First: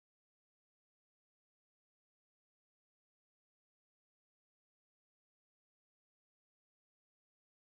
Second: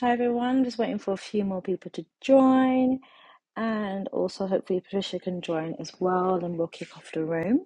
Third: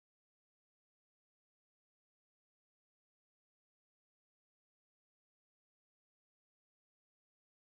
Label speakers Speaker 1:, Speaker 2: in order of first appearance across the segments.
Speaker 1: Hi everyone, just waiting for a few more people to join, and also hopefully Patricia can join as well, and we'll kick off the room.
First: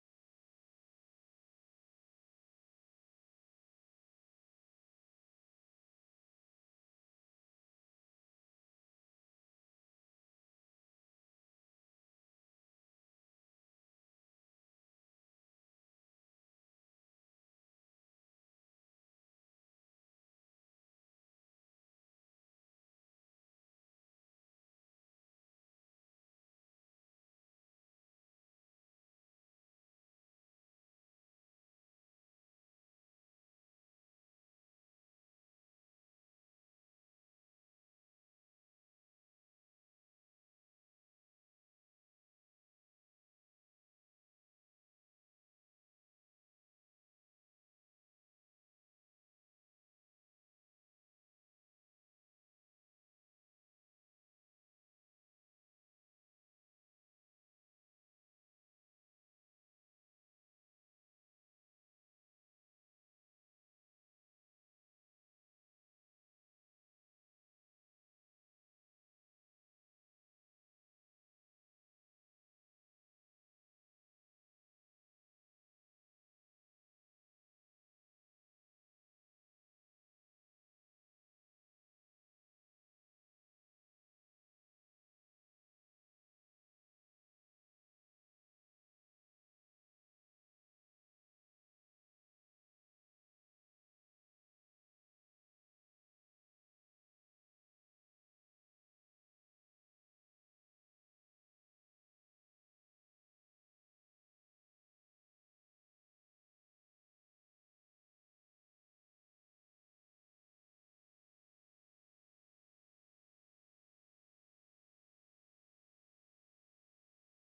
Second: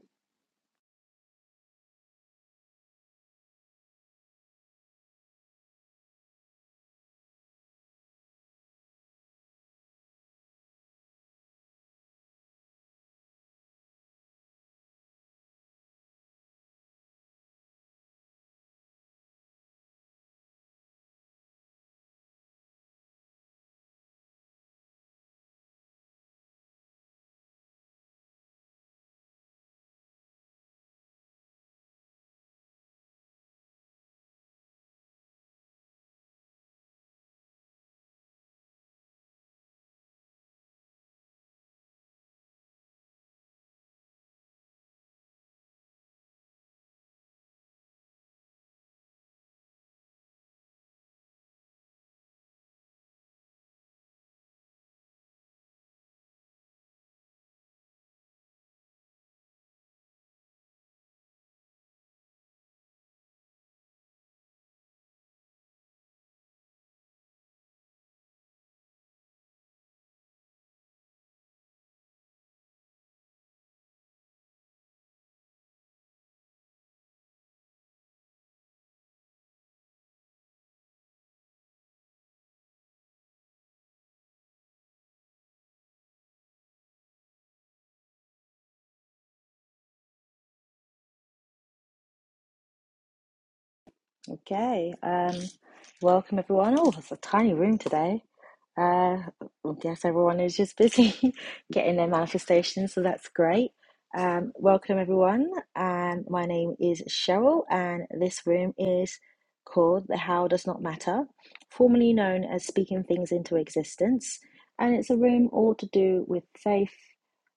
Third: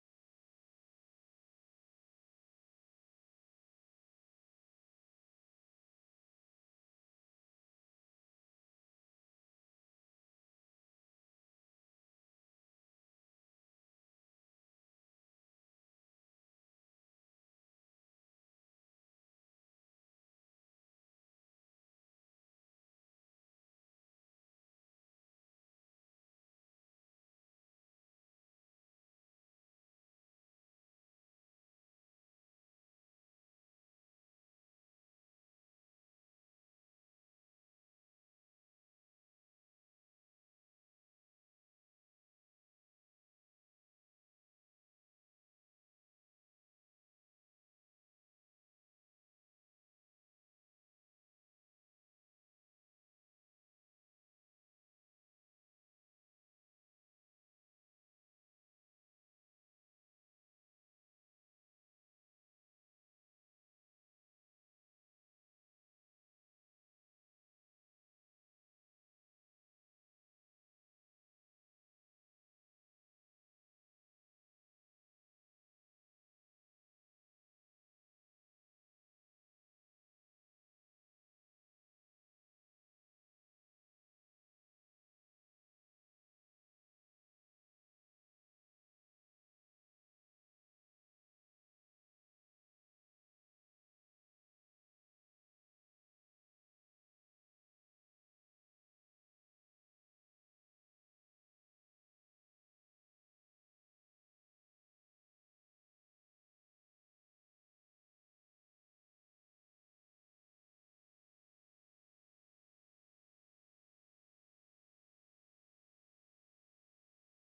Speaker 1: Okay, um, welcome everyone. Oh, it's a tiny room today. Uh, I guess everyone is just busy getting their manifestations, so that's great. Um, welcome everyone. Um, my name is Cheryl, and this room is called The How Does Not Matter, formerly known as Speaking Things into Existence. And it's a room all to do with faith,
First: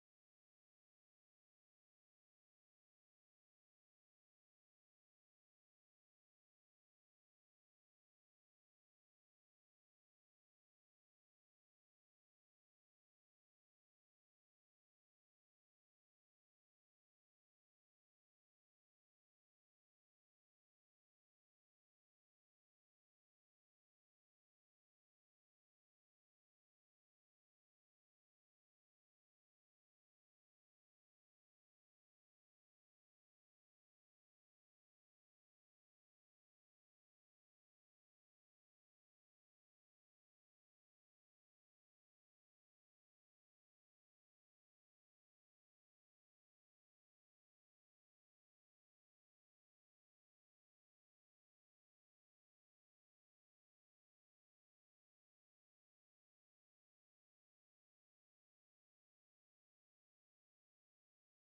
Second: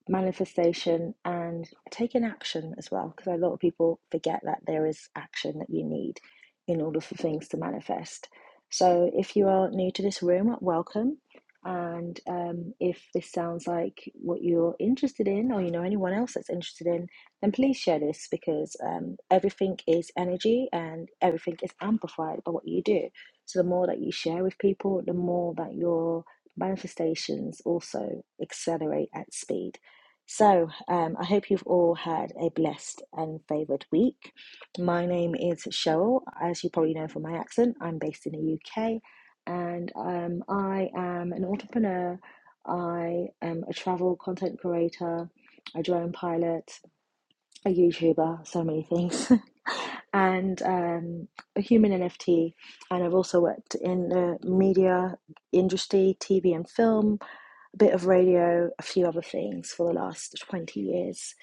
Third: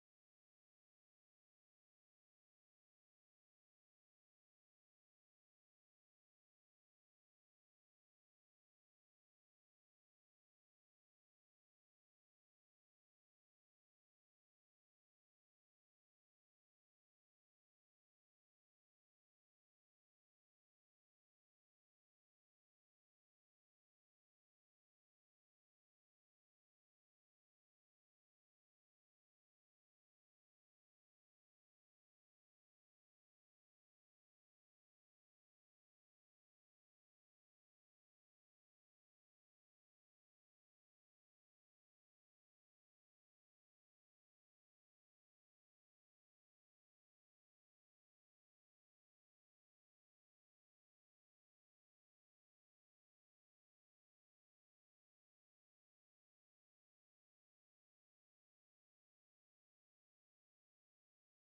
Speaker 1: manifestation and taking action as well because a lot of people forget that there is action that you need in order for things to manifest so if you are new to this room welcome and um, if this sounds like what you're interested in or you know anyone else that's interested in then please share this because um, everything is energy and everything is amplified by what you do so the more that you share with people the more that your manifestations also accelerate at speed so, um, I hope you've all had a blessed and favoured week. My name is Cheryl. As you probably know from my accent, I'm based in the UK and um, I am an entrepreneur. I am a travel content creator, a drone pilot, a YouTuber, so many things, and um, a human NFT. And I've also worked in the media industry, TV and film a bit of radio, a few other things for the last 20 years.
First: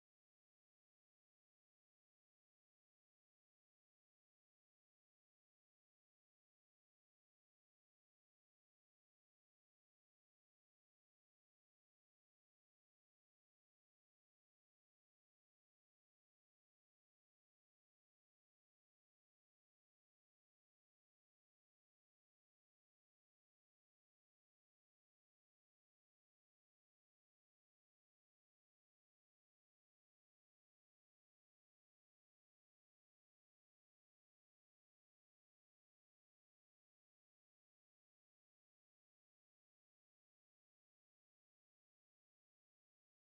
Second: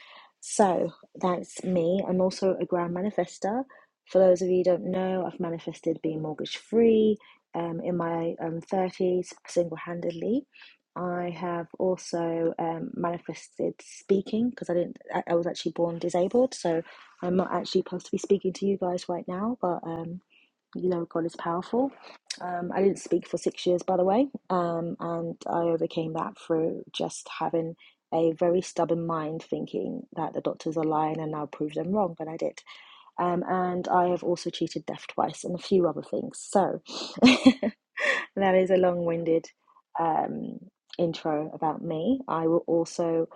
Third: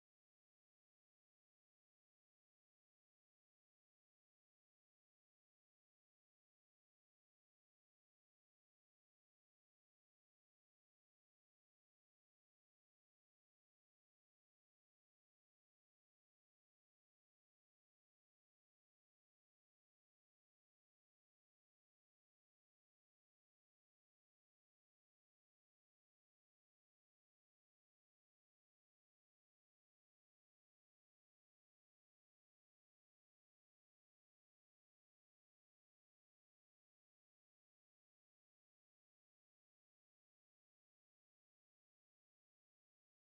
Speaker 1: So that's me. I'm also a grand manifester. For those of you who don't know, I've manifested being mortgage free um, in my um, 30s single handedly. I have also um, manifested speaking because I didn't. I I was actually born disabled, so I'm not actually supposed to be speaking to you guys right now. But um, you know, God is powerful. Um, I didn't speak for six years, by the way, um, and I overcame that through just having a very stubborn mind, thinking that the doctors are lying and I'll prove them wrong, and I did. Um, and I have also cheated death twice and a few other things. So that is a long-winded um, intro about me. I will also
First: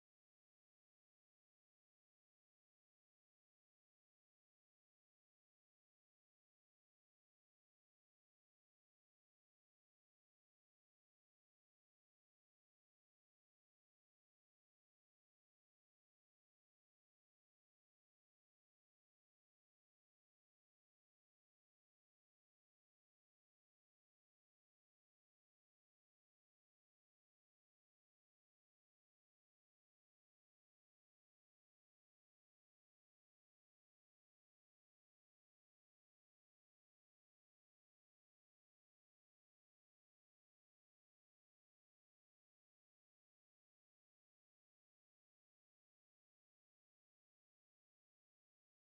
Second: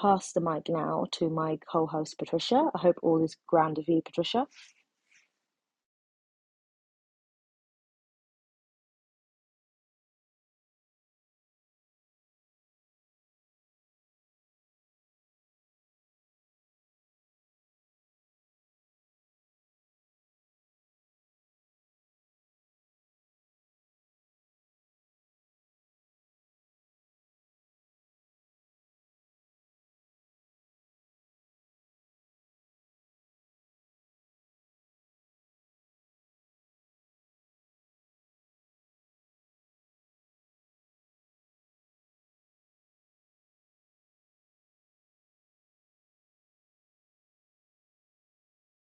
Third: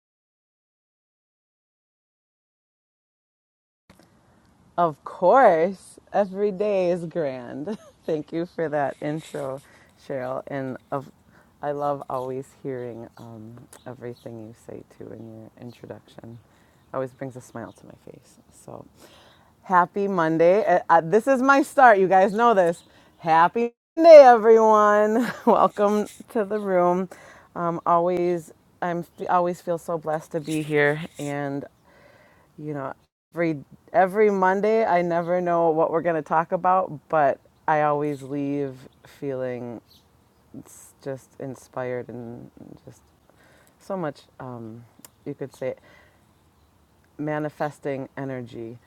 Speaker 1: pass the mic now to my co-host Patricia. I hope all is grand with you, Patricia.
Speaker 2: Of course, every day is grand. Thank you for that intro, Cheryl. And of, I love always hearing um, everything you say too in your introduction. Always brings a smile to my face. So happy Monday. Uh, uh, this is my start. You guys know this. Happy Monday, everyone. Welcome to the room. Um, always, I'm always feel so blessed to be here, and you know every every monday i never know what we're going to talk about but i always leave feeling just inspired and just so much um, you could say manifesting energy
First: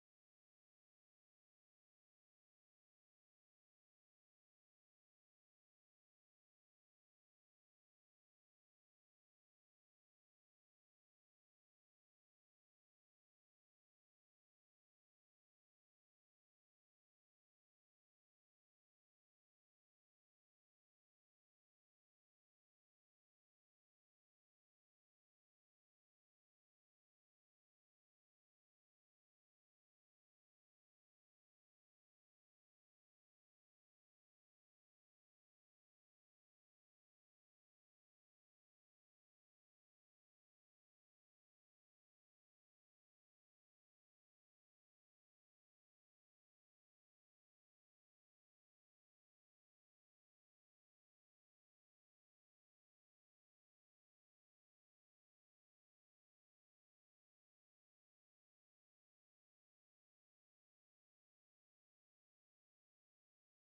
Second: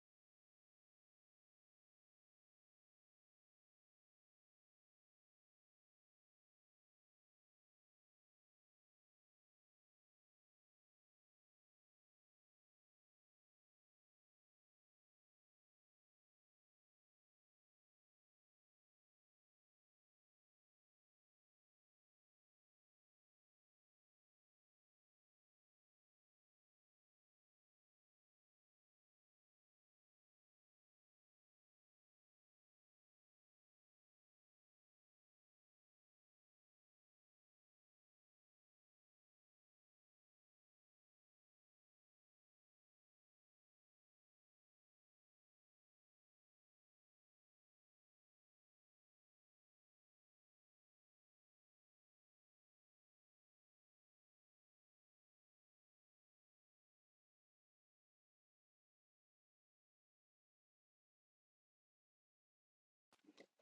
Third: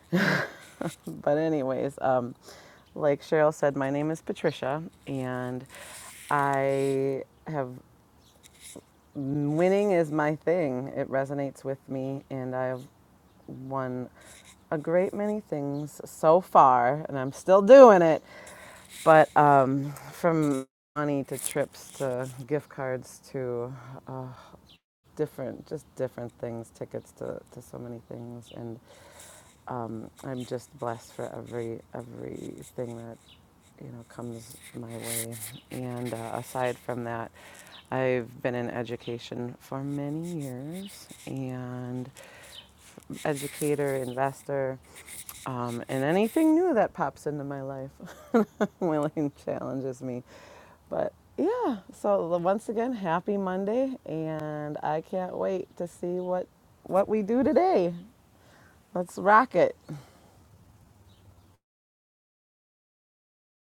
Speaker 2: but anyways um, like cheryl said my name is patricia and i have winning is my thing it resonates with me and i've won a great many things so far, and I'm still doing it. But um, from money to trips to gift cards to uh, different, just different things, tickets to, to so many things, and um, I'm just blessed for every everything that you know comes my way. And uh, aside from that, I've been in education for many years, and educator, investor, um, and anything new that pops into my life willing challenges me. But yeah, so once again, happy Monday, and I can't wait to see what what we do today. Let's rock it.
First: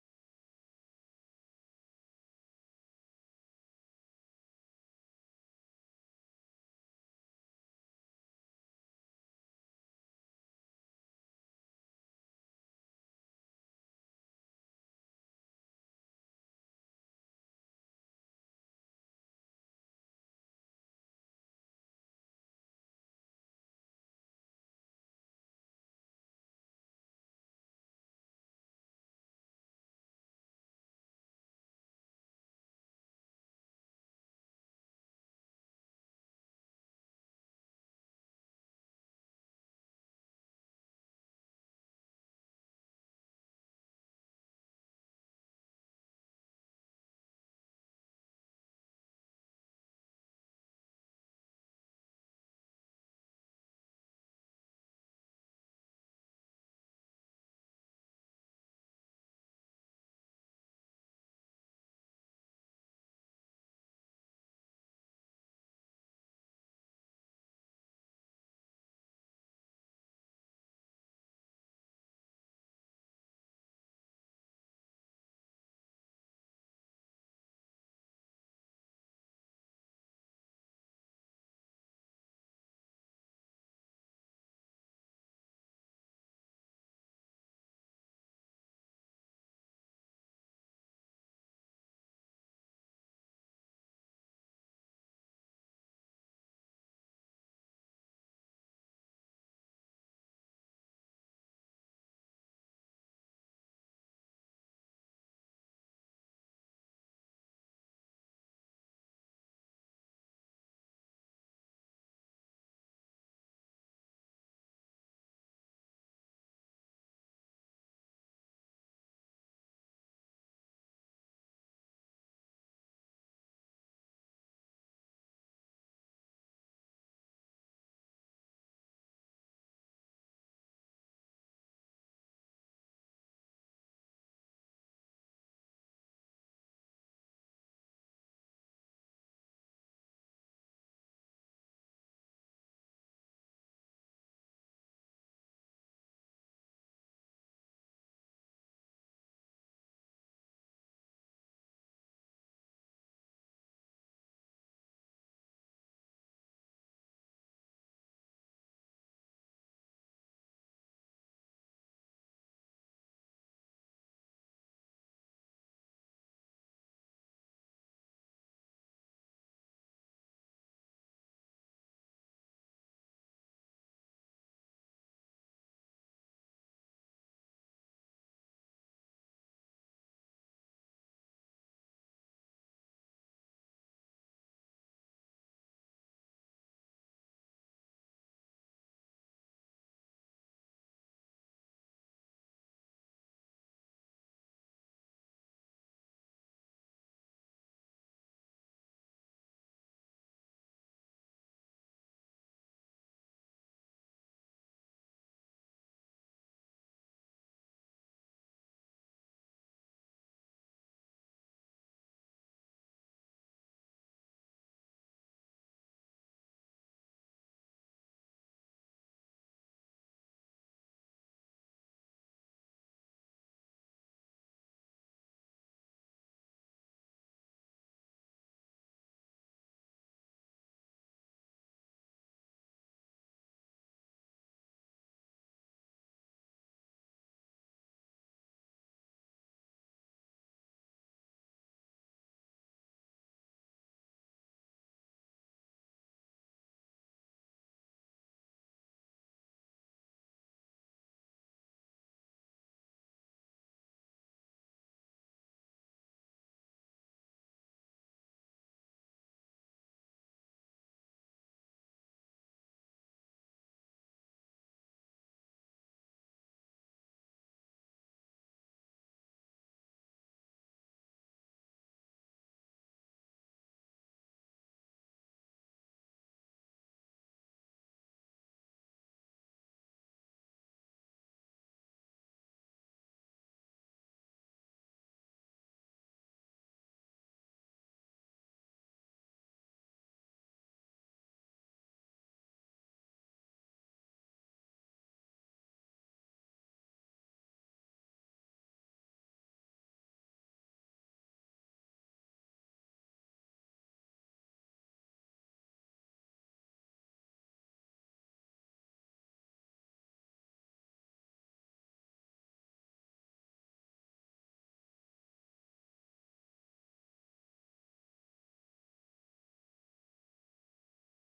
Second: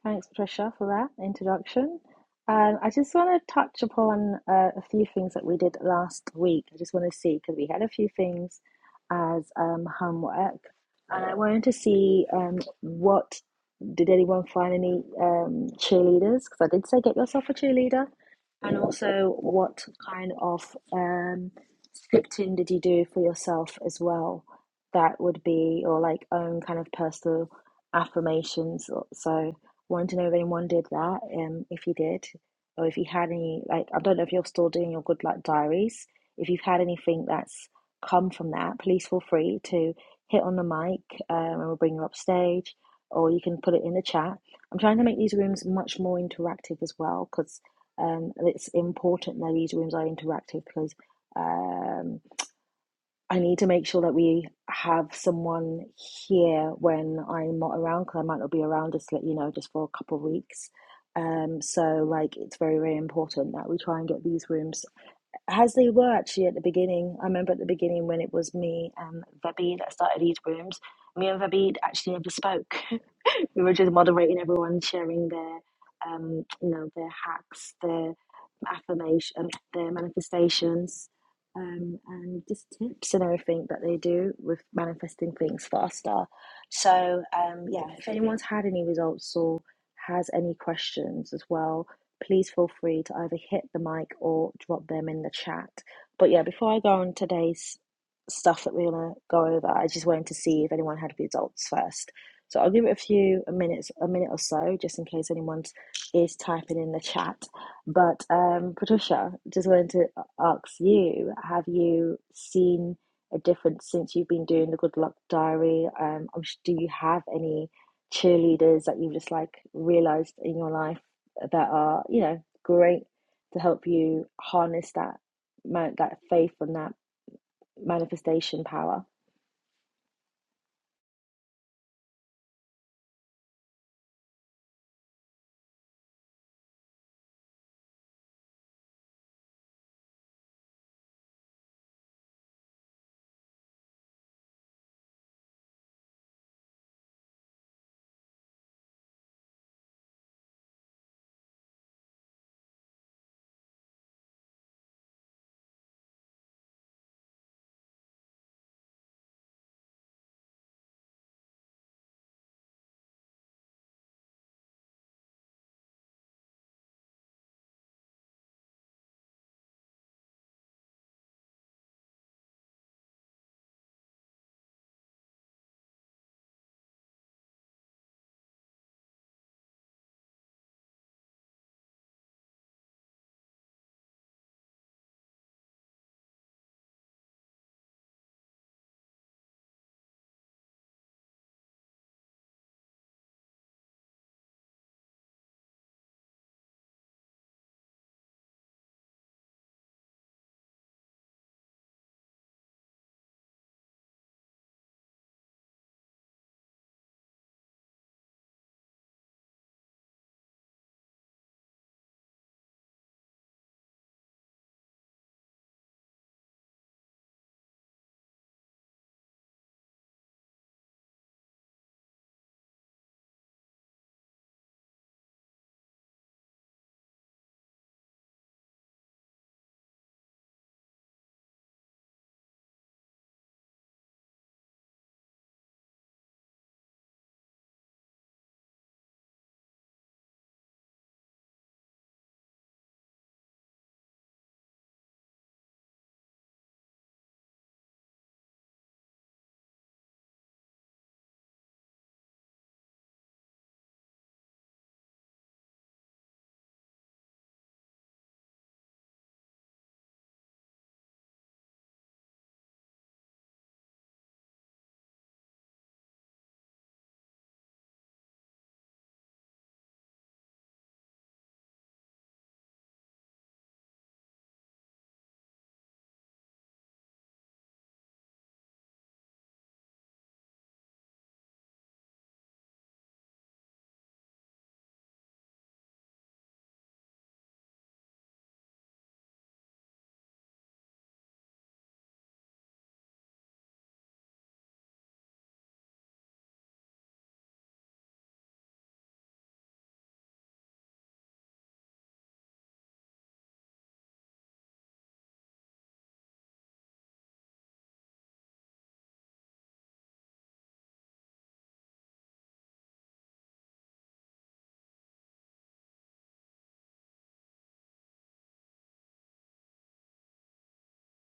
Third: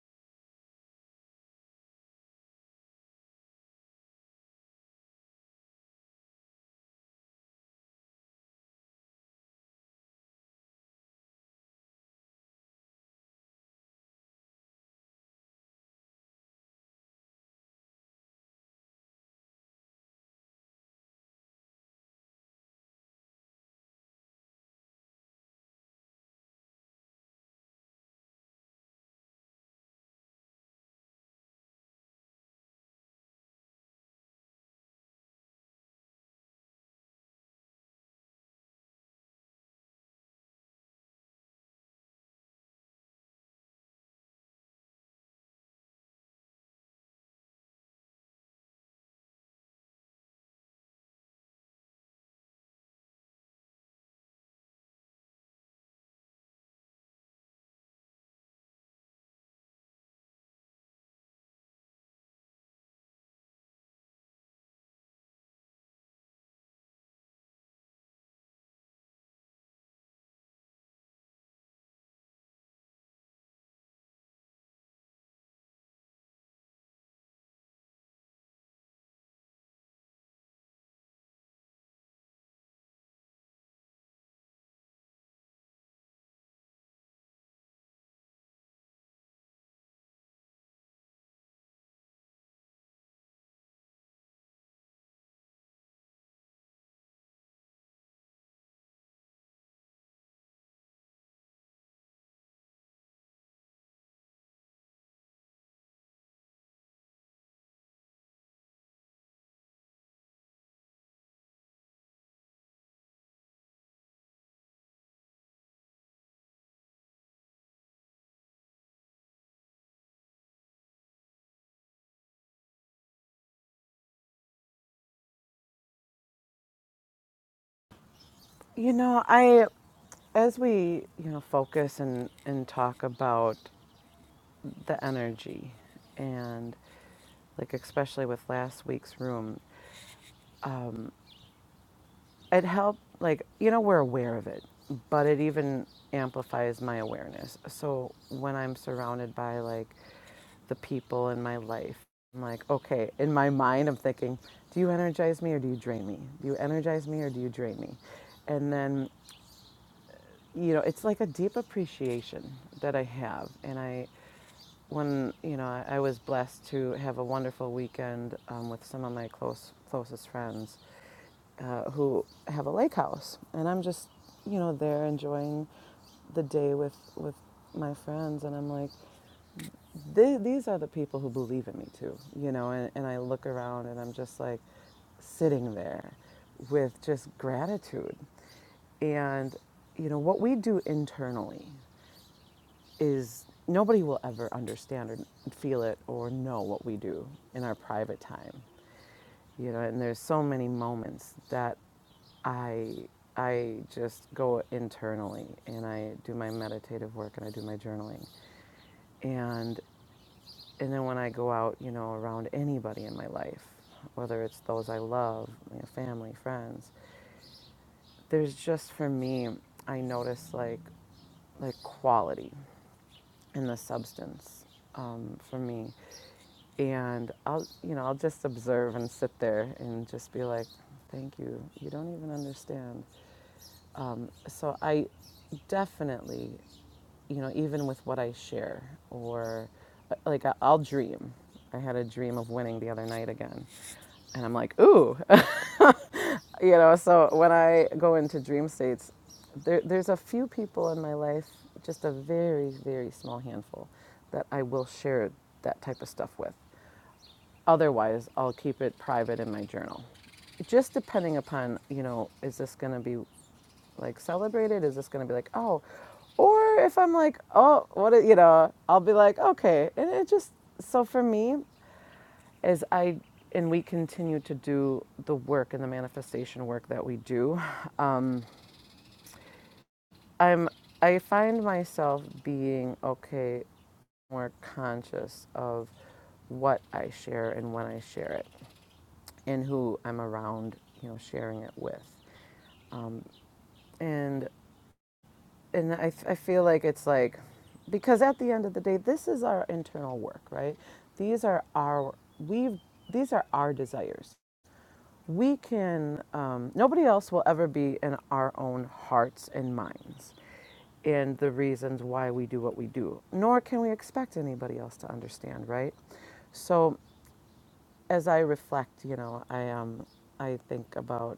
Speaker 1: Thanks, Patricia, for that introduction. Um, I just want to touch upon uh, a few things that we did last week. I just want to see because we had a few things as um, homework, and I wanted to see um, what did anyone find any um, cheerleaders? Because I did say get yourself a cheerleader, and also what kind of um, scripting did you do for yourself as well? That would be or like own kind of personal affirmations. So wanted to know if anyone did that, um, if you did, or if you had any, like, I don't know if you're still doing your good luck diaries. If you've had anything that's come from that, please feel free to hit on the mic um, and we'll bring you up stage, or you can put it in the chat. I'm trying to make these rooms much more interactive as well because um, it's important that these rooms are interactive because. Um, I need to make sure that we have someone here when I'm not around because I might not be around just let you know just for a couple of weeks. Um, so like it's very very important that we try and get these rooms as they were actually at the beginning. I remember at the beginning when it was me and Vebby that started these rooms. Me and Vebby actually never spoke. we were just moderating everyone, sharing their um, you know their hacks, their affirmation, their manifestations, um, and just tips and everything that they do with manifesting things faster. So, um, yeah, if anyone's had any results or has any questions as well, please feel free to either hit the mic or drop them in the chat. But yeah, before I go on today's stuff that we're gonna go over, I just wanted to see if anyone had results first. So I'll give it a few a minutes, a minute or so, just in case anyone is typing in the chat. But um, Patricia, just wanted to ask you, have you seen a difference since you've been doing the Good Luck Diary? Um, I'm s- do you have any cheerleaders that you've just like realized in your life that are, you know, great to help you harness that man that faith and that manifestation
Speaker 2: You
Speaker 1: power?
Speaker 2: know, I as we you know focus and and talk about the energy and like especially with last week's room it helped like you know we're aware of it but it even amplifies my awareness so when i'm surrounded by like the people in my life i'm like okay in my mind i'm thinking do you energize me or do you drain me do you energize me or do you drain me and then you know, it's like a deep appreciation that I have. And I, when, you know, I, I was blessed to have a wonderful weekend um, with some of my close, closest friends uh, who have a lake house. And I'm just, you know, there enjoying the day with, with my friends. And I'm like, th- these are the people who believe in me too, you know, and, and I look around and I'm just like sitting there with just gratitude. And, you know, what we do internally is nobody will ever understand or feel it or know what we do in our private time, you know, and there's so many moments that I I just go internally and I do my meditative work and I do my journaling. And and then when I go out, you know, around anybody in my life, whether it's those I love, my family, friends, there's just for me, I notice like like quality in the substance um, for me. And I'll, you know, I'll just observe and sit there and just be like, thank you. You don't even understand. Um, so I definitely, you know, even with what I share, or uh, like I- I'll dream. I had a dream of winning the other night again. And I'm like, ooh, you know, so when I go into dream states, there, there's a few people in my life, just a very, very small handful, that I will share that type of stuff with. Otherwise, I'll keep it private in my journal just depending upon you know is this going to be like celebrate it? Is this going to be like, oh, or if I'm like, oh, what, you know, I'll be like, okay. And it just, so for me, is I, and we continue to do the work and the manifestation work that we do. Um, I'm, I find myself being okay, more conscious of what I share and when I share it and who I'm around, you know, sharing it with. And and I I feel like it's like because at the end of the day this is our internal work right these are our we've these are our desires we can um, nobody else will ever be in our own hearts and minds and the reasons why we do what we do nor can we expect anybody else to understand right so as I reflect, you know, I um, I think about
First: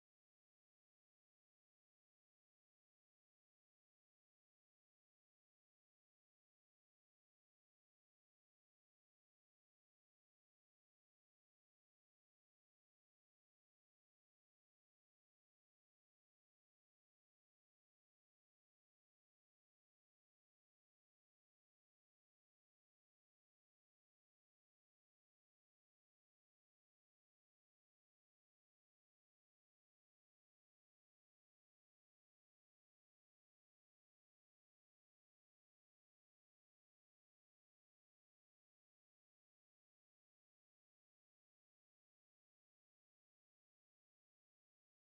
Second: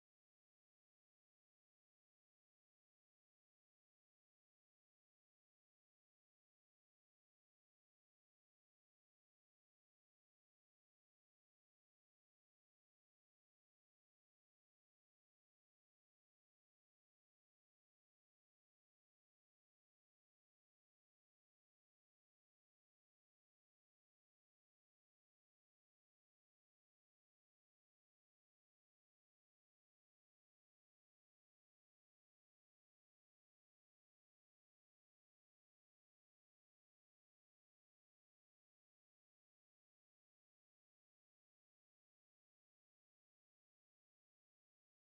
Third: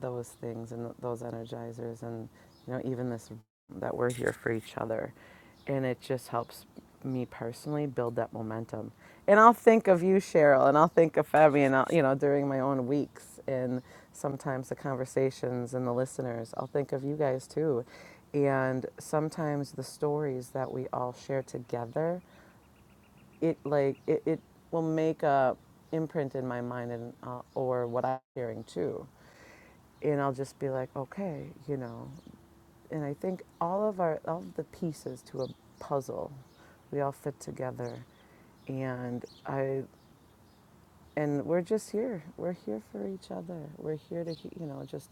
Speaker 2: those things and those energizers, and you know, even this that we're here for each other, and it just helps me personally build that momentum. And I'll think of you, Cheryl, and I'll think of Fabian. I'll, you know, during my own weeks, and sometimes the conversations and the listeners, I'll think of you guys too, and sometimes the stories that we all share together it like it, it will make a imprint in my mind and uh, or what I'm hearing too, and I'll just be like, okay, you know, and I think all of our all of the pieces to a puzzle, we all fit together, and I and we're just here. We're here for each other. We're here to you know just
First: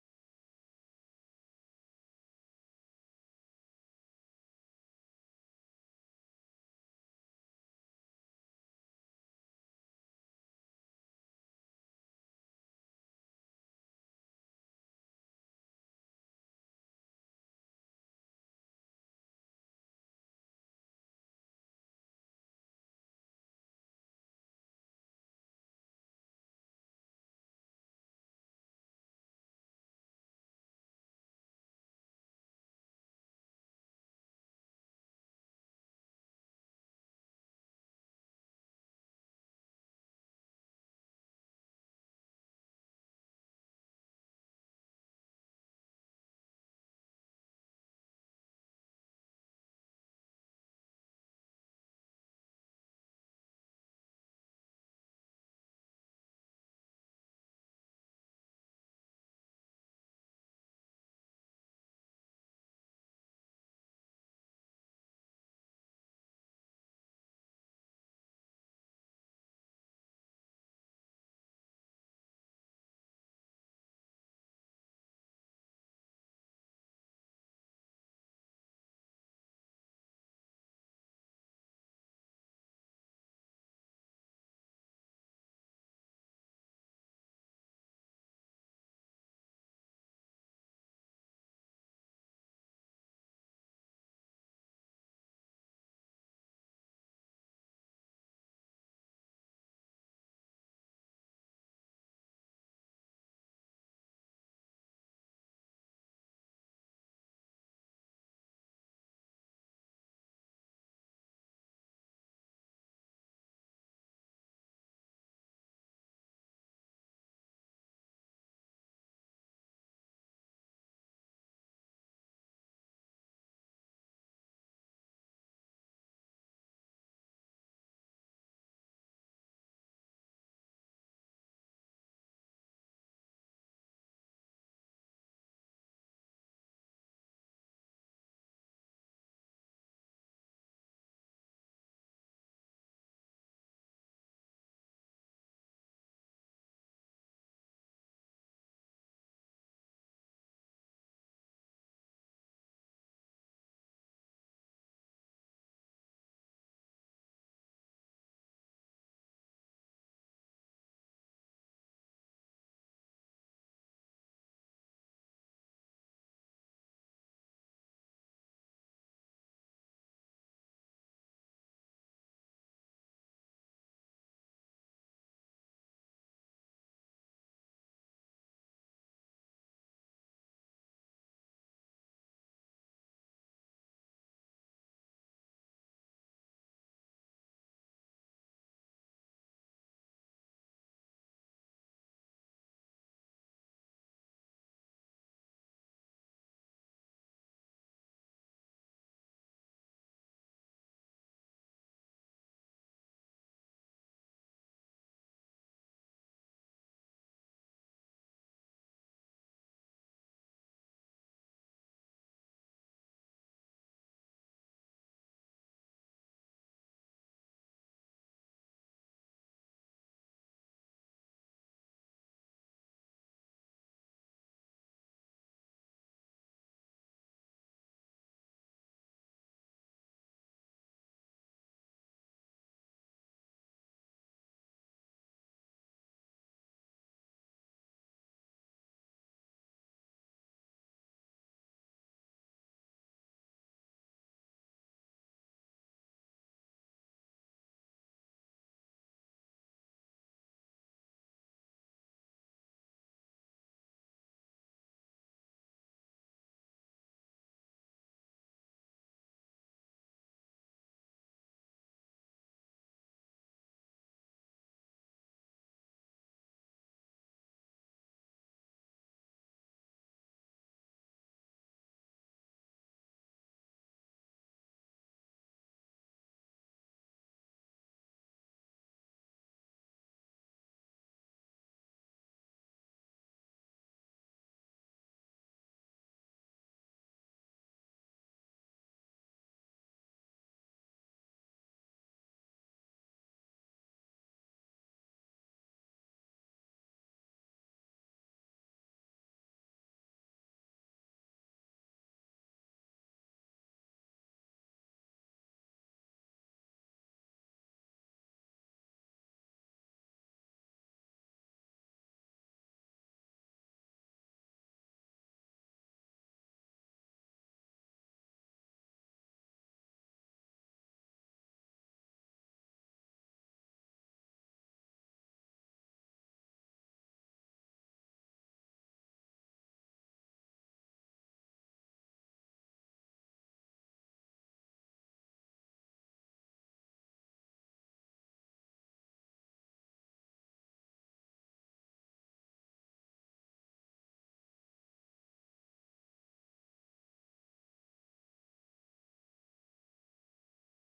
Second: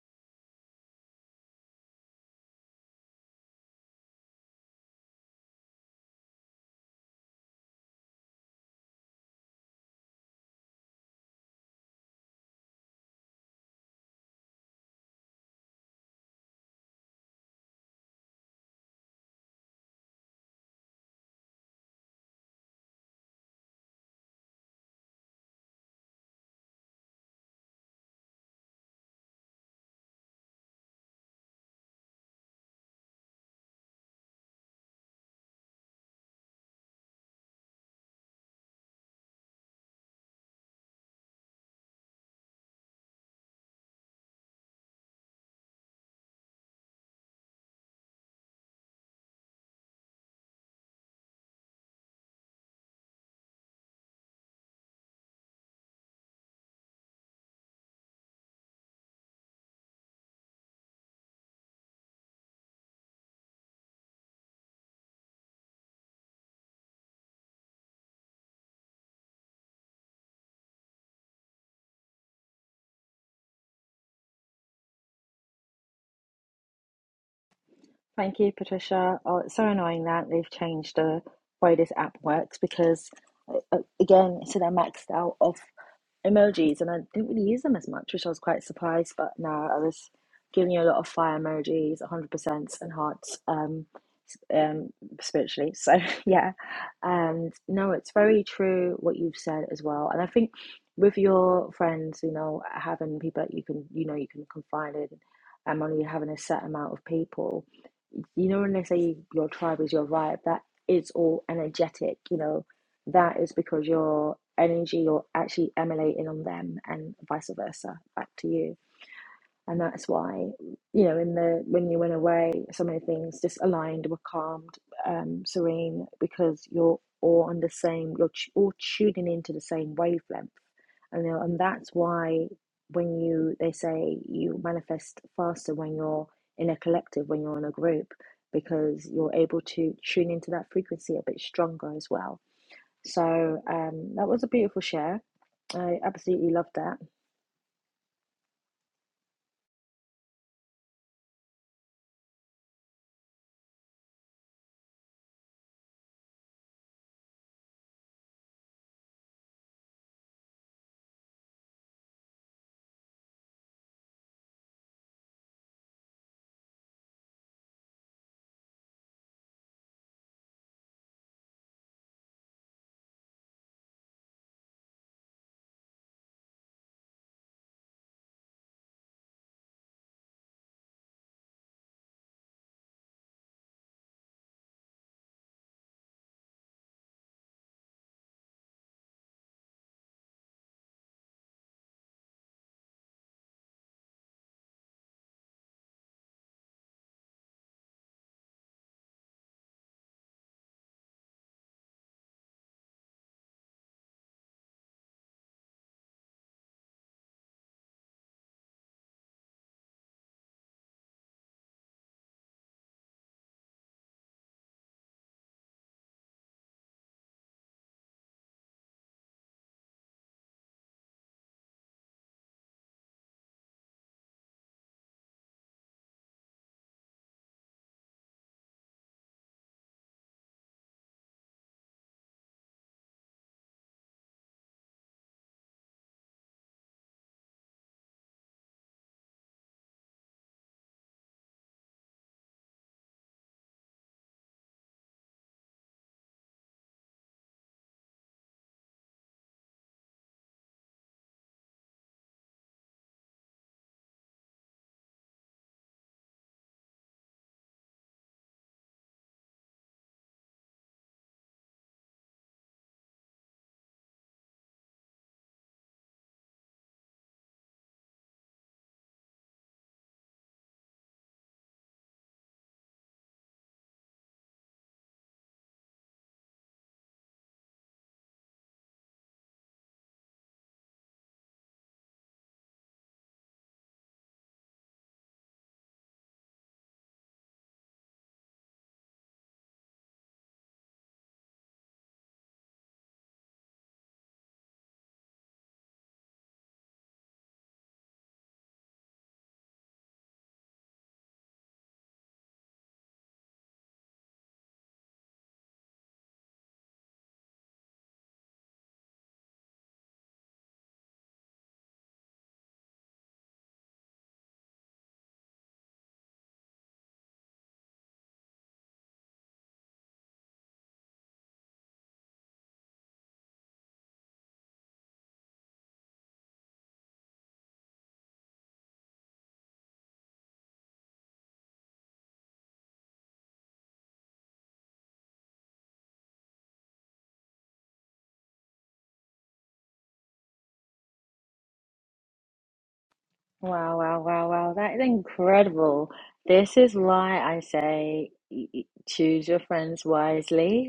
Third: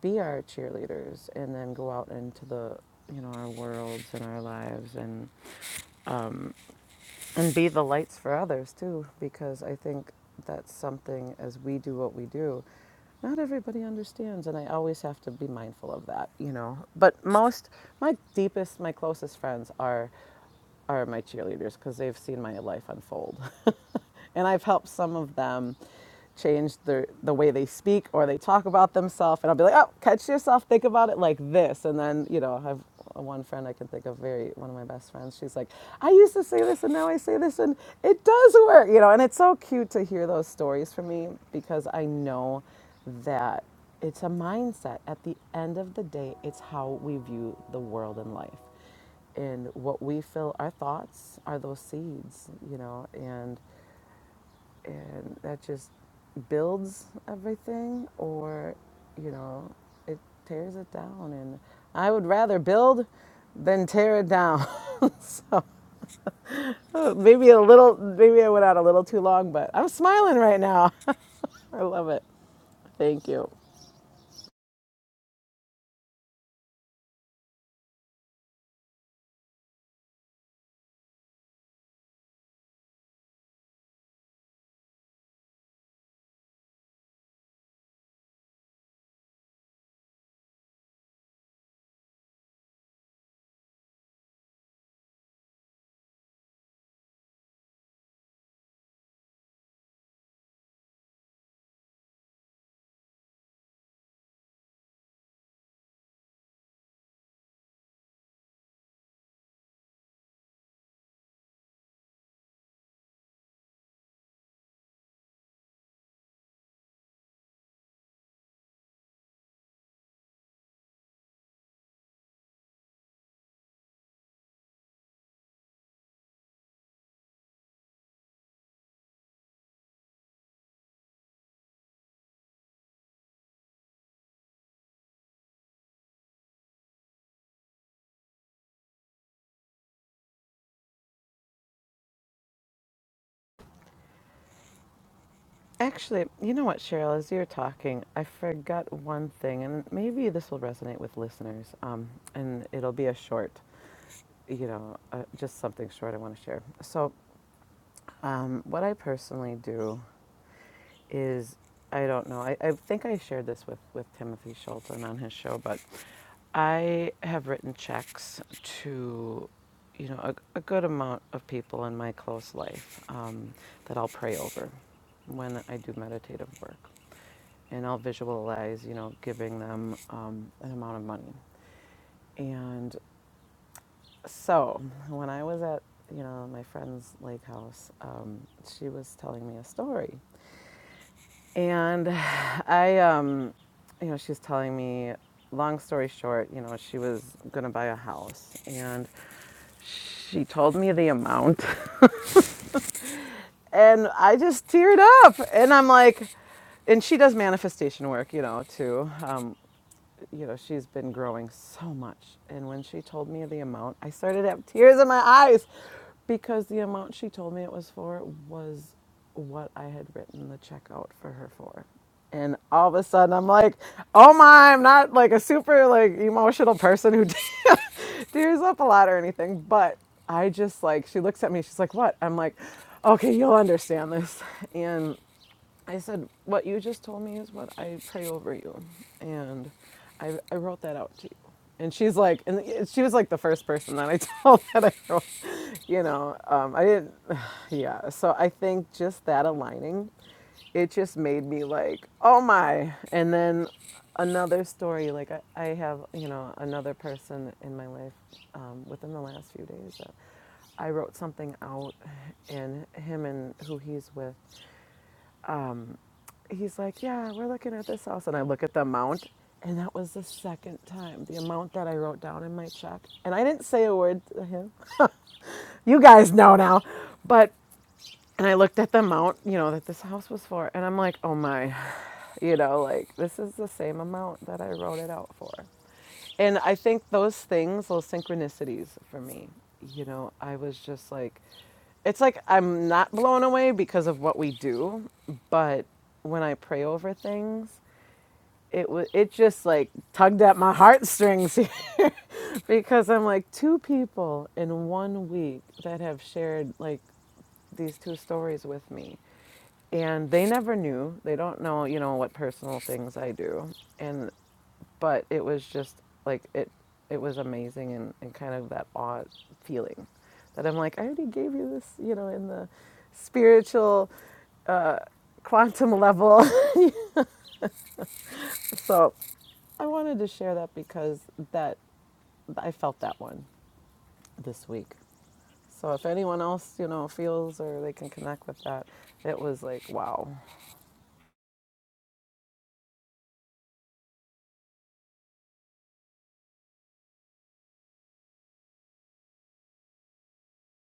Speaker 2: be our cheerleaders and then go out into the you know our worlds and our lives and um, and be the lights for others too because i think that's something as we do what we do not everybody understands and i always have to be mindful of that you know but most my deepest my closest friends are are my cheerleaders because they've seen my life unfold and i've helped some of them change the the way they speak or they talk about themselves and I'll be like, "Oh, catch yourself, think about it like this." And then, you know, I have one friend I can think of very one of my best friends. She's like, "I used to say this and now I say this and it does work." You know, and it's so cute to hear those stories from me because I know that it's a mindset. At the end of the day, it's how we view the world and life and what we feel our thoughts are those seeds you know and and that just builds everything or you know it tears it down and i would rather build than tear it down so maybe a little maybe i went out a little too long but i'm smiling right now i love it thank you
Speaker 1: Thank you, Patricia. Oh, it's so annoying that they've changed the way this app works because, uh, uh, again, so they're maxed out of. emojis, and I didn't really use them as much, which I was quite surprised. But no, I was giving you a lot of fire emojis, 100% and hearts um, s- um, spiritually. So yeah, and no, it's very true what you've said as well. And I think with your friends, you know, having people that you can, you know, you can confide in, and only having a set amount of people, you know, when they say your tribe is your vibe, that is all energetic, you know that is because your energy you're actually emanating on them and vice versa back to you and that's why you know in the when you went away so many things just aligned were calmed um serene because you're all on the same you're t- all tuning into the same wavelength and you know, and that's why when you they say you manifest faster when you're in a collective when you're in a group because you're able to tune into that frequency a bit stronger as well so um, that was a beautiful share. I
Speaker 2: actually
Speaker 1: absolutely
Speaker 2: you know
Speaker 1: loved
Speaker 2: what
Speaker 1: that.
Speaker 2: cheryl as you're talking i forgot one thing and maybe this will resonate with listeners um, and it'll be a short you know uh, just something short i want to share so Um, what I personally do is, I don't know, I, I think I shared this with, with Timothy Shulton on his show, but I have written checks to, you know, a, a good amount of people in my close life um, that I'll pray over when I do meditative work. And I'll visualize, you know, giving them um, an amount of money. And so when I was at, you know, my friend's lake house, um, she was telling me a story And I, um, you know, she's telling me, long story short, you know, she was going to buy a house. And she told me the amount. And I just teared up. And I'm like, and she does manifestation work, you know, too. Um, you know, she's been growing so much. And when she told me the amount, I started to have tears in my eyes because the amount she told me it was for was what I had written the check out for her for. And all of a sudden, I'm like, oh my, I'm not like a super like emotional person who tears up a lot or anything. But I just like, she looks at me, she's like, what? I'm like, okay, you'll understand this. And I said, What you just told me is what I pray over you. And I, I wrote that out to you. And she's like, and she was like the first person that I told that I wrote, you know, um, I didn't, yeah. So I think just that aligning, it just made me like, oh my. And then another story, like I, I have, you know, another person in my life um, within the last few days that I wrote something out, and him and who he's with he's like, Yeah, we're looking at this house. And I look at the amount, and that was the second time the amount that I wrote down in my check. And I didn't say a word to him. You guys know now. But and I looked at the amount, you know, that this house was for, and I'm like, oh my, you know, like this is the same amount that I wrote it out for. And I think those things, those synchronicities for me, you know, I was just like, it's like I'm not blown away because of what we do, but when I pray over things, it was it just like tugged at my heartstrings here because I'm like two people in one week that have shared like these two stories with me. And they never knew. They don't know, you know, what personal things I do. And but it was just like it it was amazing and, and kind of that odd feeling that I'm like, I already gave you this, you know, in the spiritual quantum level. so I wanted to share that because that I felt that one this week. So if anyone else, you know, feels or they can connect with that, it was like, wow.
Speaker 1: Wow, wow, wow, wow. That is incredible. This is why I say y- y- choose your friends wisely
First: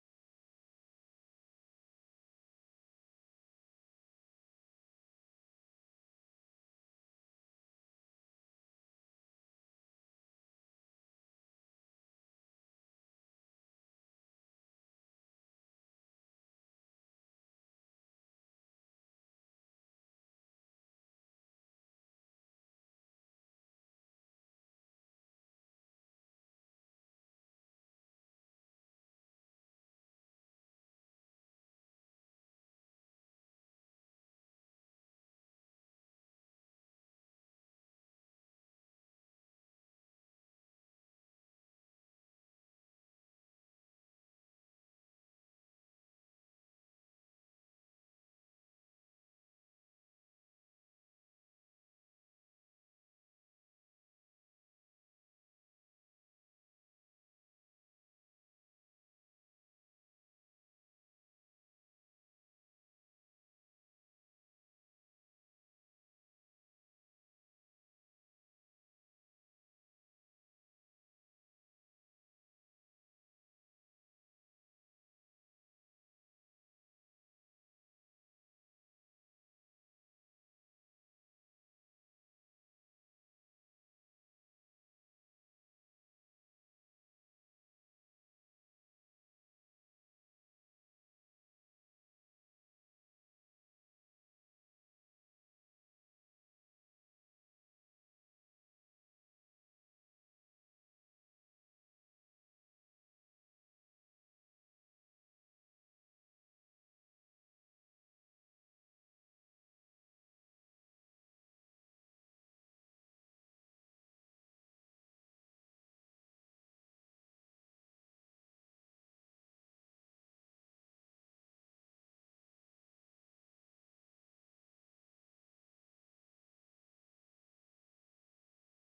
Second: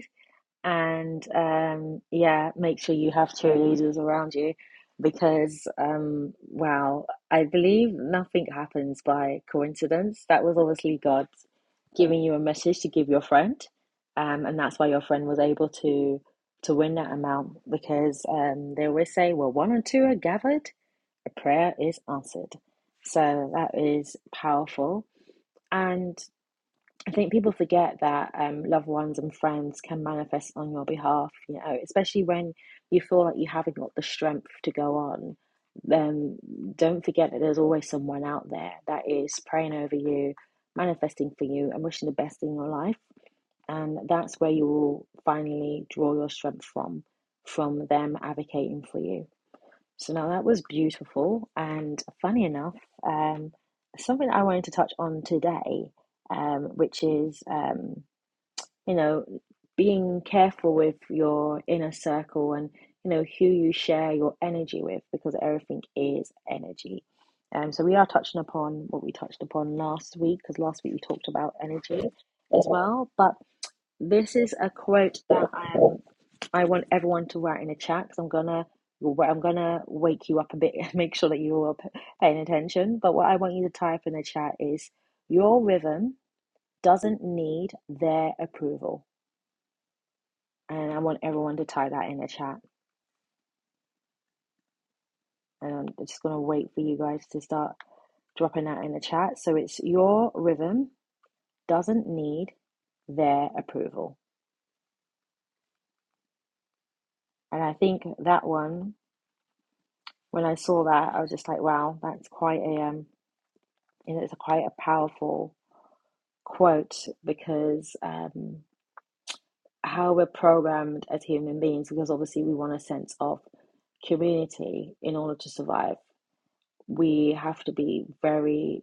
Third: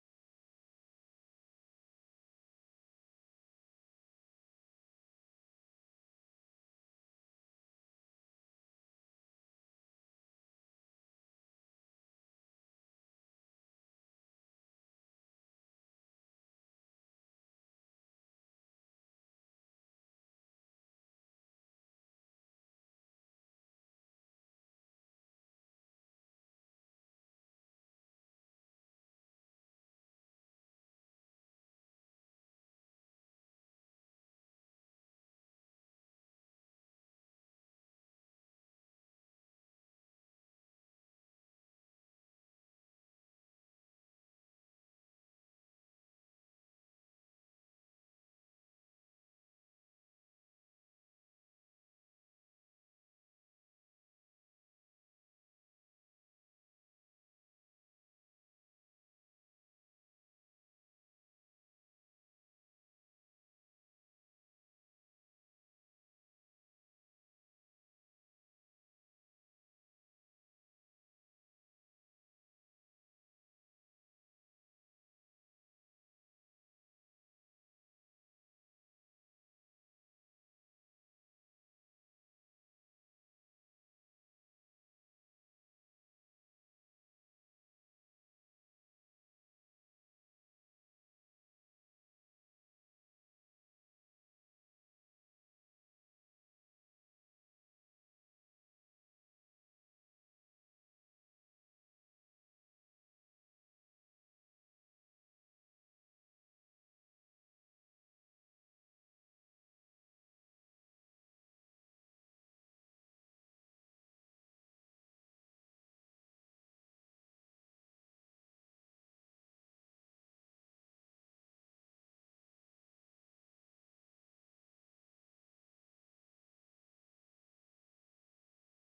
Speaker 1: and um, yeah, make sure you have cheerleaders around you because um, wow, I believe nothing happens by coincidence. That was obviously God giving you a message to give your friend, um, and that's why your friend was able to to win that amount because um, they always say, "Well, one or two are gathered, a prayer is answered." So that is powerful. and. I think people forget that um, loved ones and friends can manifest on your behalf, you know, especially when you feel like you haven't got the strength to go on. Then um, don't forget that there's always someone out there that is praying over you, manifesting for you, and wishing the best in your life. And that's where you will finally draw your strength from, from them advocating for you. So now that was beautiful. And funny enough, um, something I wanted to touch on today, um, which is, um, you know, being careful with your inner circle and, you know, who you share your energy with because everything is energy. Um, so we are touching upon what we touched upon last week because last week we talked about energy as well. But this is a quote that I am I want everyone to write in the chat because I'm gonna I'm gonna wake you up a bit and make sure that you are paying attention. But what I want you to type in the chat is your rhythm doesn't need their approval, and I want everyone to type that in the chat. And I'm just gonna wait for you guys to start dropping that in the chat. So it's your rhythm doesn't need their approval, and I think that one when I saw that I was just like, wow, that's quite a um, you know, it's a quite a powerful quote because um, how we're programmed as human beings, because obviously we want a sense of community in order to survive, we have to be very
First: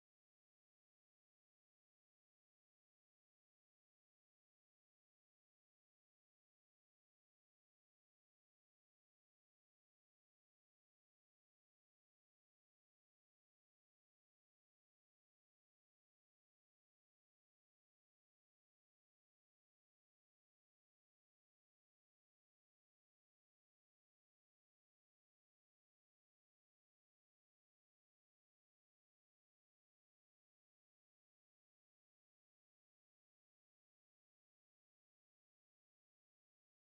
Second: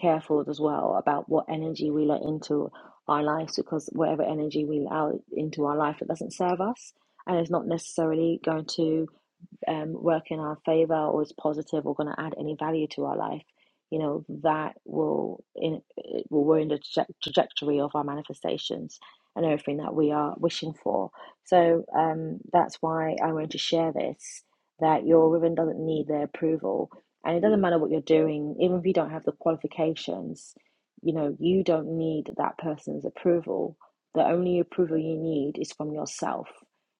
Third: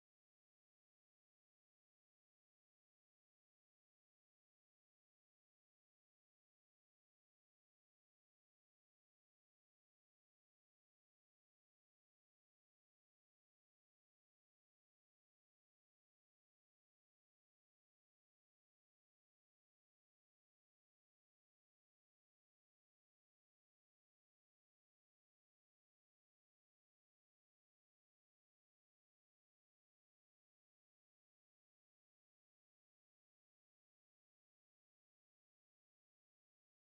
Speaker 1: careful as well about what energy we let into our lives because whatever energy we allow into our life, it doesn't serve us and it's not necessarily going to um, work in our favor or is positive or going to add any value to our life, you know, that will in it will we're in the traje- trajectory of our manifestations and everything that we are wishing for. So um, that's why I wanted to share this that your ribbon doesn't need their approval, and it doesn't matter what you're doing, even if you don't have the qualifications. You know, you don't need that person's approval. The only approval you need is from yourself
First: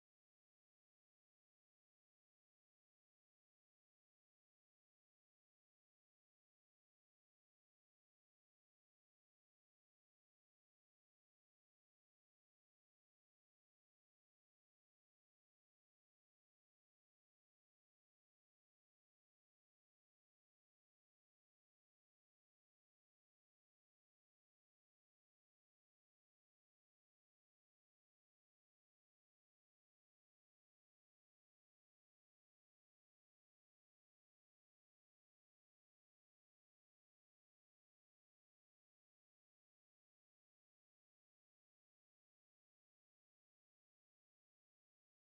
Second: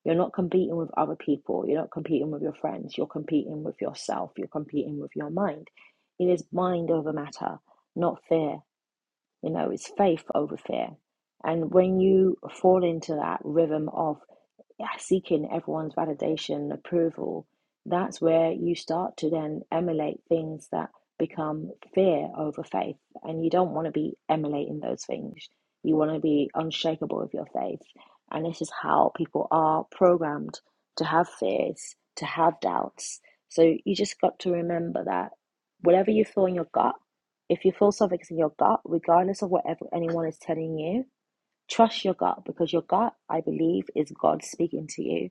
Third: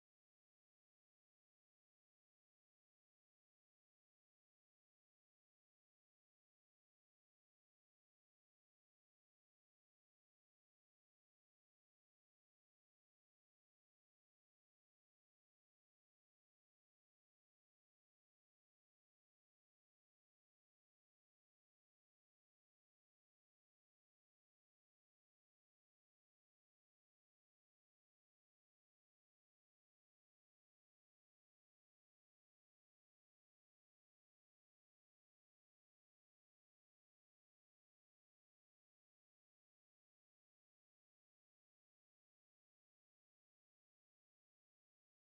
Speaker 1: you're not competing with other people. You're not competing with your friends. You're competing with yourself. You're competing with your mind. It is mind over matter, not fear. You know, it's faith over fear. And when you fall into that rhythm of yeah, seeking everyone's validation, approval, that's where you start to then emulate things that become fear over faith. And you don't want to be emulating those things. You want to be unshakable with your faith. And this is how people are programmed to have fears, to have doubts. So you just got to remember that whatever you feel in your gut, if you feel something's in your gut, regardless of whatever anyone is telling you, Trust your gut because your gut, I believe, is God speaking to you.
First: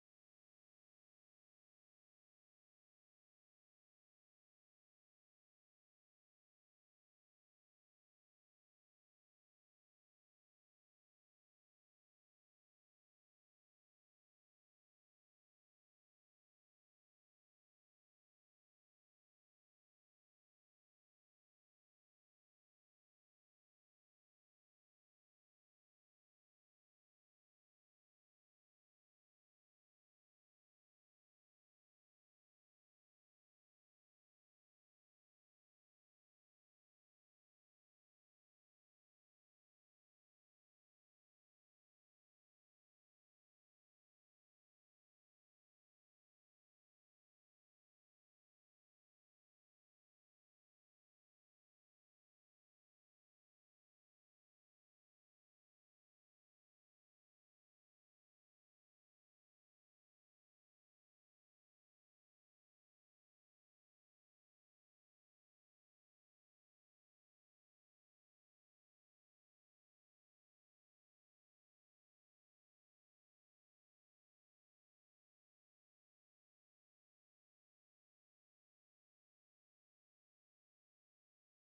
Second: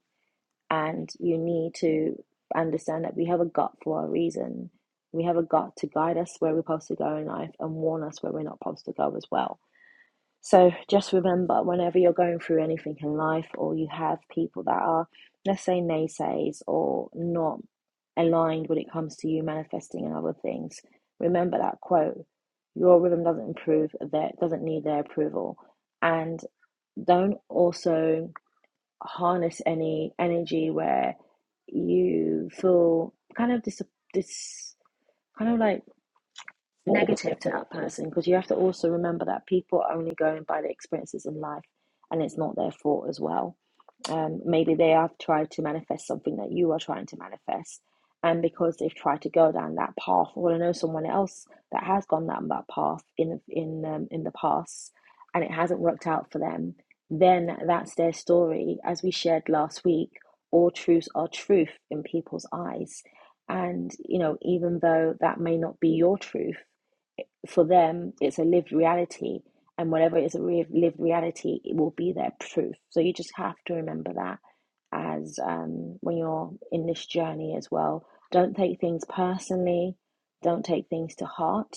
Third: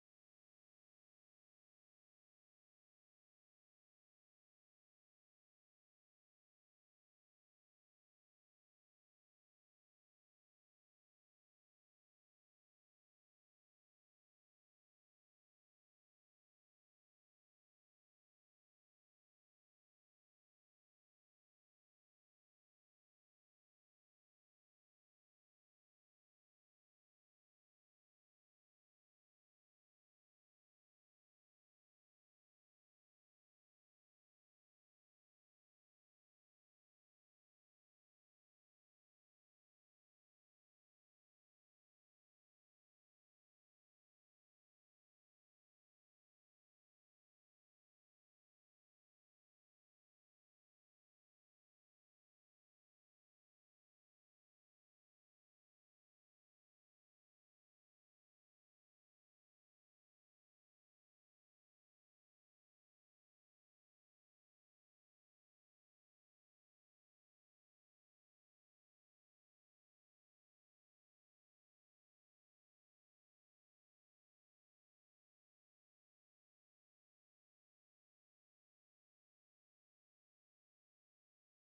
Speaker 1: And you need to understand that we have a gut for a reason. We have a gut to guide us where we're supposed to go in life and warn us where we're not supposed to go as well so just remember, whenever you're going through anything in life, or you have people that are, let's say, naysayers or not aligned when it comes to you manifesting and other things, remember that quote: "Your rhythm doesn't improve; that doesn't need their approval." And don't also harness any energy where you feel kind of dis, dis kind of like negative to that person because you have to also remember that people are only going by their experiences in life and it's not their fault as well. Um, maybe they have tried to manifest something that you are trying to manifest. And because they've tried to go down that path, or I know someone else that has gone down that path in in um, in the past, and it hasn't worked out for them, then that's their story. As we shared last week, all truths are truth in people's eyes, and you know even though that may not be your truth, for them, it's a lived reality. And whatever is a re- lived reality, it will be their truth. So you just have to remember that as um, when you're in this journey as well. Don't take things personally, don't take things to heart.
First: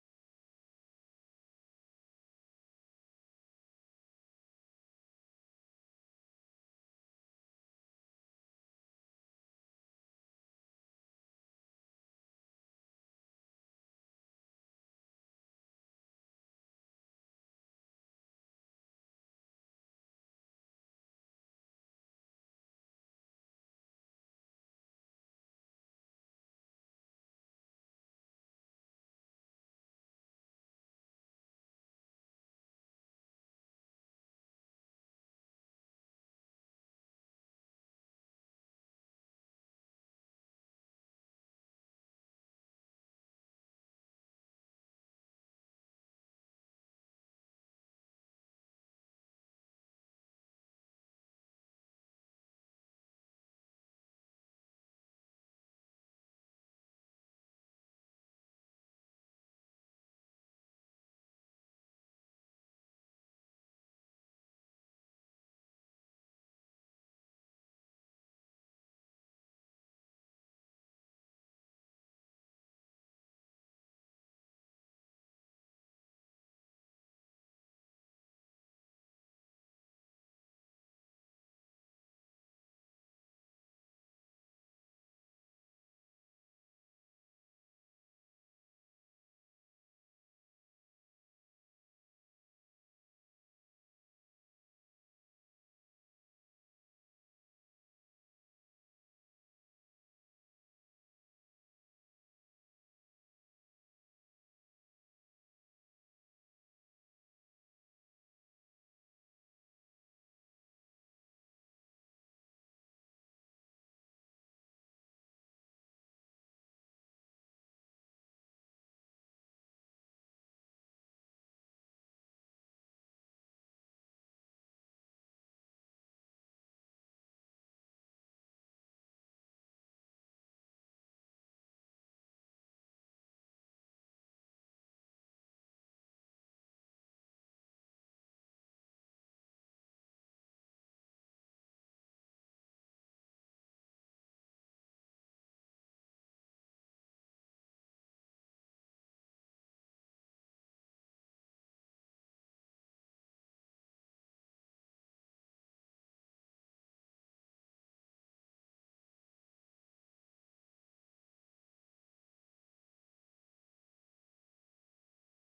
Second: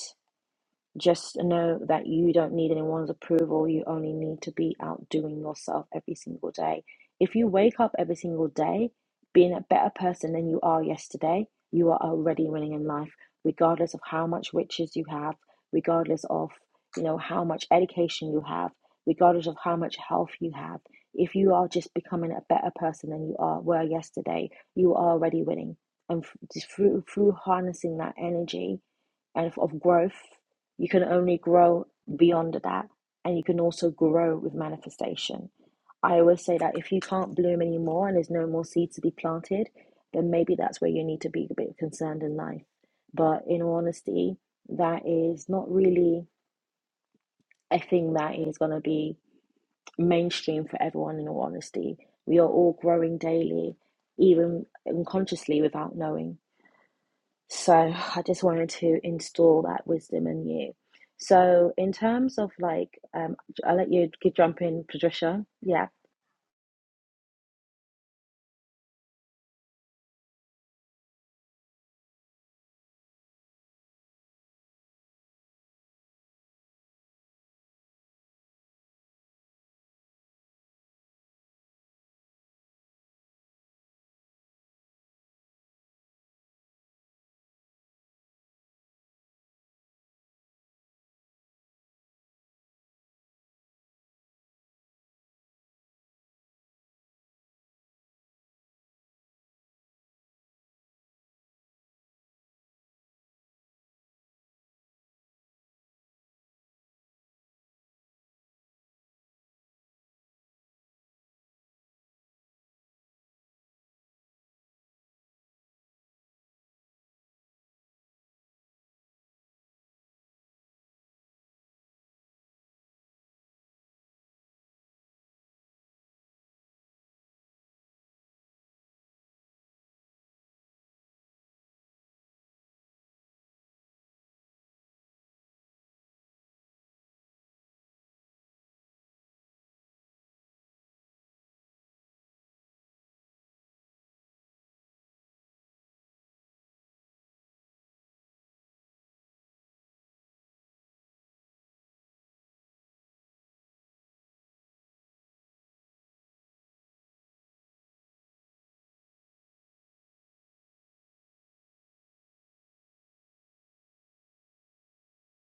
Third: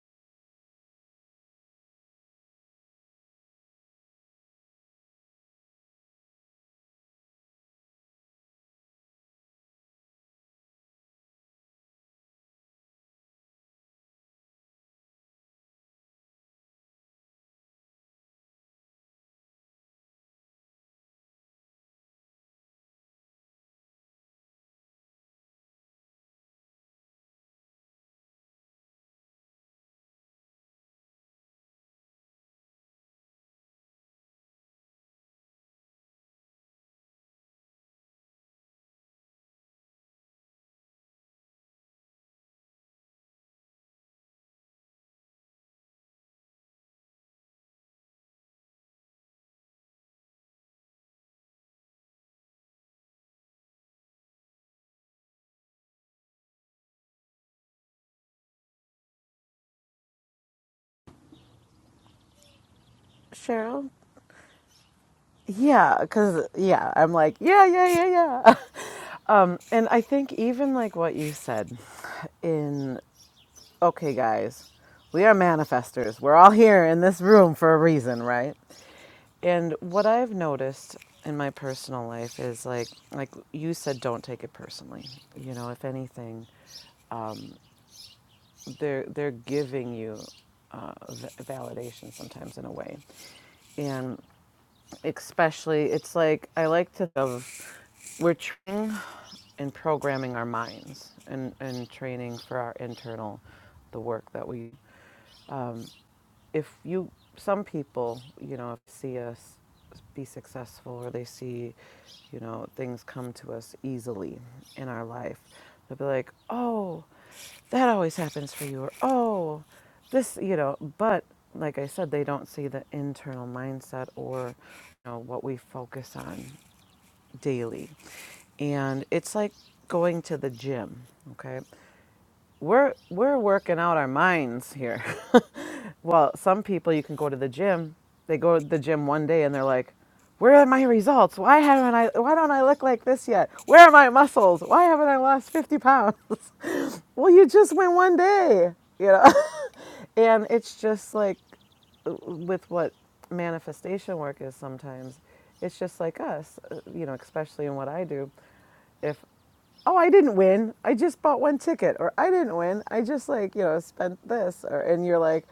Speaker 1: Just know that you don't need anyone's approval. You only need to be outdoing yourself every single day. If you wake up every single day being a better person than you are yesterday, you are already winning in life, regardless of how much riches you have, regardless of you know how much education you have, regardless of how much health you have. If you are just becoming a better person than you are were yesterday, you are already winning. And through through harnessing that energy and of growth. You can only grow beyond that, and you can also grow with manifestation. I always say that if you can't bloom anymore and there's no more seeds to be planted, then maybe that's where you need to be a bit concerned in life. But in all honesty, that is not really a thing that is going to be mainstream for everyone, in all honesty. We are all growing daily, even unconsciously without knowing. So I just wanted to install that wisdom in you. So in terms of like, um, I'll
Speaker 2: Cheryl,
Speaker 1: let you keep jumping, Patricia. Yeah.
Speaker 2: Yeah, because, yeah, I'm like, yeah, yeah, yeah, yeah. um, and I think even like what you said in, okay, guys, we are manifestors. We're all here in this room for a reason, right? And what I've noticed in my personal life is like, like you said, don't take it personally. You know, if anything, they're, they're giving you uh, v- validation sometimes in a way. And especially, it's like, I like to think of, we're trying in programming our minds and, and training for our internal the work that we if you some people you know if see us be successful or they see you know things come to us easily in our life they'll be like oh that always happens for you or oh this you know but like i said they don't see the internal mindset or you know what we focus on daily. And it's like going to the gym, okay? We're we're working out our minds here. well, some people you can go to the gym, they go to the gym one day and they're like, "Where are my results? Why haven't I why don't I look like this yet? Where are my muscles? Why haven't I lost 50 pounds?" well, you just went one day, you know. And it's just like with what manifestation work is sometimes, it's just like us, uh, you know, especially in what I do. If, oh, I didn't win, I just bought one ticket, or I didn't win, I just like, you know, spent this, or, and you're like,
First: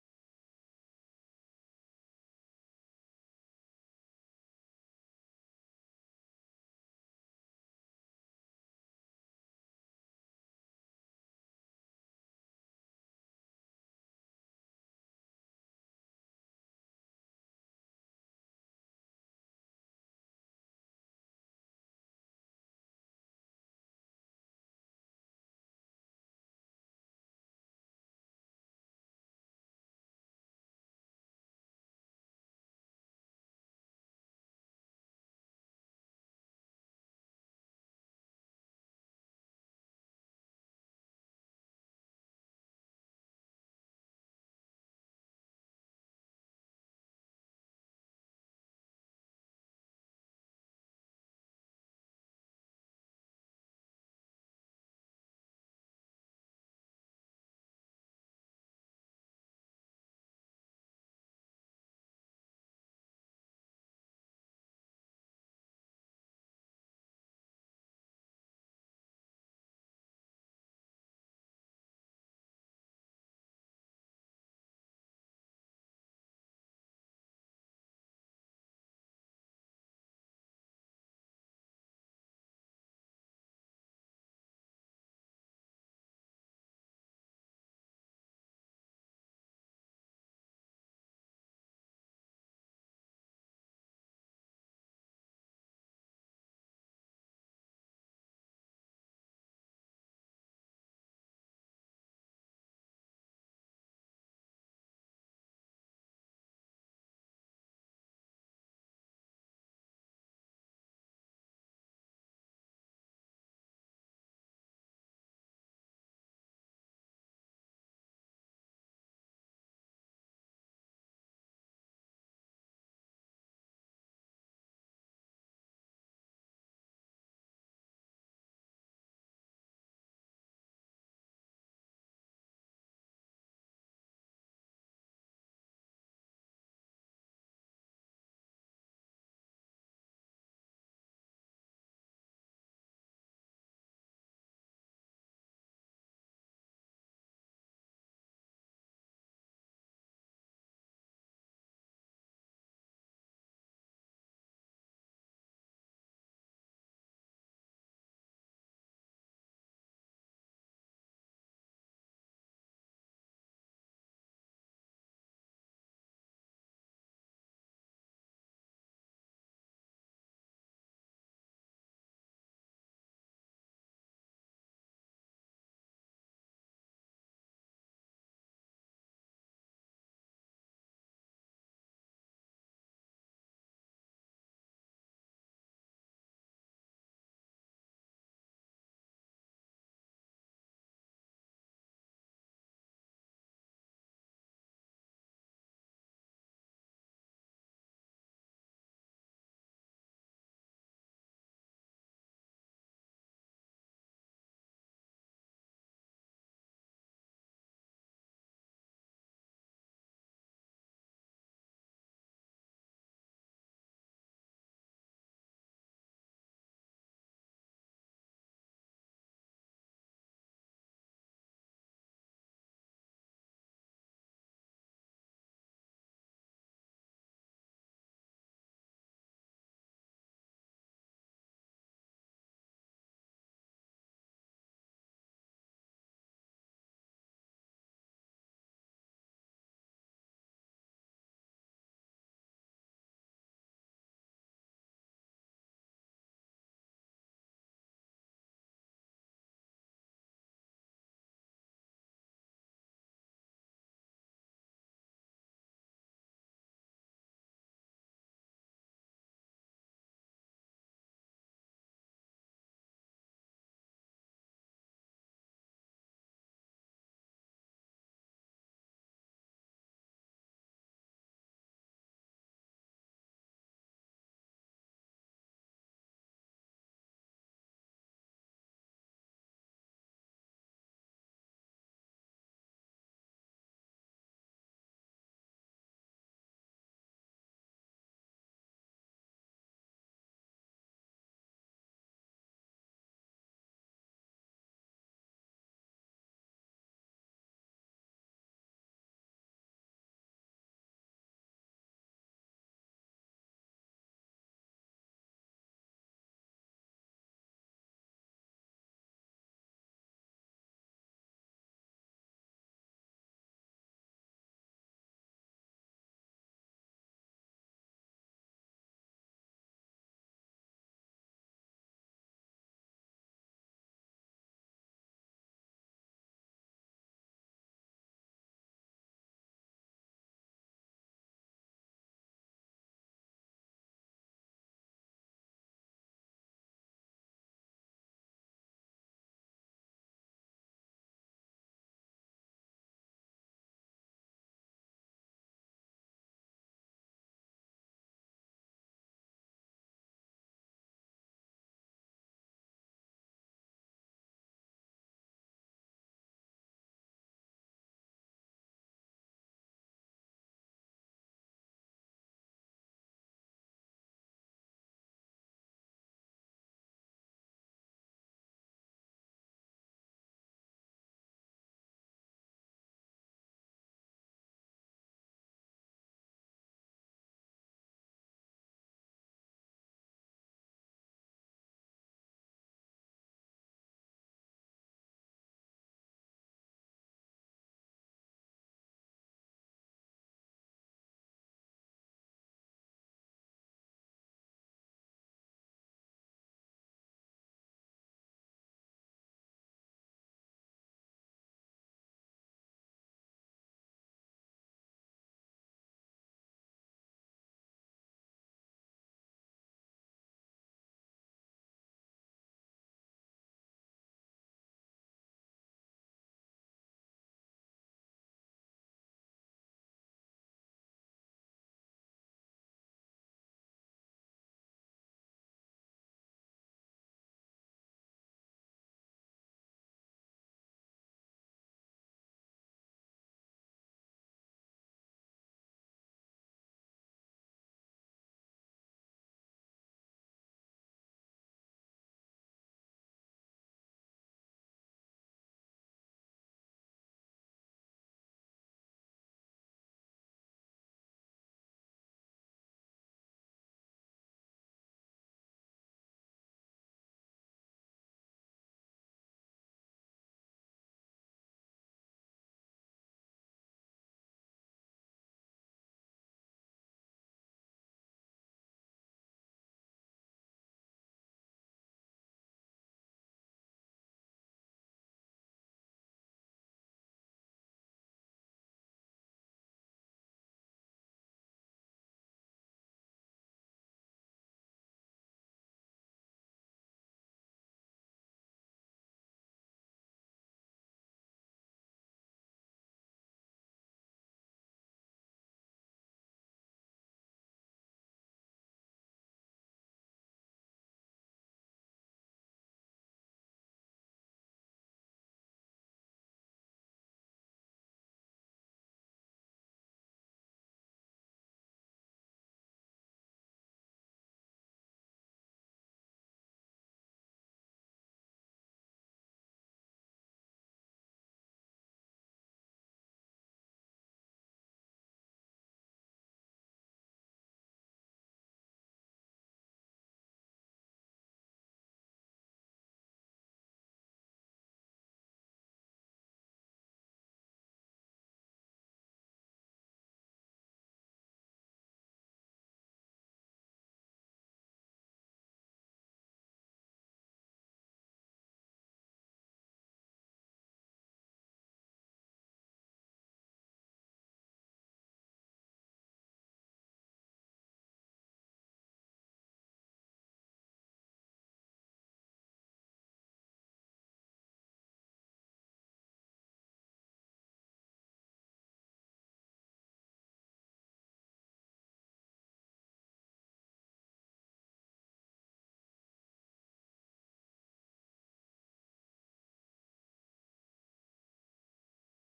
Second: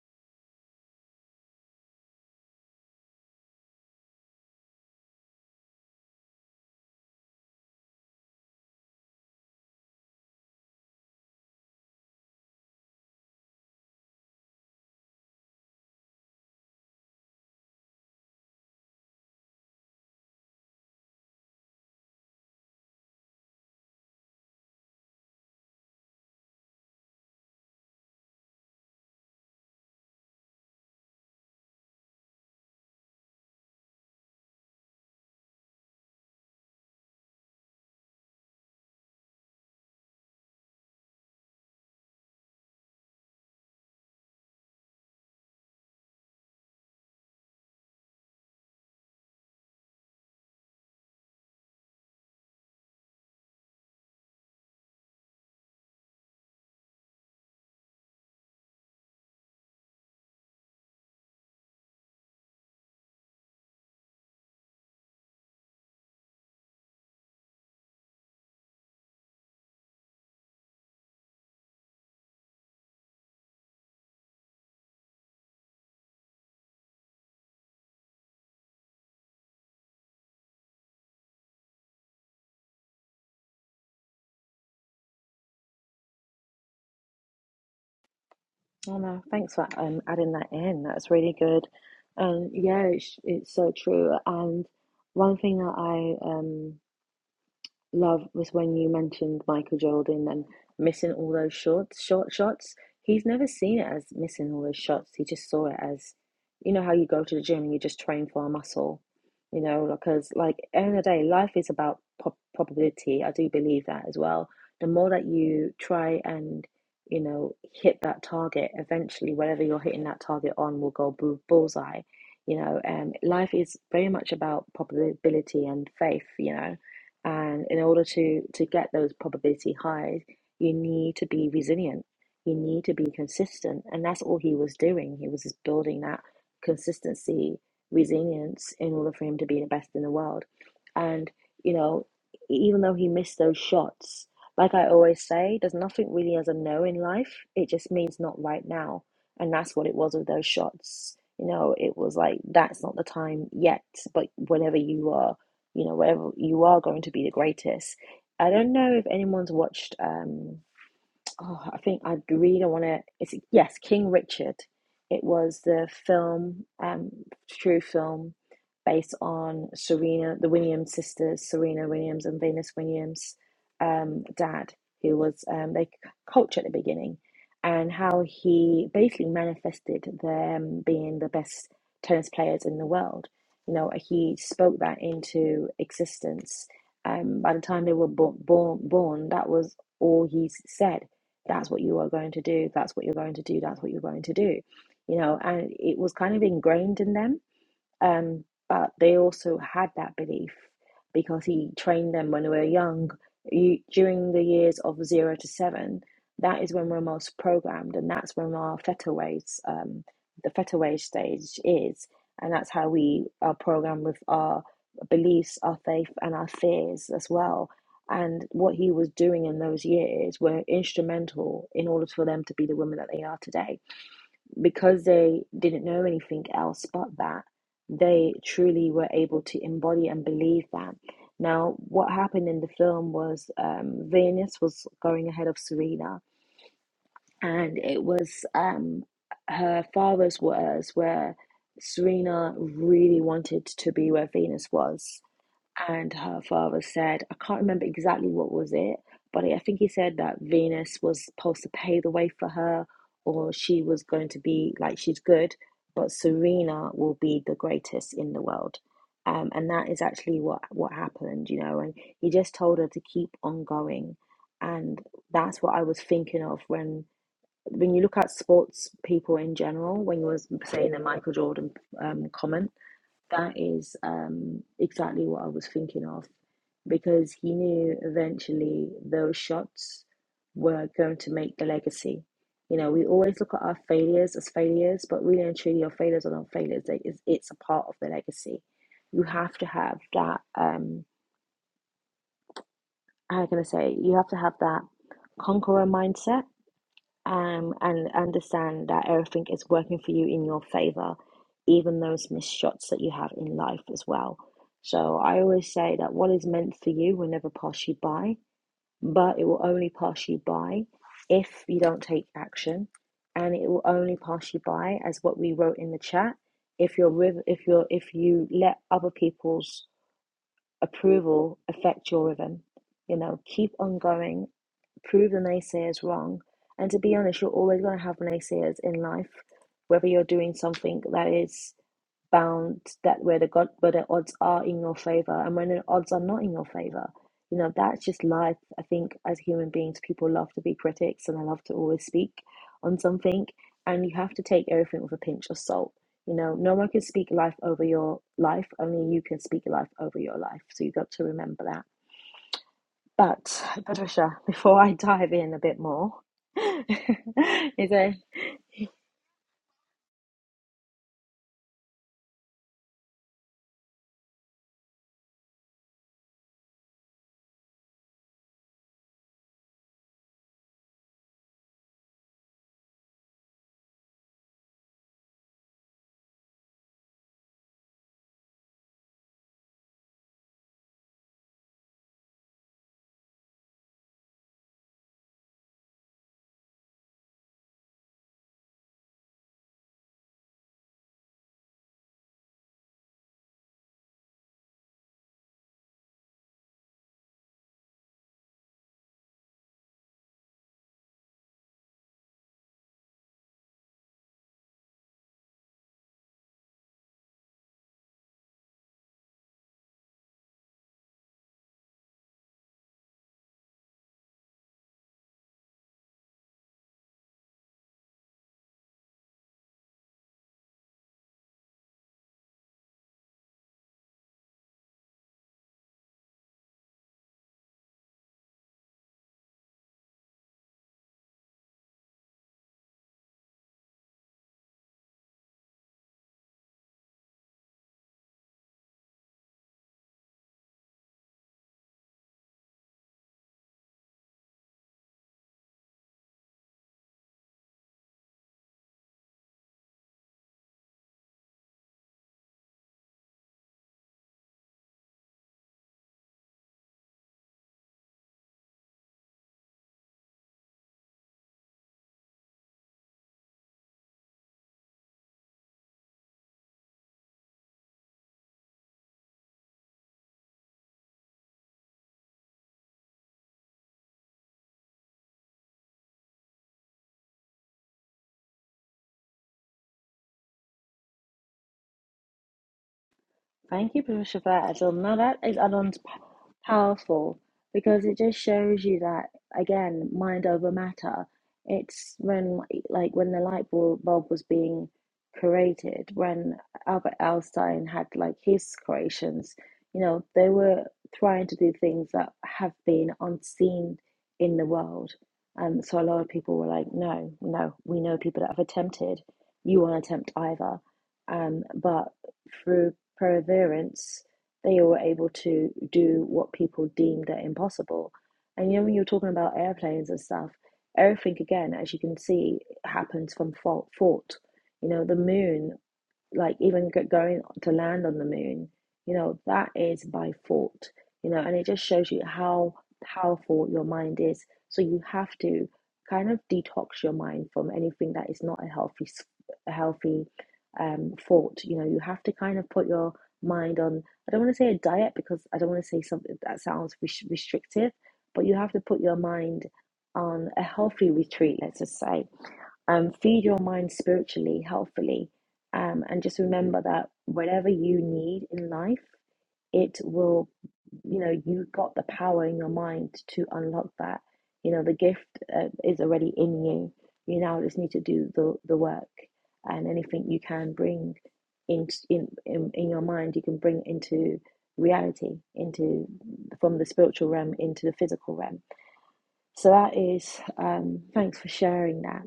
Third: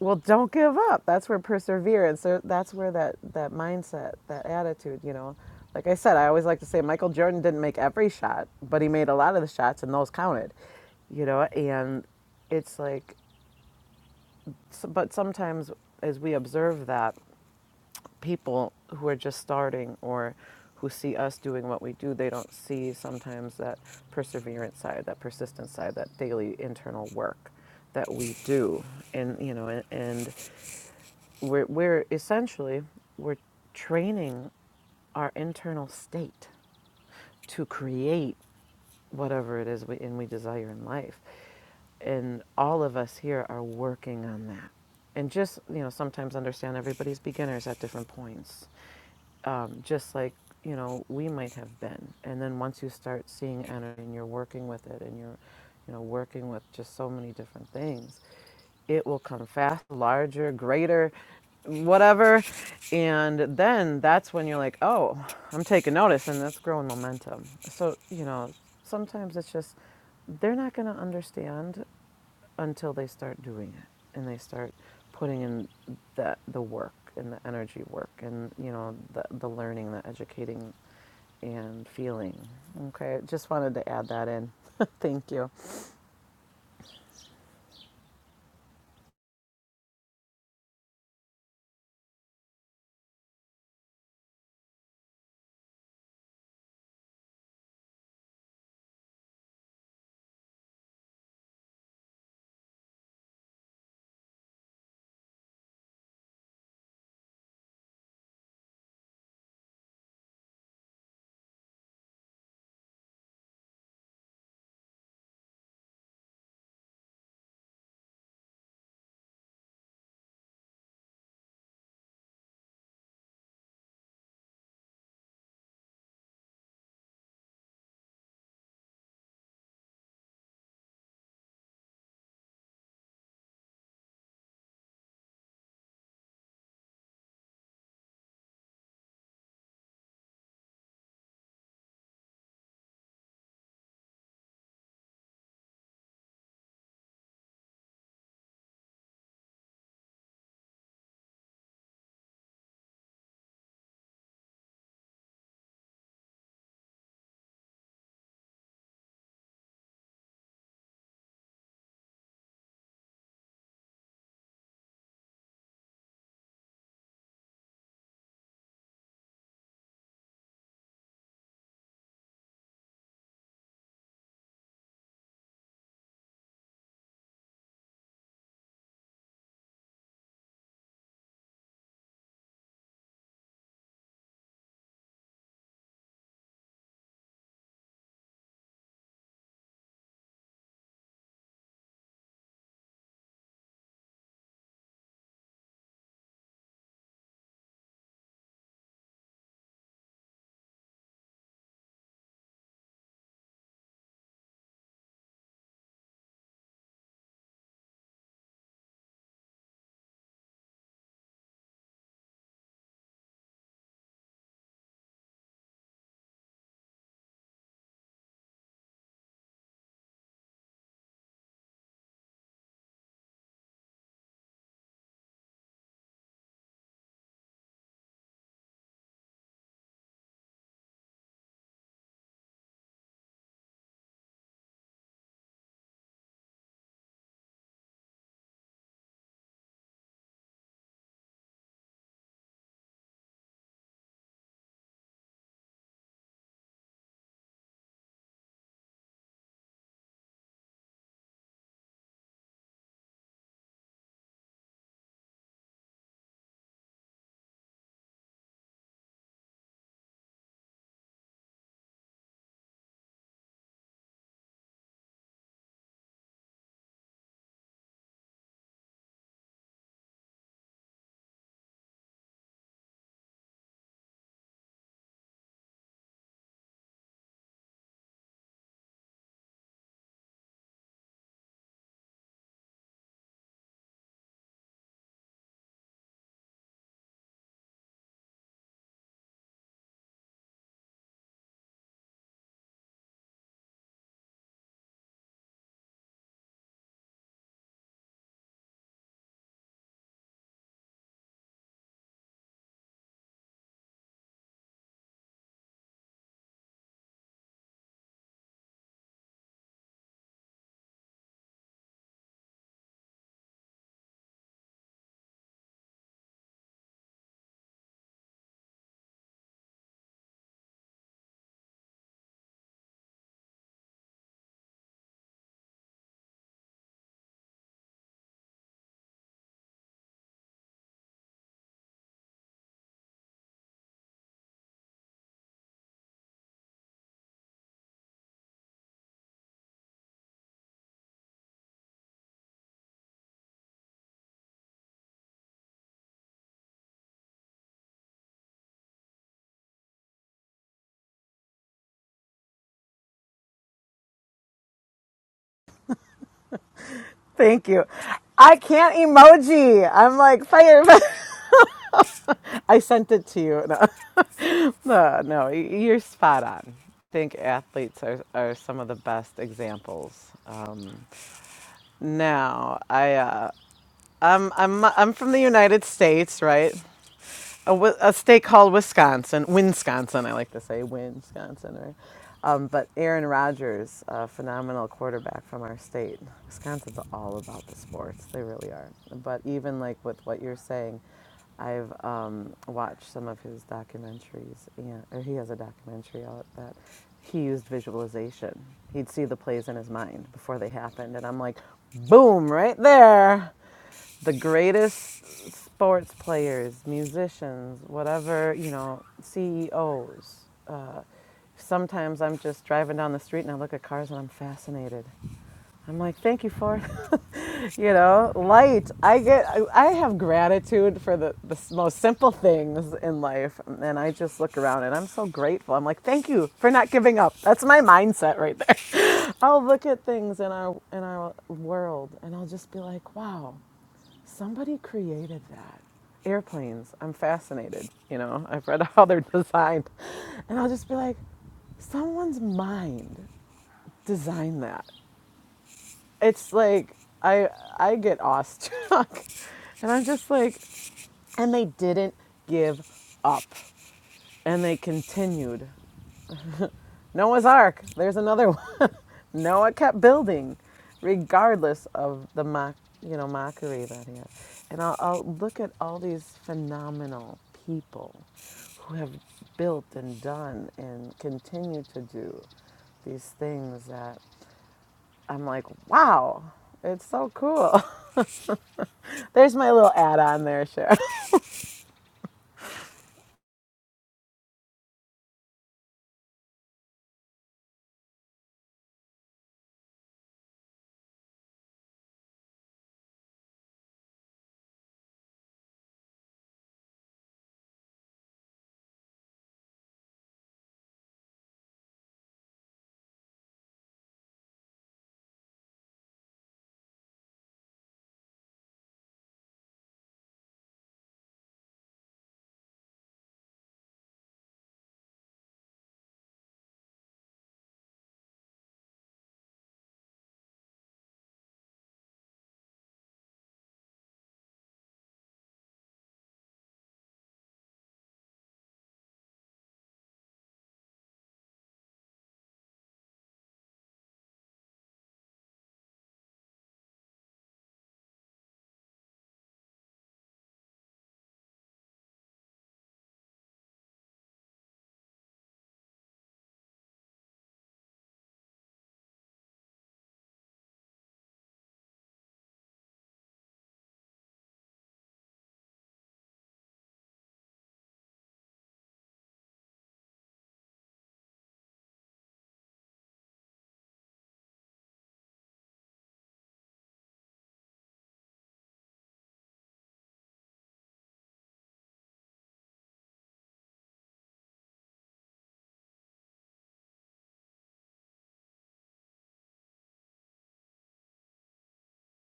Speaker 2: well, don't give up. That's where perseverance, so that's where that, that mindset, that attitude, you know. Like I said, I always like to say Michael Jordan didn't make every shot, but he made a lot of the shots, and those counted, you know, and it's like S but sometimes, as we observe that, people who are just starting or who see us doing what we do, they don't see sometimes that perseverance side, that persistence side, that daily internal work that we do. And, you know, and, and we're, we're essentially, we're training our internal state to create whatever it is we, and we desire in life. And all of us here are working on that. And just, you know, sometimes understand everybody's beginners at different points um, just like you know we might have been and then once you start seeing energy and you're working with it and you're you know working with just so many different things it will come fast larger greater whatever and then that's when you're like oh i'm taking notice and that's growing momentum so you know sometimes it's just they're not going to understand until they start doing it and they start putting in that the work and the energy work and you know the the learning, the educating, and feeling. Okay, just wanted to add that in. Thank you.
Speaker 1: Oh no, thanks for um, adding that in. That's really good. Um, yeah, it's, it's so true. And one thing that I um love was when you mentioned Michael Jordan and missing all those short short shots. He's never seen it as missing all those shots. He just saw it as, you know, how you go to the gym and you just train for a muscle, you know, because like at the end of the day, life is about probability. I do believe that as well. The more that you try and, you know, hit that target, eventually, whatever you're hitting that target on will go bullseye. You know, And um, life is very much about probability and faith, you know and in order to, to get those probability highs, you need to be resilient. You need to be consistent. And that's all he was doing. He was just building that consistency, resilience in order for him to be the best in the world. And, you know, even though he missed those shots, like I always say, there's nothing really as a no in life. It just means not right now. And that's what it was with those shots. You know, it was like, that's not the time yet, but whenever you are you know, whatever you are going to be the greatest. I don't know if anyone's watched um oh, I think I really don't want to. It's yes, King Richard. It was the film, um, true film, based on Serena, the Williams sisters, Serena Williams and Venus Williams' um, dad, who was um, they coach at the beginning, and how he basically manifested them being the best tennis players in the world. You know, he spoke that into existence. Um, by the time they were bo- born, born, that was all he said that's what you are going to do that's what you're going to do that's what you're going to do you know and it was kind of ingrained in them um, but they also had that belief because he trained them when they were young. You, during the years of zero to seven, that is when we're most programmed, and that's when our theta waves, um, the theta wave stage is, and that's how we are programmed with our beliefs, our faith, and our fears as well. And what he was doing in those years were instrumental in order for them to be the women that they are today because they didn't know anything else but that, they truly were able to embody and believe that. Now, what happened in the film was um, Venus was going ahead of Serena, and it was um, her father's words where Serena really wanted to be where Venus was and her father said, I can't remember exactly what was it, but I think he said that Venus was supposed to pave the way for her, or she was going to be like she's good, but Serena will be the greatest in the world. Um, and that is actually what what happened, you know. And he just told her to keep on going, and that's what I was thinking of when when you look at sports people in general. When you was saying the Michael Jordan um, comment, that is um, exactly what I was thinking of because he knew eventually those shots were going to make the legacy. You know, we always look at our failures as failures, but really and truly, your failures are not failures. They- It's, it's a part of the legacy. You have to have that. Um, how can I say? You have to have that conqueror mindset um, and understand that everything is working for you in your favor, even those missed shots that you have in life as well. So I always say that what is meant for you will never pass you by but it will only pass you by if you don't take action and it will only pass you by as what we wrote in the chat if you're with if you're if you let other people's approval affect your rhythm you know keep on going prove the naysayers wrong and to be honest you're always going to have naysayers in life whether you're doing something that is Bound that where the god where the odds are in your favor and when the odds are not in your favor you know that's just life i think as human beings people love to be critics and i love to always speak on something and you have to take everything with a pinch of salt you know no one can speak life over your life only you can speak life over your life so you've got to remember that but patricia before i dive in a bit more
Speaker 2: Thank you.
Speaker 1: is there
Speaker 2: I can't emoji. I'm like fire. I sent it to you. No, no, no, you're spot on. I think athletes are, are some of the best examples. Um, now, I uh, I'm I'm I'm from the United States, right? a, a state called Wisconsin, Wisconsin, I like to say, Wisconsin, right? Um, but Aaron Rodgers, a phenomenal quarterback from our state. Wisconsin's all about the sports, they really are. But even like with what you're saying, I've um, watched some of his documentaries, and, or he has a documentary out that he used visualization. He'd see the plays in his mind before they happened, and I'm like, boom, right there the greatest sports players, musicians, whatever, you know, CEOs. Uh, sometimes I'm just driving down the street and I look at cars and I'm fascinated. I'm like, thank you for, you know, light. I get, I have gratitude for the, the most simple things in life. And I just look around and I'm so grateful. I'm like, thank you for not giving up. That's my mindset right there. I'll look at things in our, in our world and I'll just be like, wow, Somebody created that. Airplanes. I'm fascinated. You know, I've read how they're designed. And I'll just be like, someone's mind designed that. It's like I I get awestruck. and I'm just like and they didn't give up. And they continued. Noah's Ark. There's another one. Noah kept building, regardless of the mock, you know, mockery that he had. And I'll, I'll look at all these phenomenal people who have built and done and continue to do these things that I'm like, wow, it's so cool. There's my little add-on there, Cheryl.
Speaker 1: Thank you, Patricia, for that. So now that is add-ons p- powerful because it just shows you that again, mind over matter. It's when like like when the light bul- bulb was being created, when Albert Einstein had like his creations, you know, they were trying to do things that have been unseen in the world. Um, so a lot of people were like, no, no, we know people that have attempted. You won't attempt either. Um, but through perseverance, they were able to do what people deemed are impossible. And you know, when you're talking about airplanes and stuff, everything again, as you can see, happens from fault. fault. You know, the moon like even g- going to land on the moon you know that is by thought you know and it just shows you how powerful your mind is so you have to kind of detox your mind from anything that is not a healthy s- a healthy um thought you know you have to kind of put your mind on i don't want to say a diet because i don't want to say something that sounds res- restrictive but you have to put your mind on a healthy retreat let's just say um, feed your mind spiritually, healthfully, um, and just remember that whatever you need in life, it will, you know, you got the power in your mind to unlock that. You know, the gift uh, is already in you. You now just need to do the, the work, and anything you can bring in, in in in your mind, you can bring into reality, into from the spiritual realm into the physical realm. So that is, um, thanks for sharing that.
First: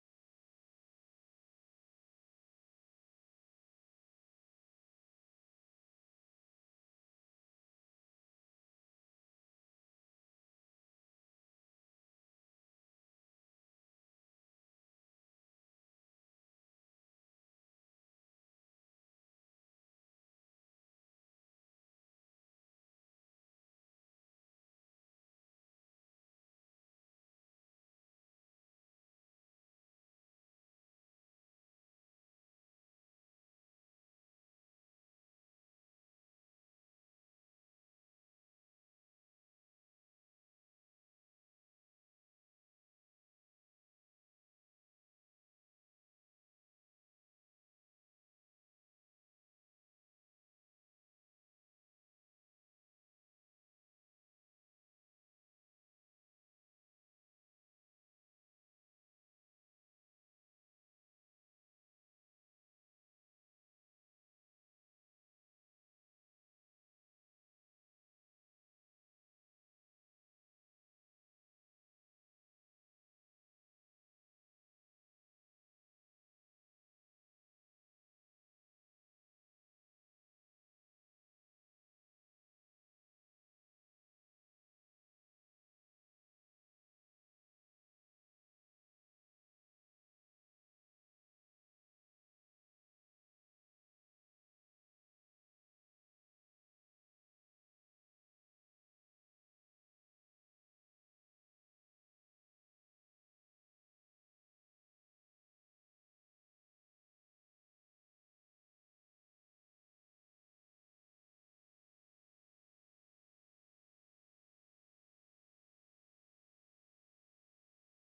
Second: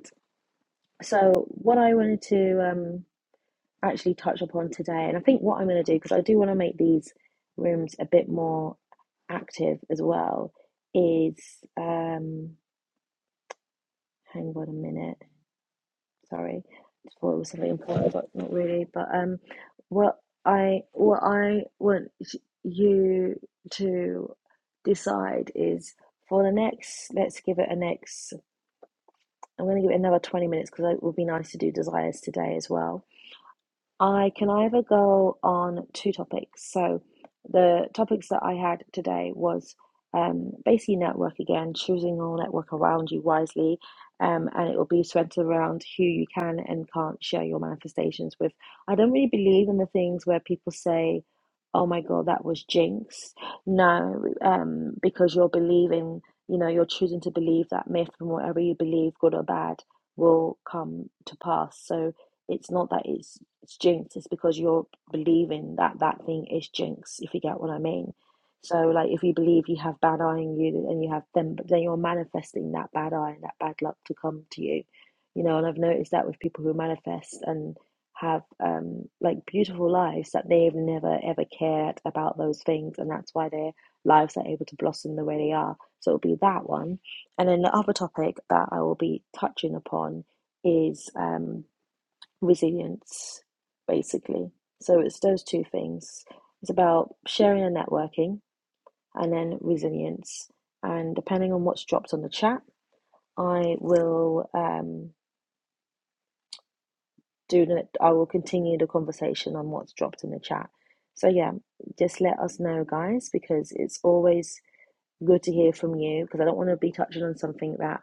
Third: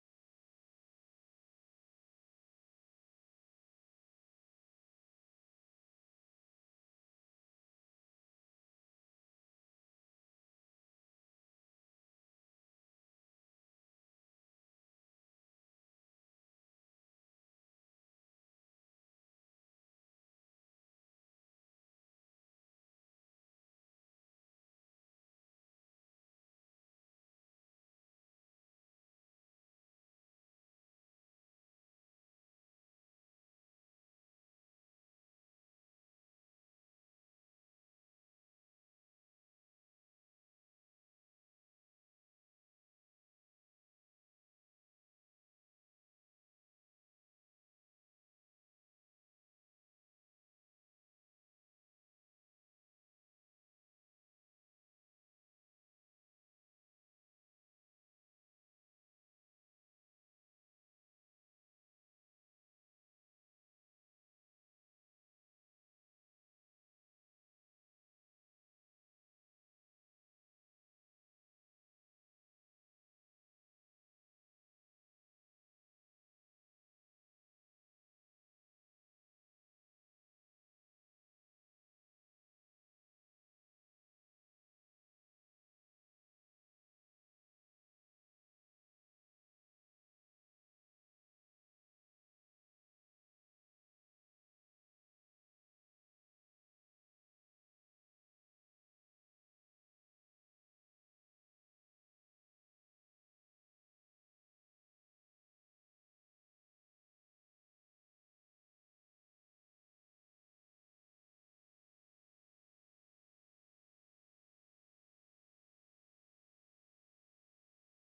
Speaker 1: So, what I wanted to um, actually touch upon today, and I think what I'm going to do, because I do want to make these rooms a bit more active as well, is um, hang on a minute. Sorry, I thought it was something important, but not really. But um, what I what I want you to decide is for the next. Let's give it a next. I'm going to give it another 20 minutes because it would be nice to do desires today as well I can either go on two topics. So the topics that I had today was um, basically network again, choosing your network around you wisely, um, and it will be centered around who you can and can't share your manifestations with. I don't really believe in the things where people say, "Oh my God, that was jinx." No, um, because you're believing, you know, you're choosing to believe that myth, and whatever you believe, good or bad, will come to pass. So it's not that it's it's jinxed it's because you're believing that that thing is jinx if you get what i mean so like if you believe you have bad eye in you and you have them then you're manifesting that bad eye and that bad luck to come to you you know and i've noticed that with people who manifest and have um like beautiful lives that they've never ever cared about those things and that's why their lives are able to blossom the way they are so it'll be that one and then the other topic that i will be touching upon is um resilience, basically. So it's those two things. It's about sharing and networking, and then resilience. And depending on what's dropped on the chat, I will um, do the, I will continue the conversation on what's dropped in the chat. So yeah, just let us know, guys, because it's always Good to hear from you because I don't want to be touching on something that,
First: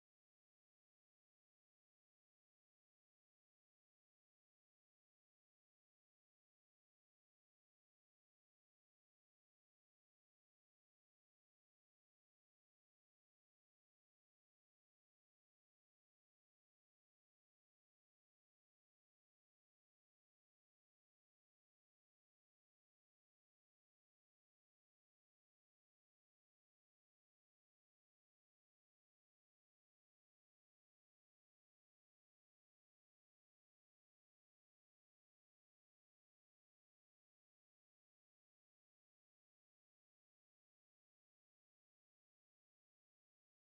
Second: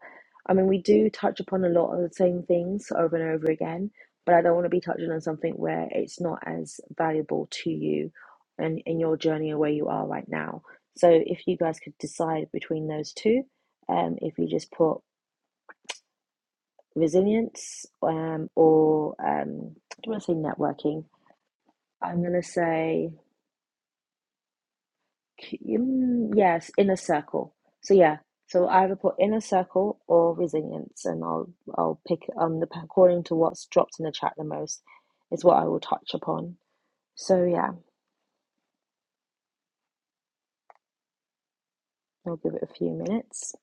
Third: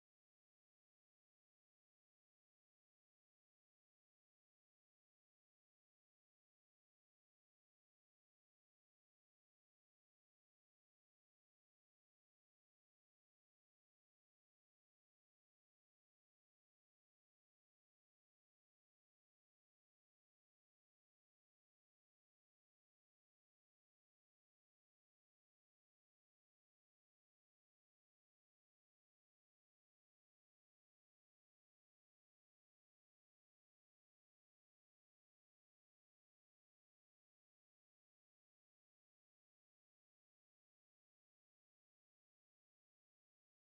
Speaker 1: I mean, we do touch upon a lot of the same things over and over again, but I don't want to be touching on something where it's not as valuable to you and in your journey or where you are right now. So if you guys could decide between those two, um, if you just put resilience um, or um, I don't want to say networking, I'm going to say. Mm, Yes, inner circle. So yeah, so I either put inner circle or resilience, and I'll I'll pick on the according to what's dropped in the chat the most is what I will touch upon. So yeah, I'll give it a few minutes.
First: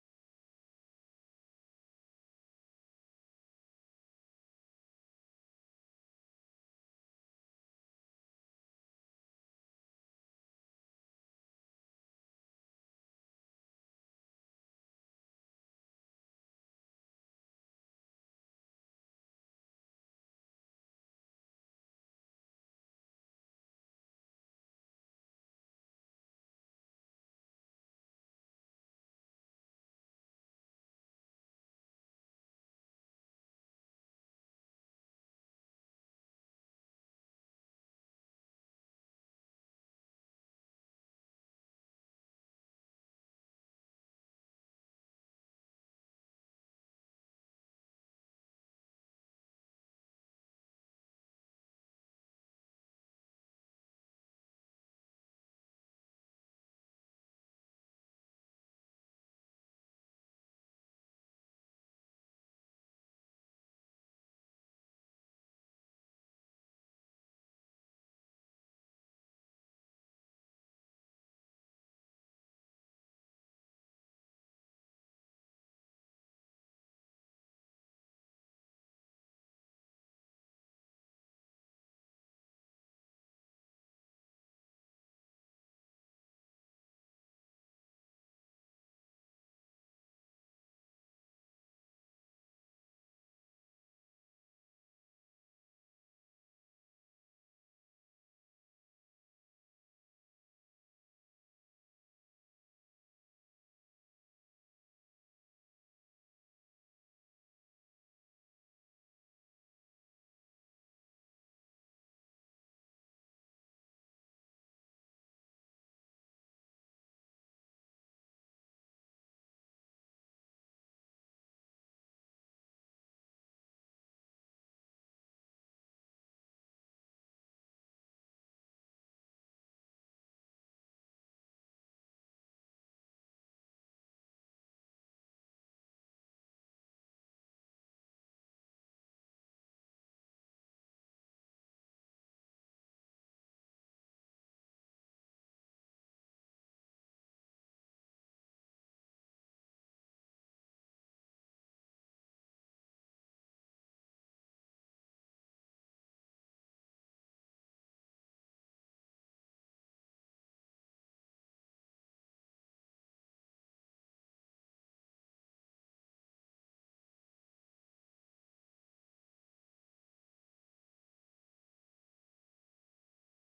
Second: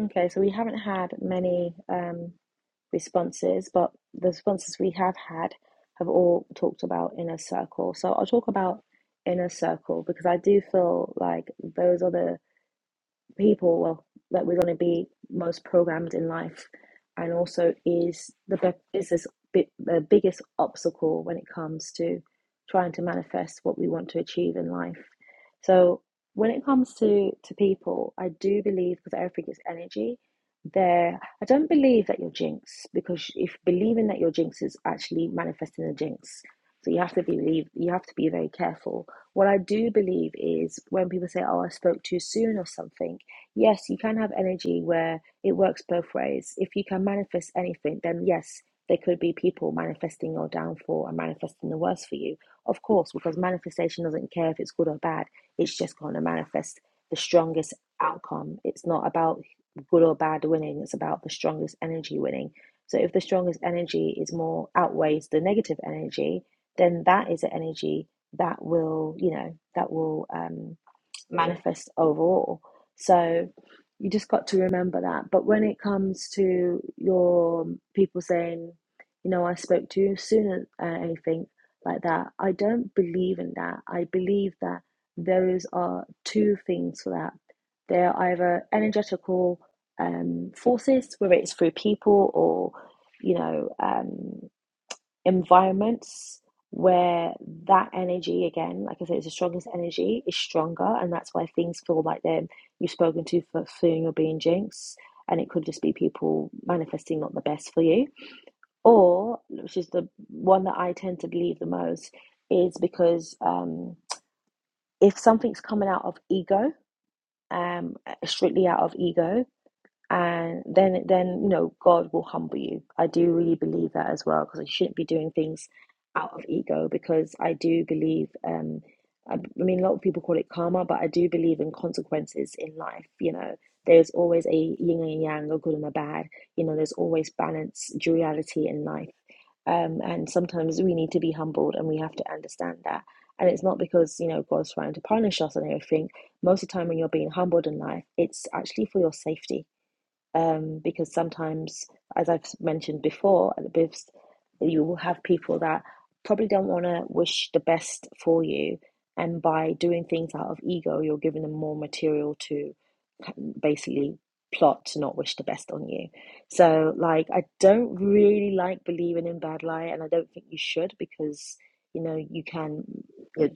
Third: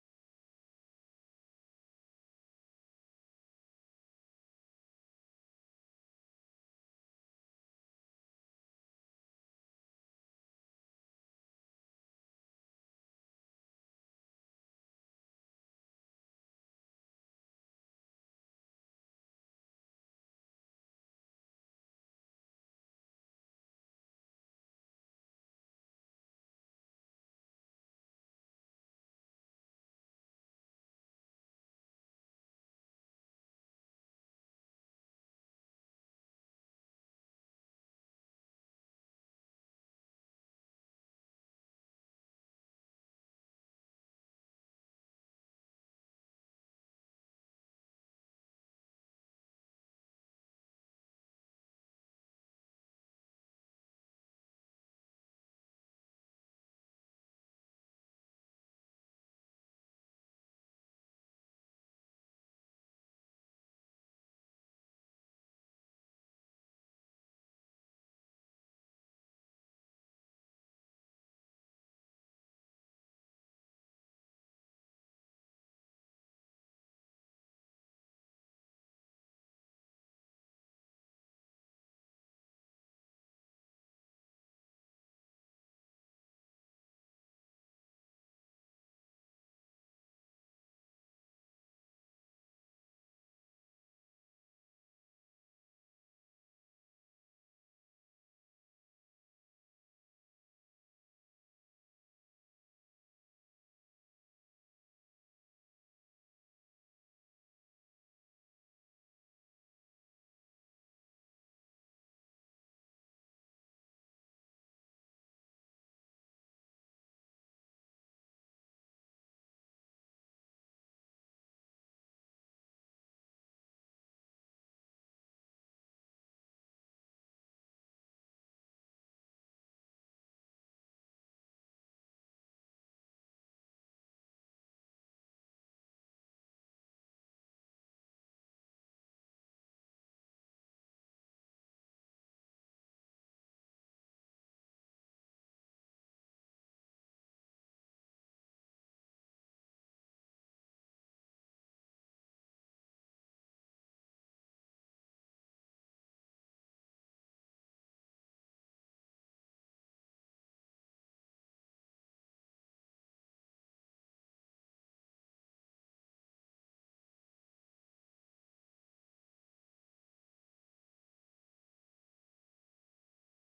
Speaker 1: Okay, so we haven't had many um, responses, but the responses we have had have all talked about inner circle. So I'll talk about inner circle because I do feel like those are the people well that we're going to be most programmed in life and also is the be- is this bi- the biggest obstacle when it comes to trying to manifest what we want to achieve in life so when it comes to to people i do believe because everything is energy there i don't believe that you're jinx because if believing that you're jinx is actually manifesting a jinx so you have to believe you have to be very careful what I do believe is when people say, "Oh, I spoke too soon" or something, yes, you can have energy where it works both ways. If you can manifest anything, then yes, there could be people manifesting your downfall and manifesting the worst for you. Of course, because manifestation doesn't care if it's good or bad, it's just going to manifest the strongest outcome. It's not about good or bad winning, it's about the strongest energy winning. So if the strongest energy is more outweighs the negative energy, then that is an energy that will, you know, that will um, manifests overall. So you just got to remember that. But when it comes to your um, people saying, you know, I spoke to you sooner, uh, anything like that, I don't believe in that. I believe that those are two things for that. They're either energetical um, forces, whether it's through people or, you know, um environments where that energy again like i said it's the strongest energy is stronger and that's why things feel like they're you've spoken to for fearing you're being jinxed and it could just be people manifesting not the best for you or which is the one that i tend to believe the most is because um if something's coming out of ego um strictly out of ego and then then you know God will humble you. I do really believe that as well because you shouldn't be doing things out of ego because I do believe um I, I mean a lot of people call it karma but I do believe in consequences in life you know there's always a yin and yang a good and a bad you know there's always balance duality in life um and sometimes we need to be humbled and we have to understand that and it's not because you know God's trying to punish us and everything most of the time when you're being humbled in life it's actually for your safety um, because sometimes, as I've mentioned before, at the BIVs, you will have people that probably don't want to wish the best for you, and by doing things out of ego, you're giving them more material to basically plot to not wish the best on you. So, like, I don't really like believing in bad lie, and I don't think you should because you know you can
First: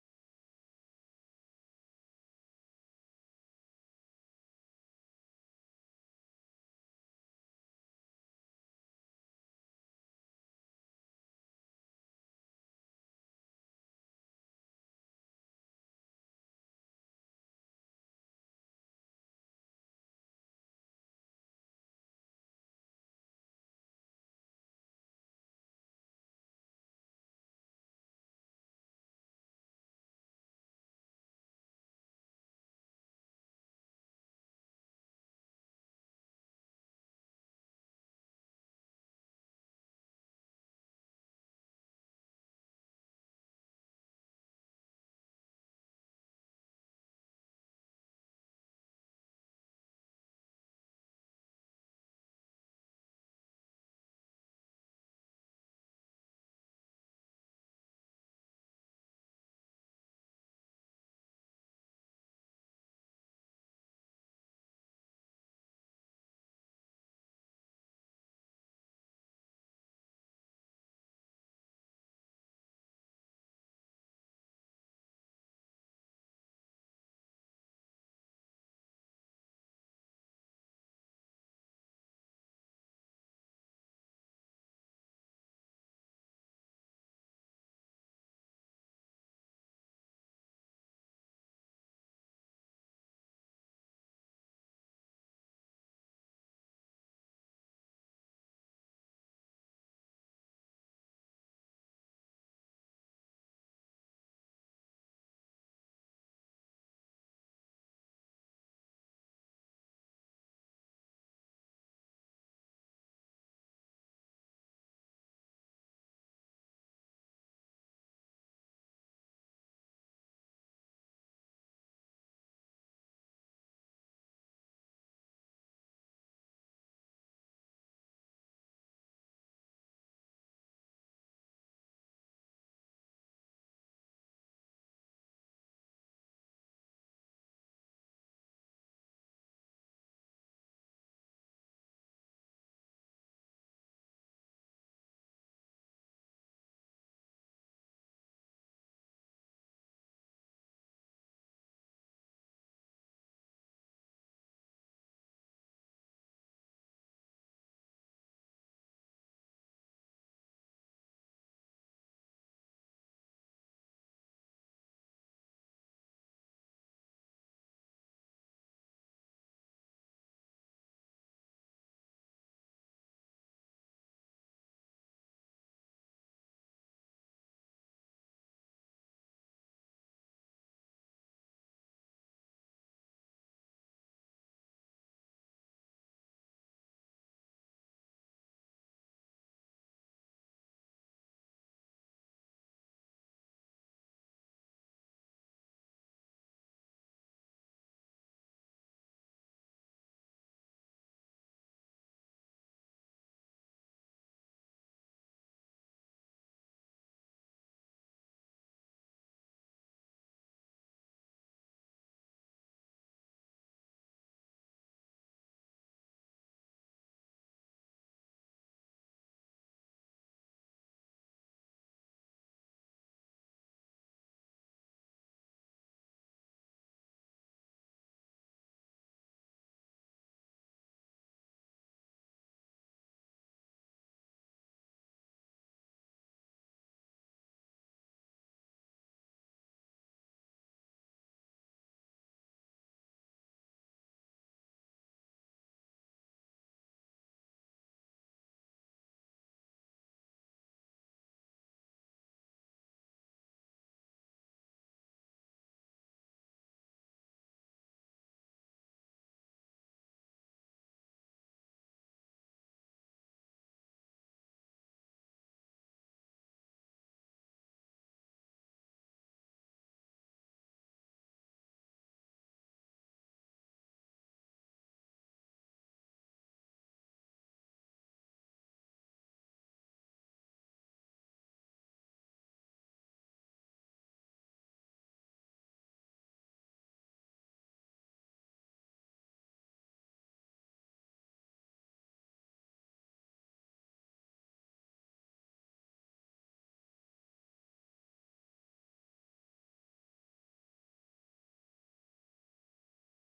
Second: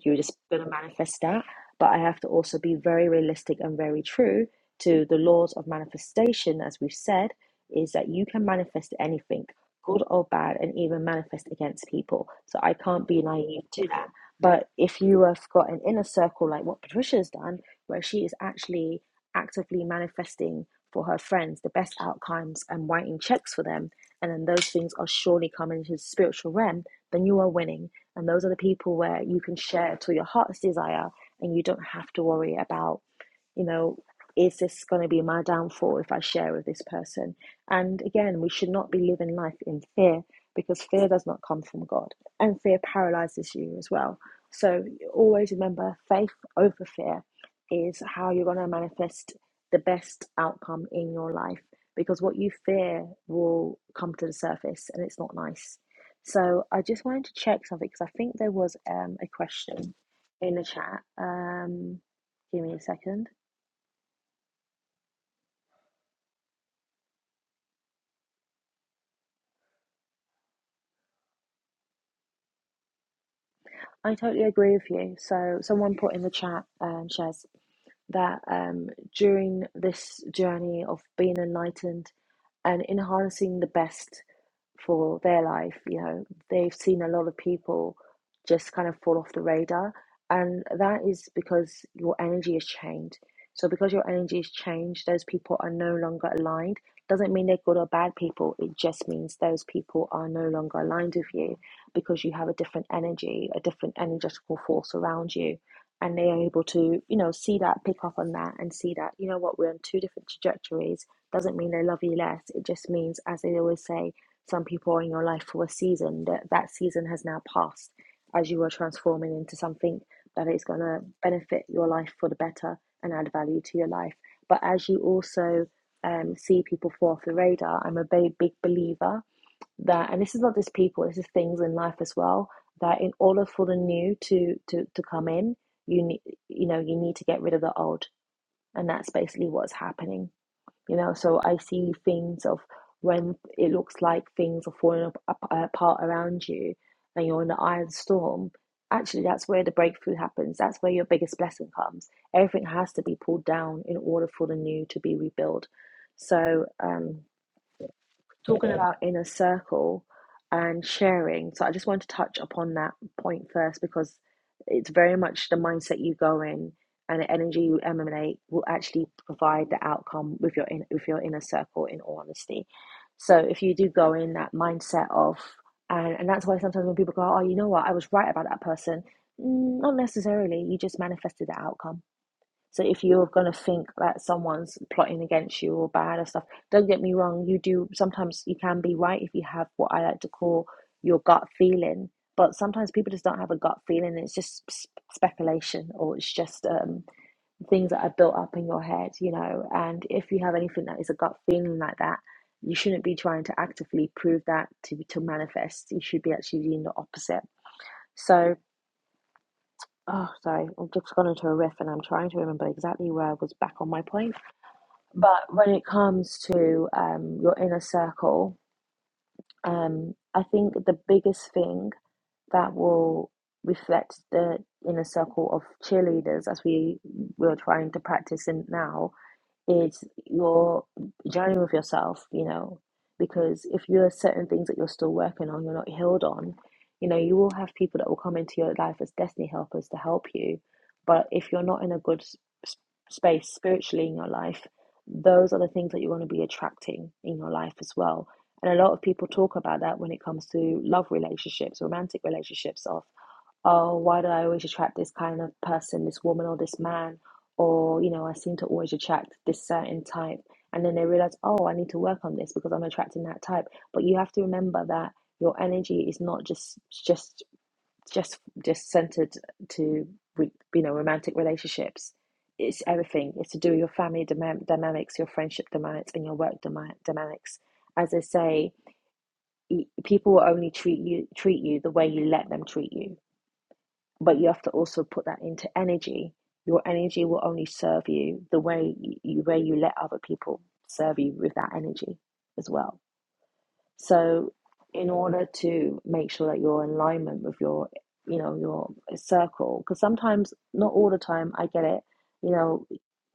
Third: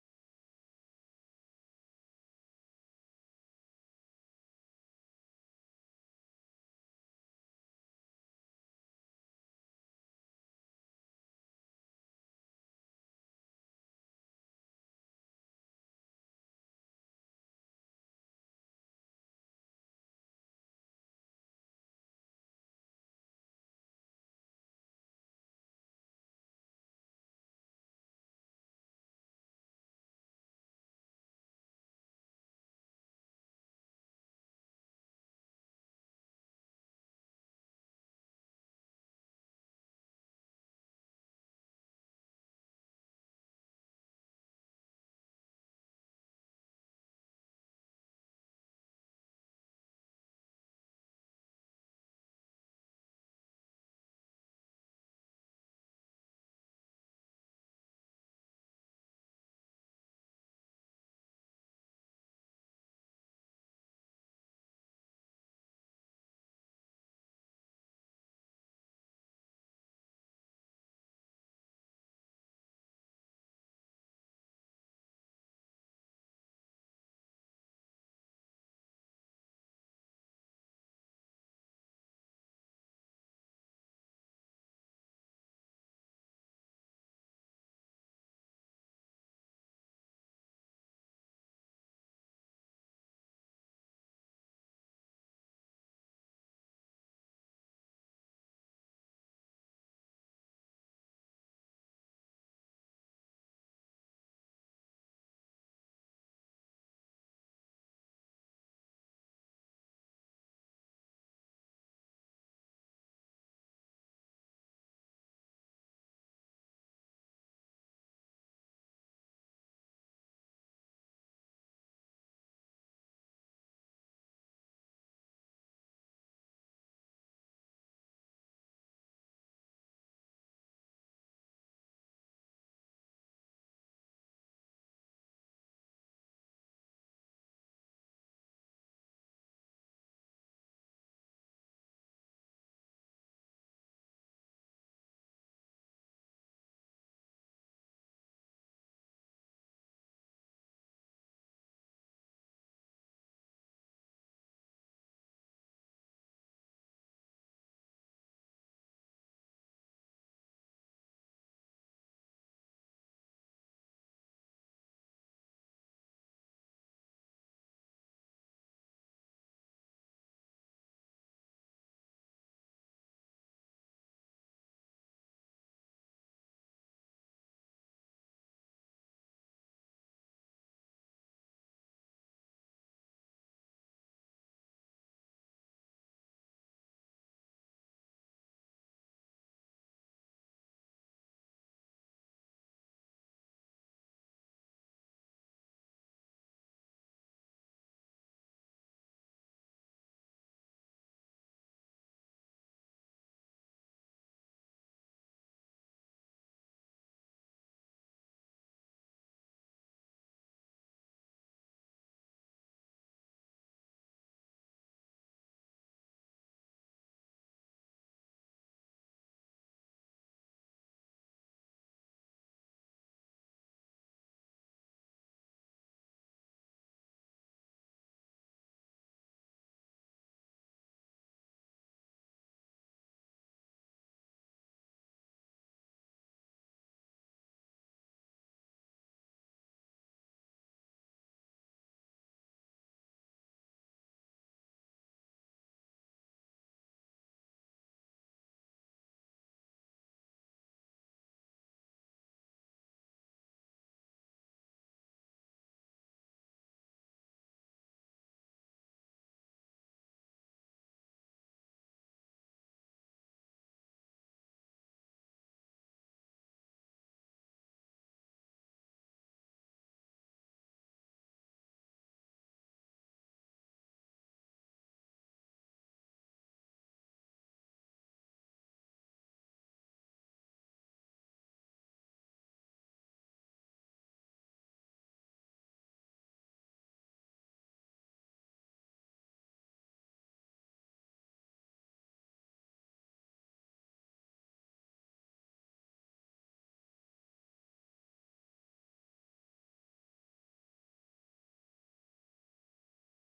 Speaker 1: you're just gonna manifest that. But I have to also be very realistic and very true to the laws of manifestation, as we've said, is that you can manifest anything, good or bad, and even manifest against people. So I can't be naive to that. But if you have got an inner circle like what Patricia's done, where she is actually actively manifesting for her friends the best outcomes and writing checks for them, and then those things are surely coming into the spiritual realm, then you are winning. And those are the people where you can share to your heart's desire and you don't have to worry about you know, is this going to be my downfall if I share with this person? And again, we should not be living life in fear because fear does not come from God and fear paralyzes you as well. So always remember faith over fear is how you're going to manifest the best outcome in your life because what you fear will come to the surface and it's not nice. So I just wanted to check something because I think there was um, a question in the chat. Um, give me a second. I totally agree with you. So, someone put in the chat, um, Shez, that um, during this journey of being enlightened and in harnessing the best for their life. You know, they've seen a lot of people just kind of fall off the radar, and that is because your energy is changed. So, because your energy is changed, those people are no longer aligned. Doesn't mean they're good or bad people. It just means those people are no longer aligned with you because you have a different energy, a different energetical force around you. And they are able to, you know, see that, pick up on that, and see that, you know what, we're on two different trajectories doesn't mean they love you less. It just means, as they always say, some people are in your life for a season that that season has now passed as you are transforming into something that is going to benefit your life for the better and add value to your life. But as you also um, see people fall off the radar, I'm a big, big believer that, and this is not just people, this is things in life as well, that in order for the new to, to, to come in, you need, you know, you need to get rid of the old. And that's basically what's happening you know so i see things of when it looks like things are falling up ap- apart around you and you're in the eye of the storm actually that's where the breakthrough happens that's where your biggest blessing comes everything has to be pulled down in order for the new to be rebuilt so um talking about inner circle and sharing. So I just want to touch upon that point first because it's very much the mindset you go in and the energy you emanate will actually provide the outcome with your in, with your inner circle in all honesty. So if you do go in that mindset of and, and that's why sometimes when people go, oh, you know what, I was right about that person. Mm, Not necessarily. You just manifested the outcome so if you're gonna think that someone's plotting against you or bad or stuff, don't get me wrong, you do sometimes you can be right if you have what I like to call your gut feeling. But sometimes people just don't have a gut feeling. It's just speculation or it's just um, things that are built up in your head, you know. And if you have anything that is a gut feeling like that, you shouldn't be trying to actively prove that to to manifest. You should be actually doing the opposite. So, oh, sorry, I've just gone into a riff, and I'm trying to remember exactly where I was back on my point. But when it comes to um, your inner circle, um, I think the biggest thing that will reflect the inner circle of cheerleaders, as we we are trying to practice in now, is your journey with yourself, you know, because if you are certain things that you're still working on, you're not healed on, you know, you will have people that will come into your life as destiny helpers to help you. But if you're not in a good s- space spiritually in your life, those are the things that you're going to be attracting in your life as well. And a lot of people talk about that when it comes to love relationships, romantic relationships, of oh, why do I always attract this kind of person, this woman or this man? Or, you know, I seem to always attract this certain type. And then they realize, oh, I need to work on this because I'm attracting that type. But you have to remember that your energy is not just just just just centered to you know romantic relationships. It's everything. It's to do with your family dynamics, your friendship dynamics, and your work dynamics. As I say, e, people will only treat you treat you the way you let them treat you but you have to also put that into energy. Your energy will only serve you the way you, where you let other people serve you with that energy as well. So, in order to make sure that you're in alignment with your, you know, your circle, because sometimes, not all the time, I get it. You know,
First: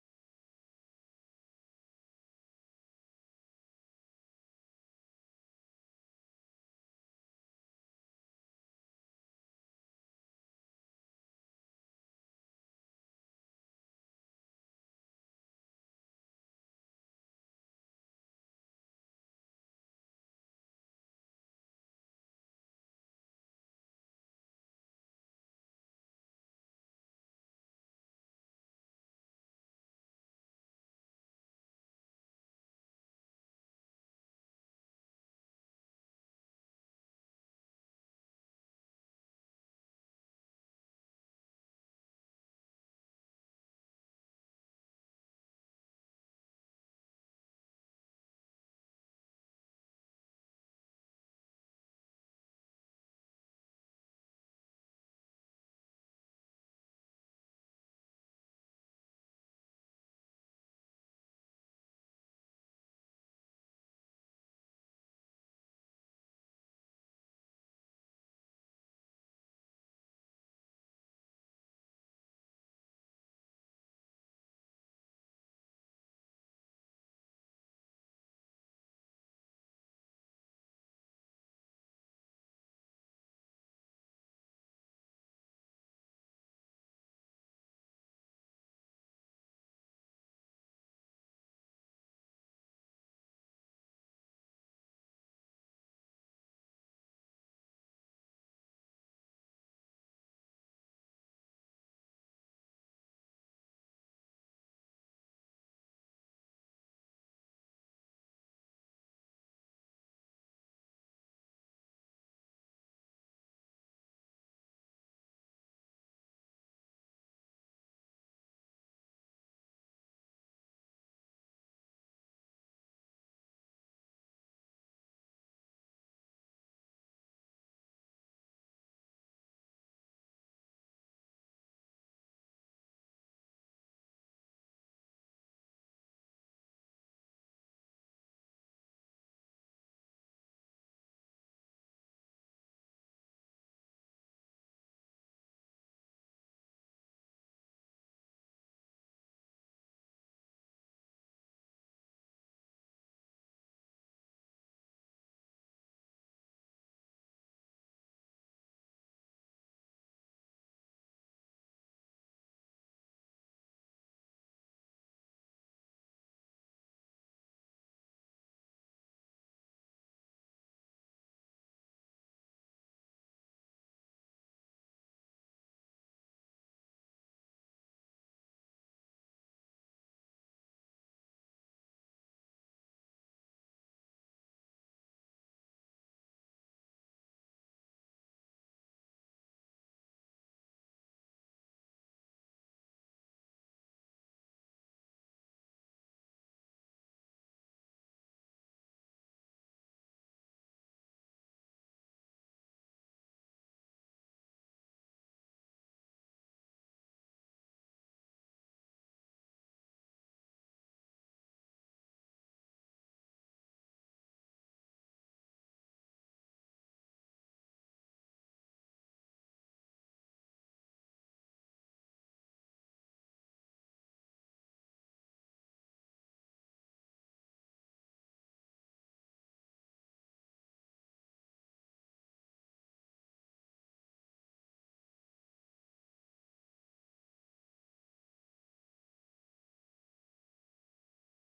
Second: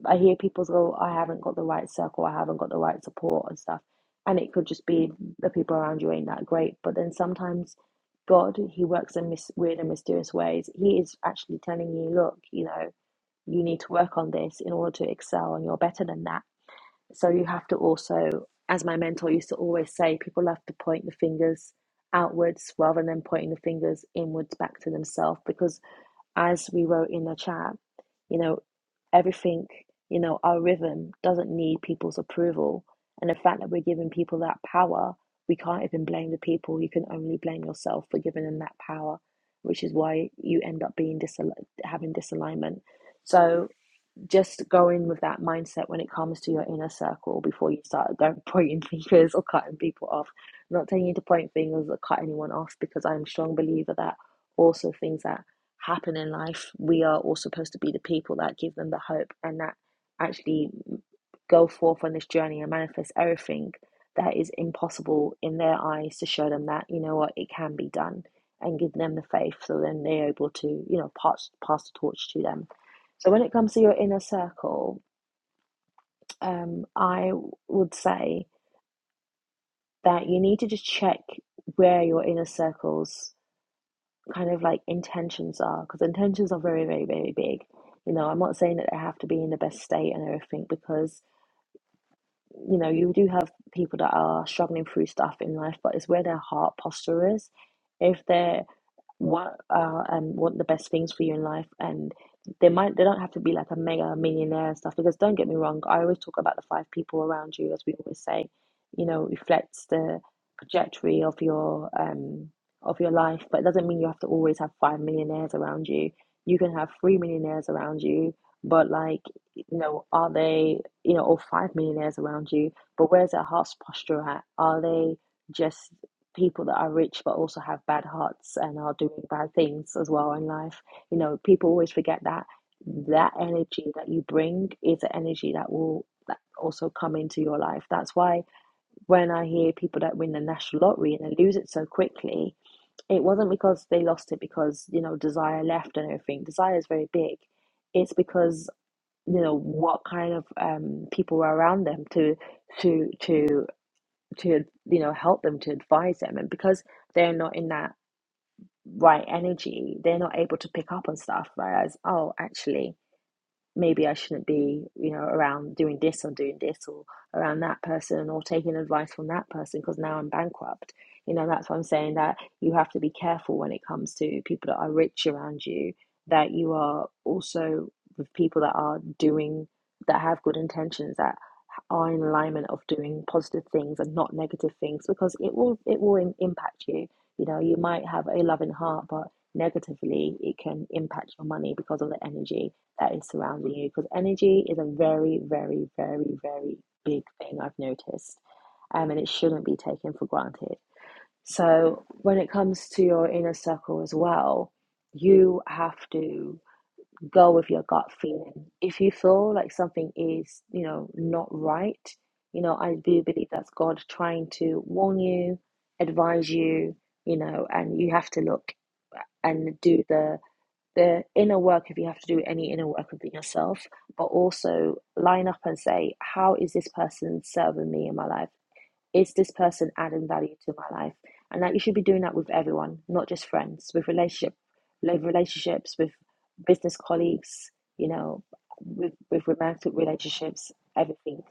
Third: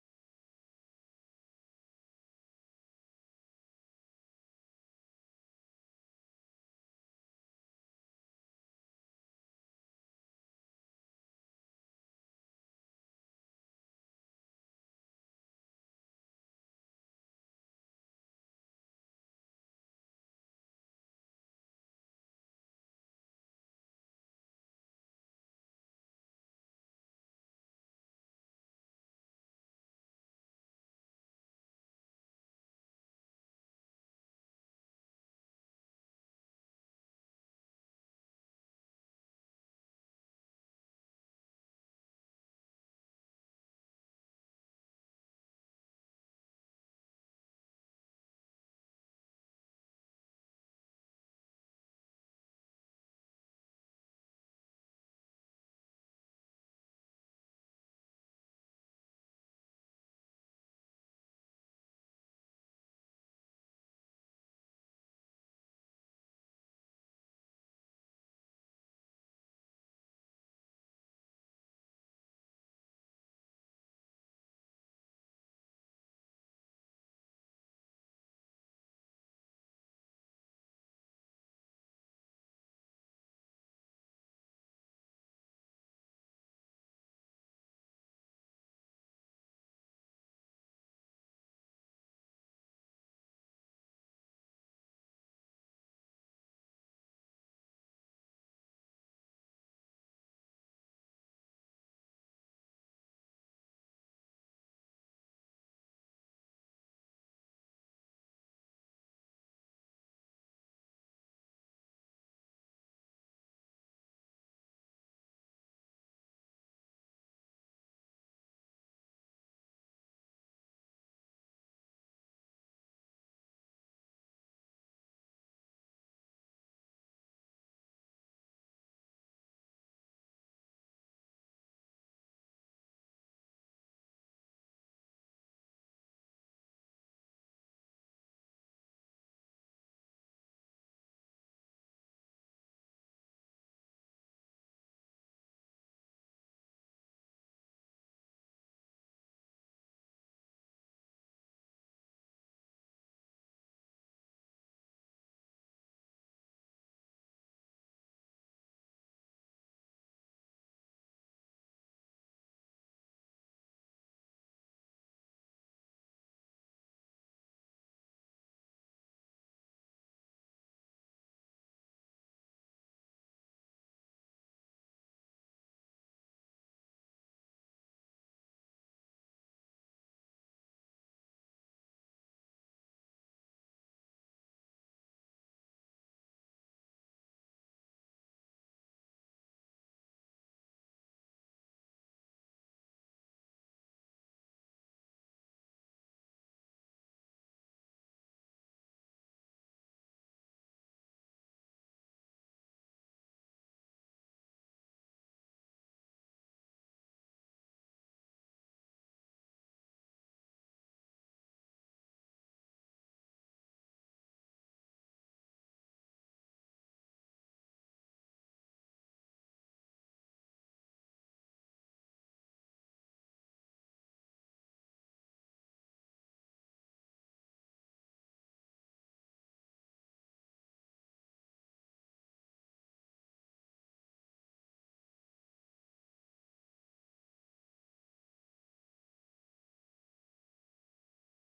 Speaker 1: I hear people go, I haven't got the right circle, I haven't got the right support and stuff. And it could just be the people around you ain't that great. But then sometimes God, He works in mis- weird and mysterious ways. He is actually telling you, look, you know, you need to work on this in order to excel and you're better than that so you have to also, as my mentor used to always say, people have to point the fingers outwards rather than pointing the fingers inwards back to themselves. Because as we wrote in the chat, you know, everything, you know, our rhythm doesn't need people's approval. And the fact that we're giving people that power, we can't even blame the people. You can only blame yourself for giving them that power, which is why you end up being disal- having disalignment. So just go in with that mindset when it comes to your inner circle before you start going pointing fingers or cutting people off. I'm not telling you to point fingers or cut anyone off because I'm a strong believer that also things that happen in life, we are all supposed to be the people that give them the hope and that actually go forth on this journey and manifest everything that is impossible in their eyes to show them that, you know what, it can be done and give them the faith so then they're able to, you know, pass, pass the torch to them so when it comes to your inner circle, um, I would say that you need to just check where your inner circle's kind of like intentions are, because intentions are very, very, very big. You know, I'm not saying that they have to be in the best state and everything, because you know you do have people that are struggling through stuff in life, but it's where their heart posture is. If they're what uh and what the best things for you in life and they might they don't have to be like a mega millionaire and stuff because don't get me wrong i always talk about the five people around you as we always say you know reflects the trajectory of your um of your life but it doesn't mean you have to always have five millionaires around you you can have three millionaires around you but like you know are they you know or five millionaires around you but where's their heart's posture at are they just people that are rich but also have bad hearts and are doing bad things as well in life. You know, people always forget that that energy that you bring is an energy that will that also come into your life. That's why when I hear people that win the national lottery and they lose it so quickly, it wasn't because they lost it because, you know, desire left and everything. Desire is very big. It's because, you know, what kind of um people were around them to to to to you know help them to advise them and because they're not in that right energy they're not able to pick up on stuff whereas oh actually maybe i shouldn't be you know around doing this or doing this or around that person or taking advice from that person because now i'm bankrupt you know that's why i'm saying that you have to be careful when it comes to people that are rich around you that you are also with people that are doing that have good intentions that are in alignment of doing positive things and not negative things because it will it will im- impact you you know you might have a loving heart but negatively it can impact your money because of the energy that is surrounding you because energy is a very very very very big thing i've noticed um, and it shouldn't be taken for granted so when it comes to your inner circle as well you have to go with your gut feeling. If you feel like something is, you know, not right, you know, I do believe that's God trying to warn you, advise you, you know, and you have to look and do the the inner work if you have to do any inner work within yourself, but also line up and say, How is this person serving me in my life? is this person adding value to my life? And that you should be doing that with everyone, not just friends, with relationship, love relationships, with business colleagues, you know, with with romantic relationships, everything.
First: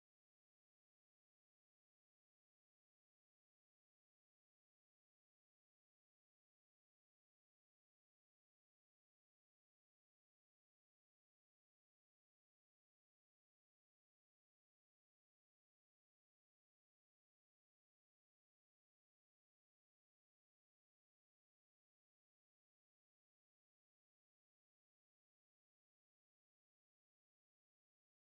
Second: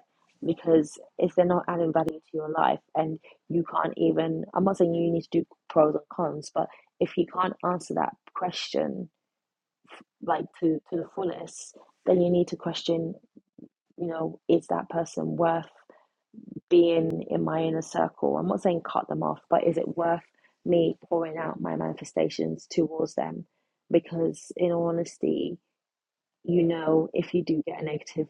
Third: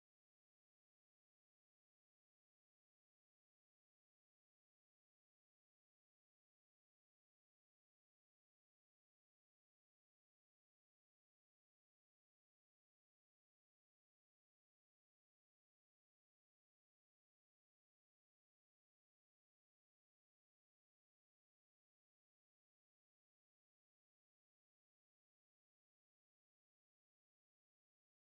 Speaker 1: Because if they're not adding value to your life and you can't even, I'm not saying you need to do pros and cons, but if you can't answer that question like to to the fullest, then you need to question, you know, is that person worth being in my inner circle. I'm not saying cut them off, but is it worth me pouring out my manifestations towards them? Because, in all honesty, you know, if you do get a negative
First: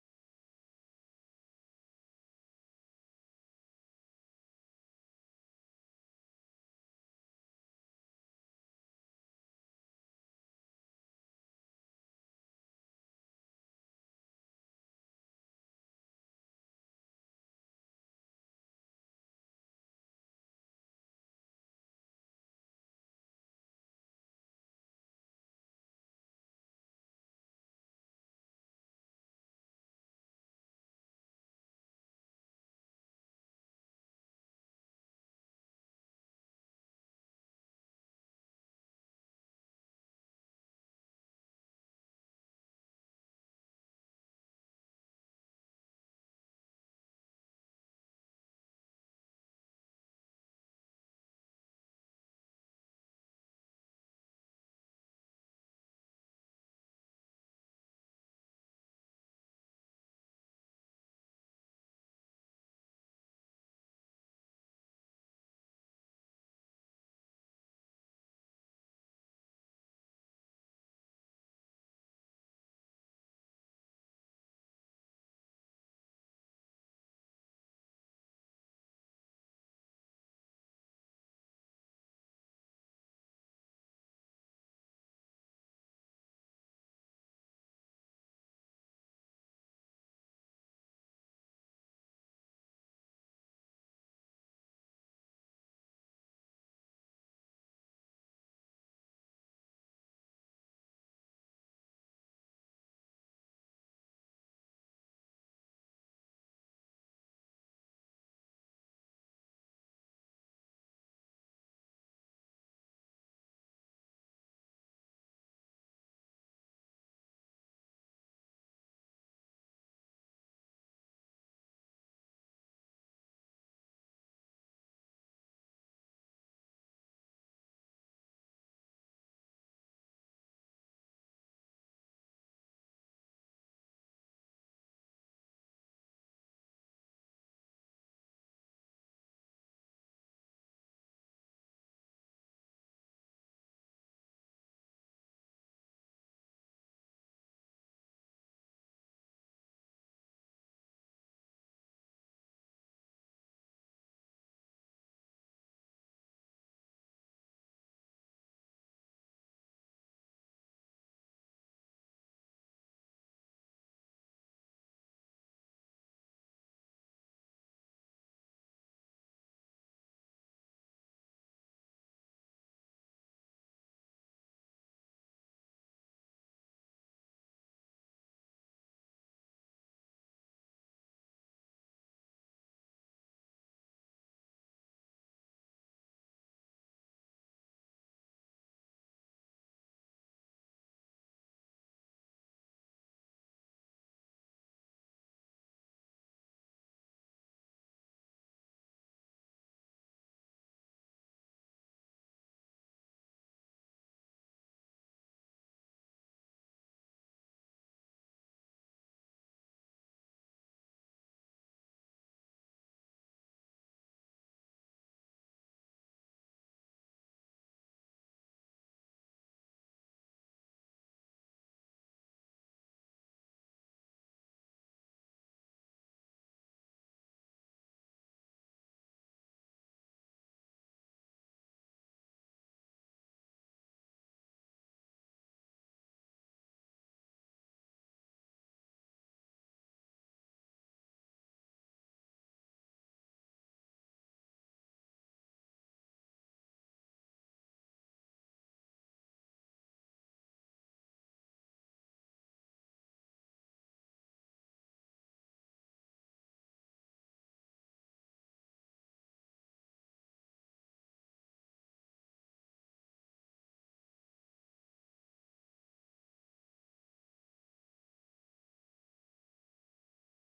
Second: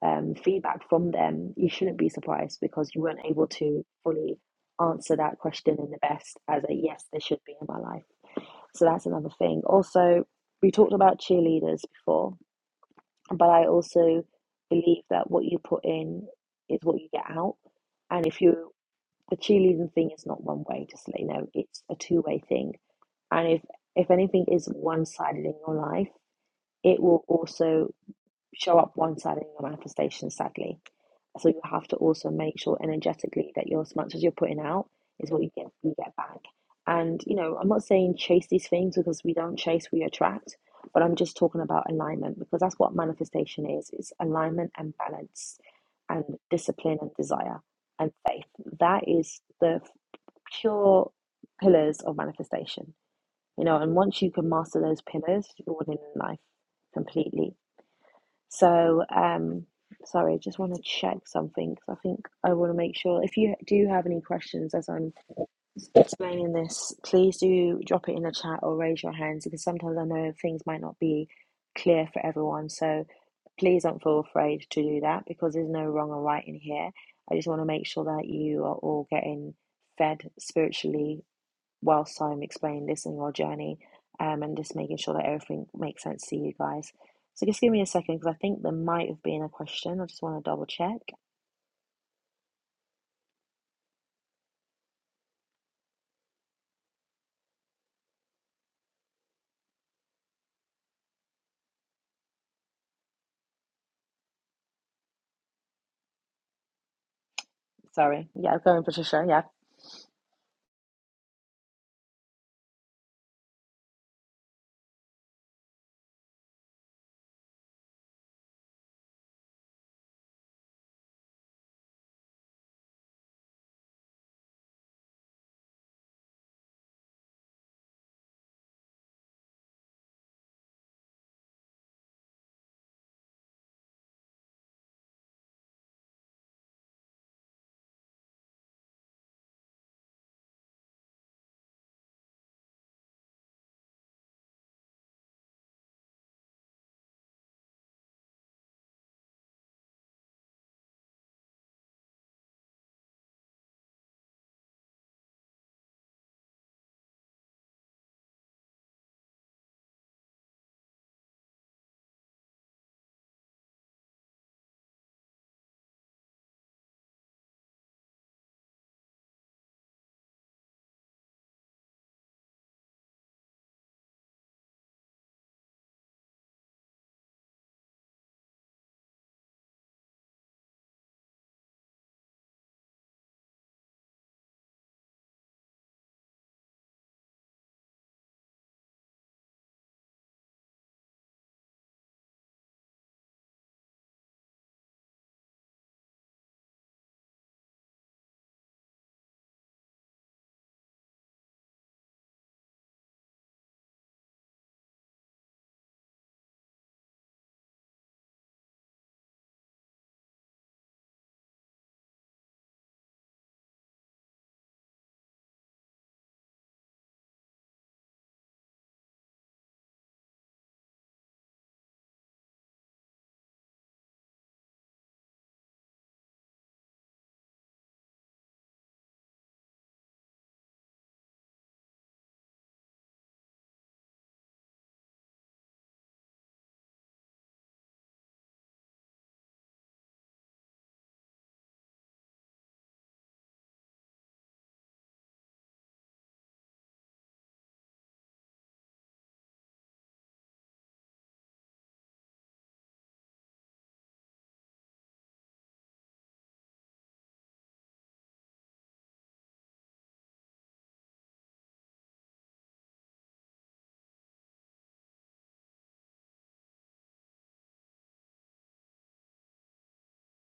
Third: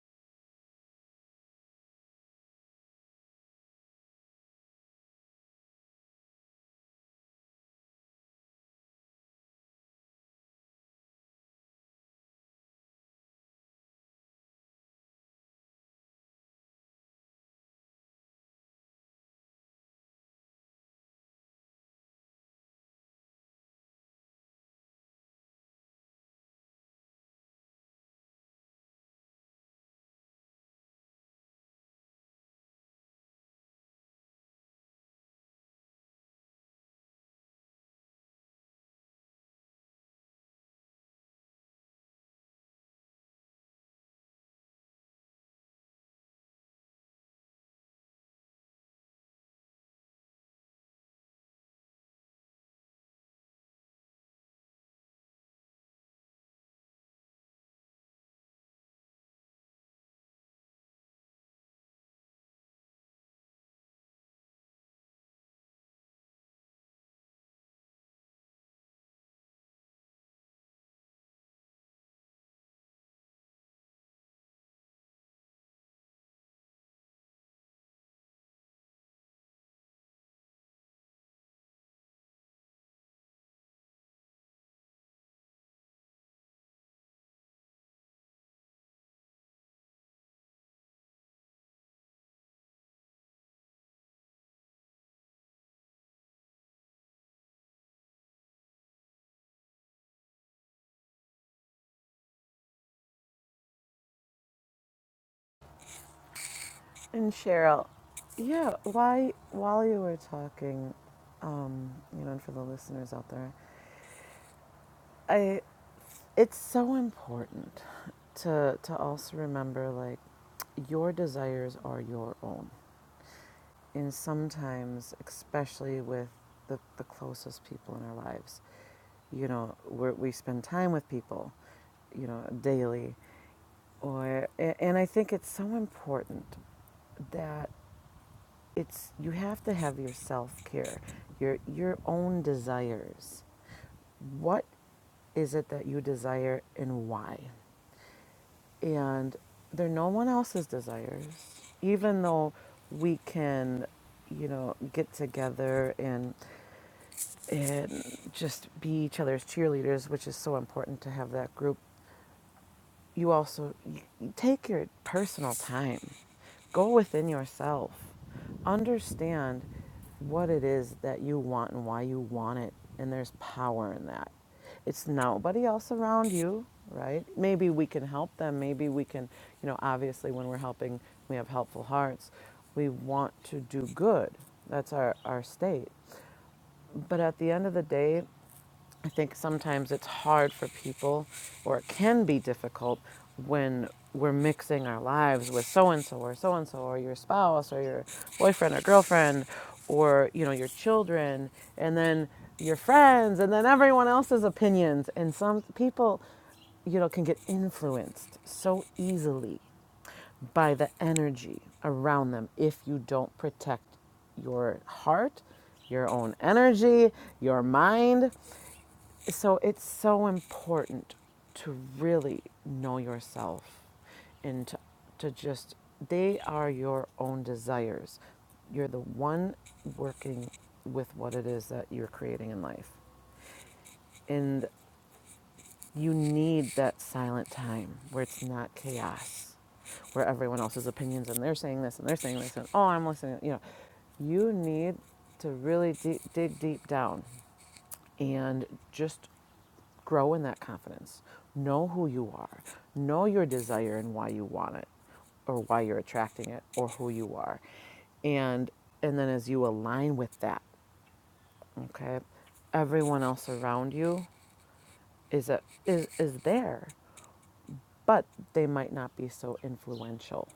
Speaker 1: um, feedback from them, you shouldn't be surprised because you weren't able to fully answer that question in the best as a yes, they should be in my life. So that's another thing. Also, we talked about cheerleaders before, but I also believe that what you put in is what you get out. And if you the cheerleading thing is not one way, just to let you know, it's a two way thing. And if if anything is one sided in your life, it will also show up one sided in your manifestation, sadly. So you have to also make sure energetically that your as much as you're putting out is what you get you get back. And you know, I'm not saying chase these things because we don't chase, we attract. But I'm just talking about alignment because that's what manifestation is. It's alignment and balance and discipline and desire and faith. That is the pure pillars of manifestation, you know, and once you can master those pillars, you're winning in life completely. So, um, sorry, I just want to check something because I think I want to make sure if you do have any questions as I'm explaining this, please do drop it in the chat or raise your hands because sometimes I know things might not be clear for everyone. So please don't feel afraid to do that because there's no wrong or right in here. I just want to make sure that you are all getting fed spiritually whilst I'm explaining this in your journey um, and just making sure that everything makes sense to you guys. So just give me a second because I think there might have been a question. I just want to double check.
Speaker 2: and Cheryl,
Speaker 1: Sorry. Yeah,
Speaker 2: yeah,
Speaker 1: going Patricia.
Speaker 2: why
Speaker 1: Yeah.
Speaker 2: while you were talking, um, you know, and for the listeners out there, I. It's so important to to also remember like your desires are your own. And sometimes, especially with the, the closest people in our lives, you know, we're, we spend time with people, you know, daily. Or, and I think it's so important that it's you have to have your self-care your your own desires what is it that you desire and why and they're no one else's desires even though we can you know get together and and just be each other's cheerleaders which is so important to have that group you also you, take your personal time go within yourself understand what it is that you want and why you want it and there's power in that it's nobody else around you right maybe we can help them maybe we can you know obviously when we're helping we have helpful hearts we want to do good that's our, our state but at the end of the day I think sometimes it's hard for people, or it can be difficult when we're mixing our lives with so and so or so and so or your spouse or your boyfriend or girlfriend or you know your children and then your friends and then everyone else's opinions and some people you know can get influenced so easily by the energy around them if you don't protect your heart your own energy, your mind. So it's so important to really know yourself and to, to just, they are your own desires. You're the one working with what it is that you're creating in life. And you need that silent time where it's not chaos, where everyone else's opinions and they're saying this and they're saying this and oh, I'm listening. You know, you need to really de- dig deep down and just grow in that confidence. Know who you are. Know your desire and why you want it or why you're attracting it or who you are. And and then as you align with that, okay? Everyone else around you is a, is is there, but they might not be so influential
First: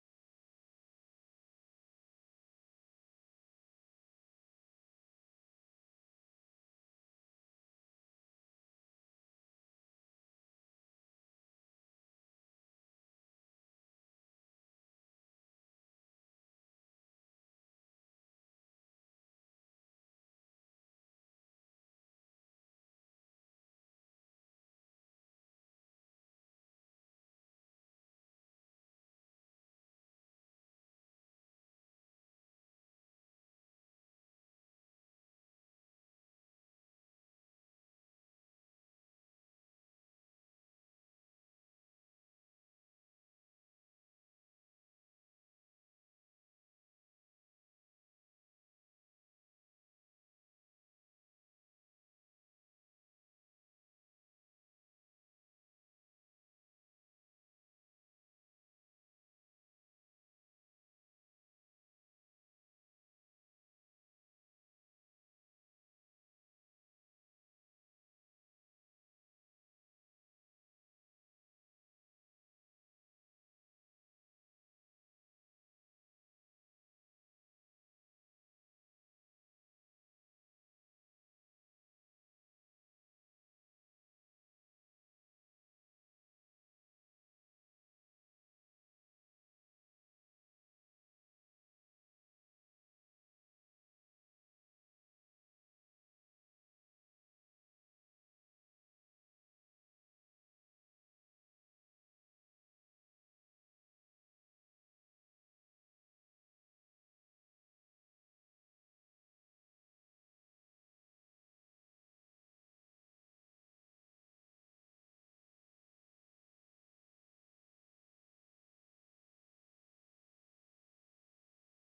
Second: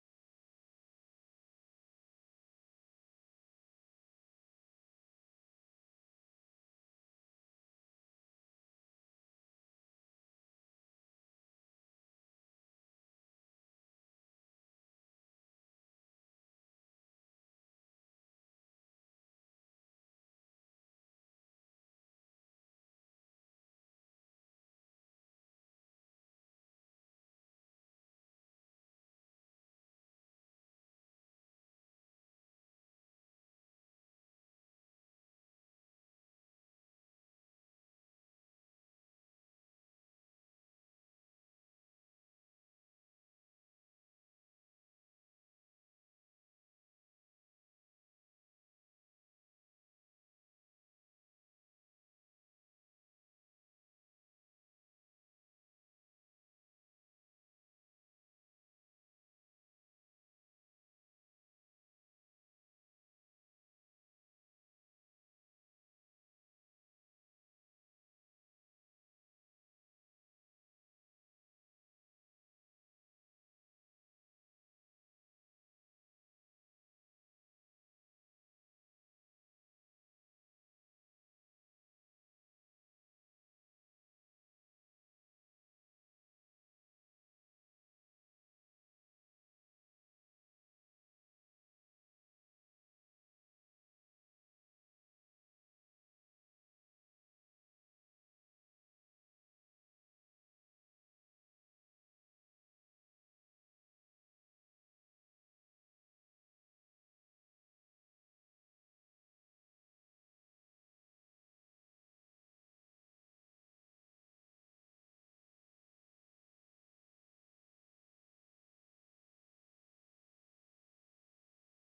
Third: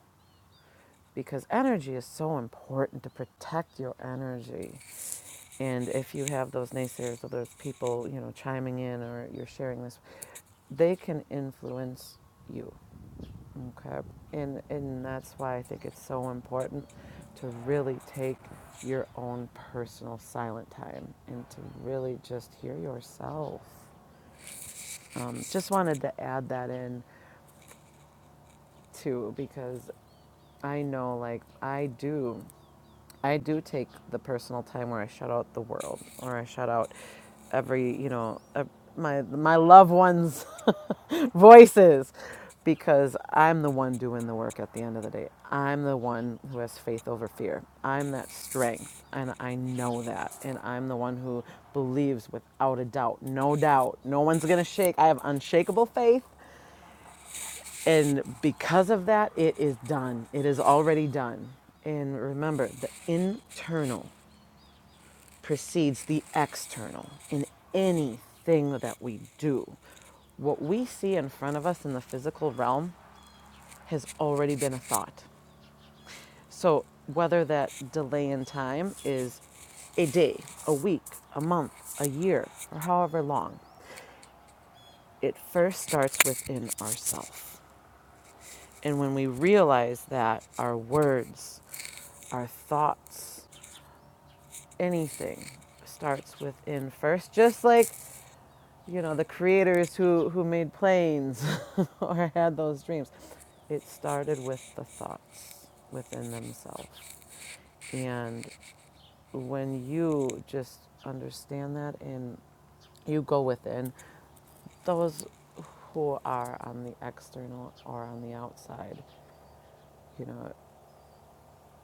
Speaker 2: because energy is so important to protect your energy. And if you have those naysayers or those people, you know, chiming in or you're sharing this, they can influence you. Okay. And and that's why I think it's so important to really take your own personal silent time and to really just hear yourself. Um, just wanted to add that in too because I know like I do I do take the personal time where I shut out the world, or I shut out every, you know, ev- my my loved ones' voices, because I'm the one doing the work at the end of the day. I'm the one who has faith over fear. I'm that strength, and I know that, and I'm the one who believes without a doubt, no doubt, no one's gonna shake. I have unshakable faith, and because of that, it is done. It is already done. And remember, the internal precedes the external in anything that we do. What we see in front of us in the physical realm has already been a thought. So, whether that delay in time is a day, a week, a month, a year, or however long, it first starts within ourselves. And when we realize that our words, our thoughts, anything starts within first, just like you know, the creators who, who made planes or had those dreams. It started with the thoughts within themselves. And when you just understand that and you go within, those who are on the external or on the outside, you know,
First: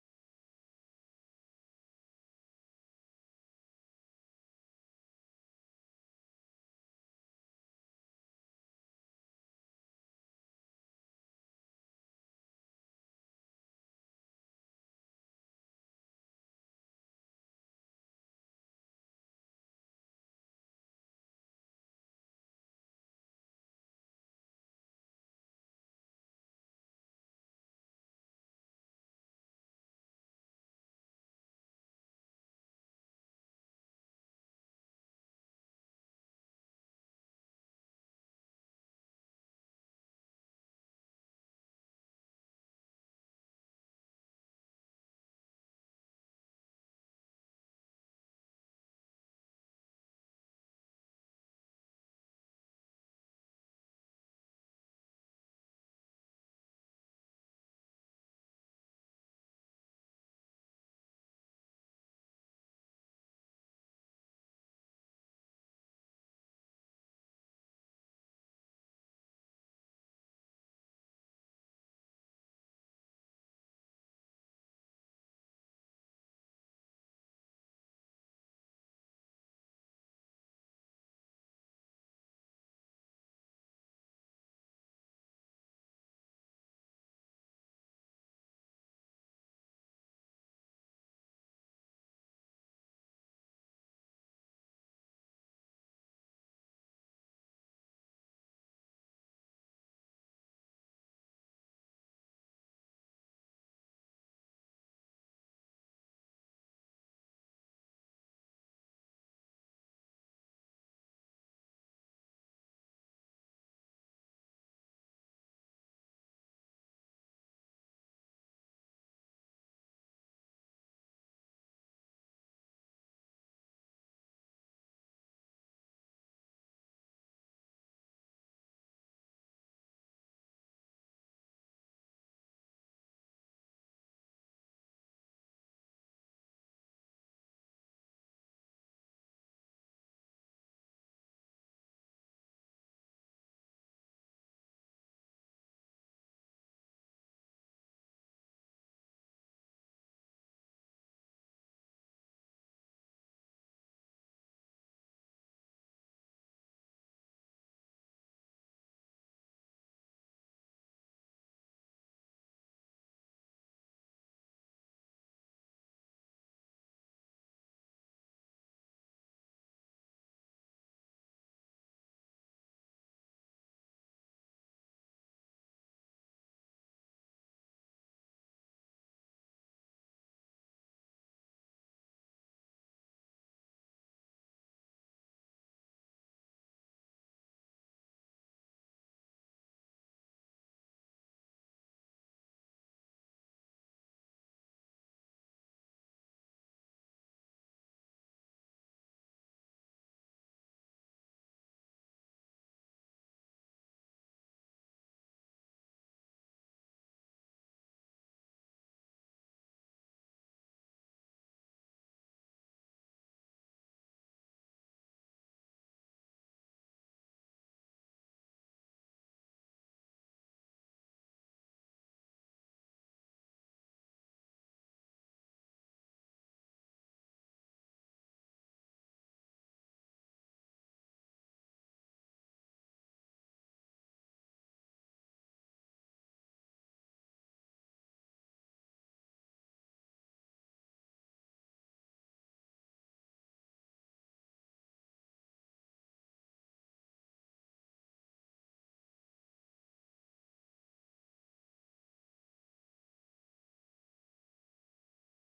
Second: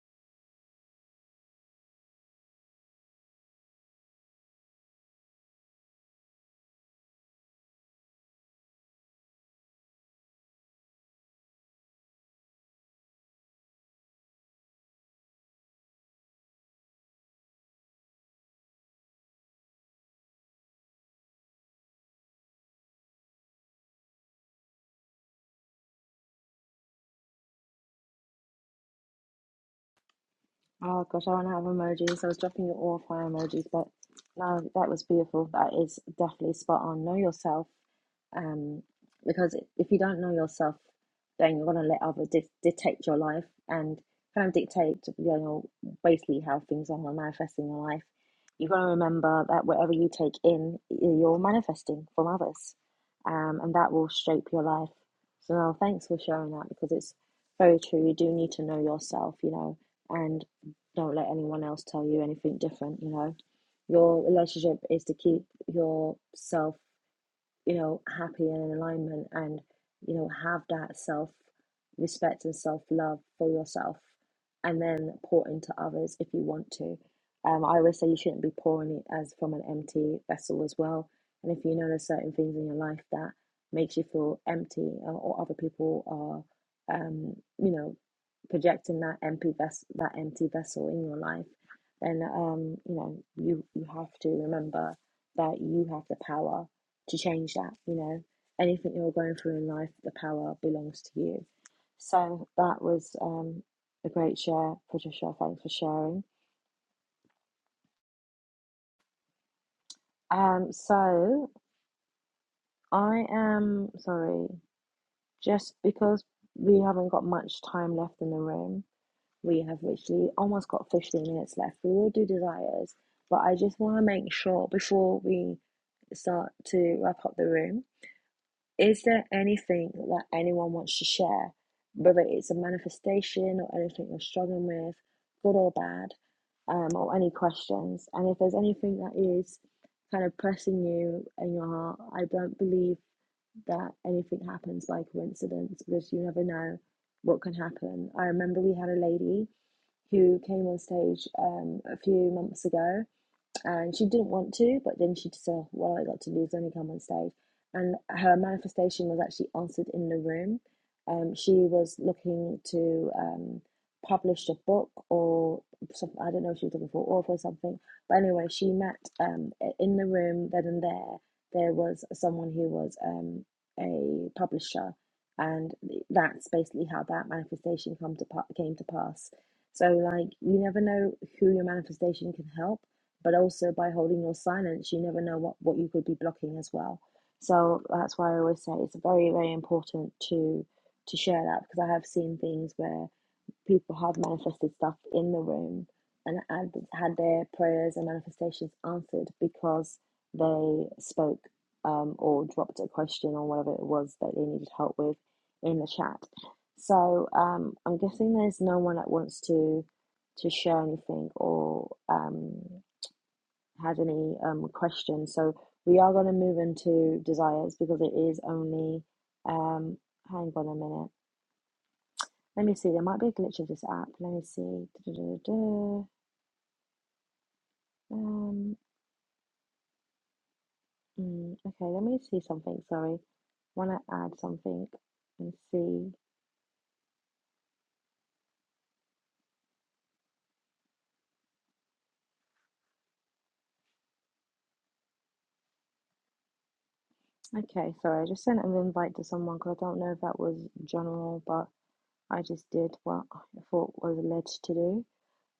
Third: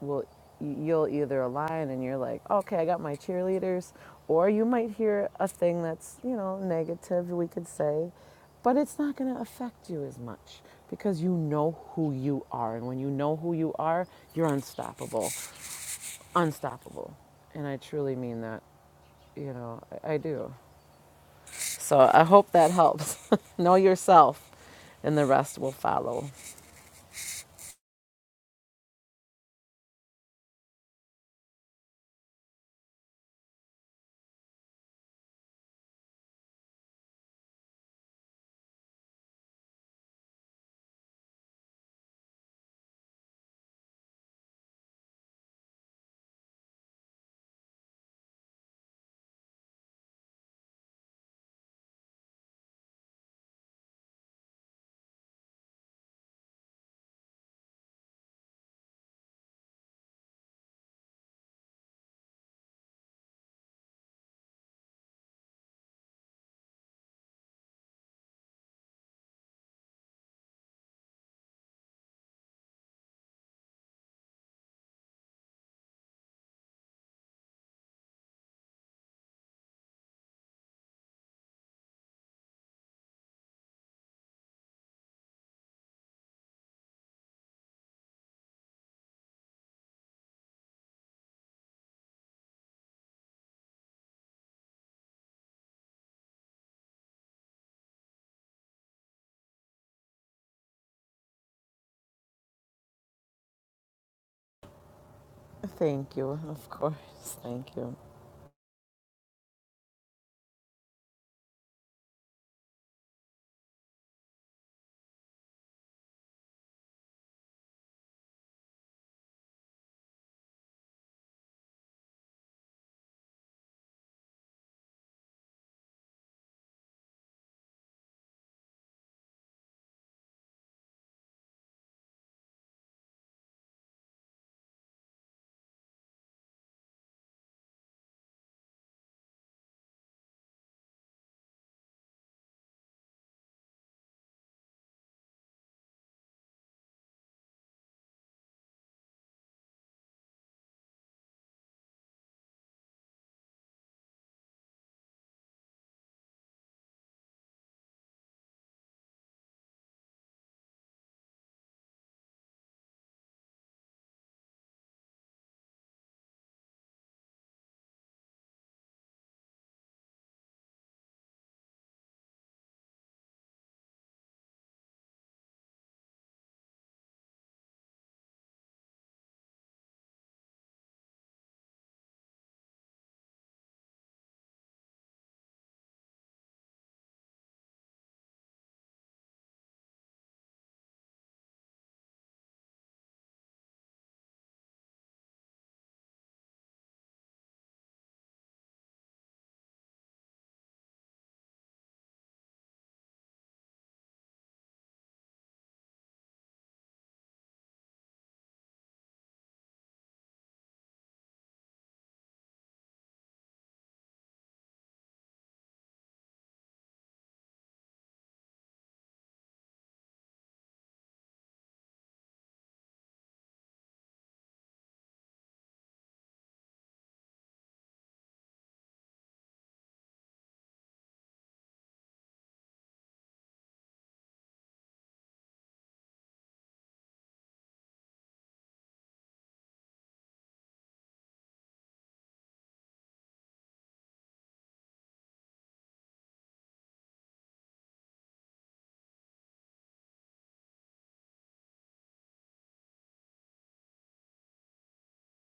Speaker 2: will you'll either align and you're like okay i got my cheerleaders or you might hear a thing that's you know negative we could say but it's not going to affect you as much because you know who you are and when you know who you are you're unstoppable unstoppable and i truly mean that you know i, I do so i hope that helps know yourself and the rest will follow
Speaker 1: Oh gosh, I don't have emojis. I was dropping you all fire emojis, but no, that was beautiful. That is definitely spot on. Know yourself um, because if you don't know yourself, then you're going to let others di- dictate your life and kind of dictate, you know, basically how things are manifesting in your life. You've got to remember that whatever you take in, you're manifesting from others, um, and that will shape your life. So, no, thanks for sharing that because it's very true. You do need to know yourself, you know, and don't let anyone else tell you anything different, you know. Your relationship is to keep yourself you know, happy and in alignment and, you know, have that self respect and self love for yourself and then pour into others if you want to. Um, I always say you shouldn't be pouring it as from an empty vessel as well. And if you notice certain things in your life that makes you feel empty or, or other people are, um, you know, projecting that empty vessel, that empty vessel in your life, then, um, you know, you, you have to remember that you have the power to change that, you know. Anything you're going through in life, the power belongs to you. So that was um, a great share, Patricia. Thanks for
Speaker 2: thank
Speaker 1: sharing.
Speaker 2: you of course thank you
Speaker 1: Um, so I am sorry, just because we haven't got much time left in the room, we have literally almost got 15 minutes left. We will do desires, but I just want to make sure before we start to wrap up the room Is there anything that anyone wants to share, whether it's a manifestation or anything you're struggling with, good or bad, um, or any questions? And if there's anything that is kind of pressing you in your heart, I don't believe that anything happens by coincidence because you never know what can happen. I remember we had a lady who came on stage um, a few months ago and she didn't want to, but then she said, "Well, I got to lose. Let me come on stage." And her manifestation was actually answered in the room. Um, she was looking to um, publish a book or something. I don't know if she was looking for an author or something. But anyway, she met um, in the room. Then and there, there was someone who was um, a publisher, and that's basically how that manifestation come to pa- came to pass. So, like, you never know who your manifestation can help but also by holding your silence, you never know what, what you could be blocking as well. So that's why I always say it's very, very important to to share that because I have seen things where people have manifested stuff in the room and had, had their prayers and manifestations answered because they spoke um, or dropped a question or whatever it was that they needed help with in the chat. So um, I'm guessing there's no one that wants to to share anything or um, had any um, questions. So we are going to move into desires because it is only. Um, hang on a minute. Let me see. There might be a glitch of this app. Let me see. Um, mm, okay, let me see something. Sorry, want to add something and see. Okay, sorry. I just sent an invite to someone because I don't know if that was general, but I just did what I thought was led to do.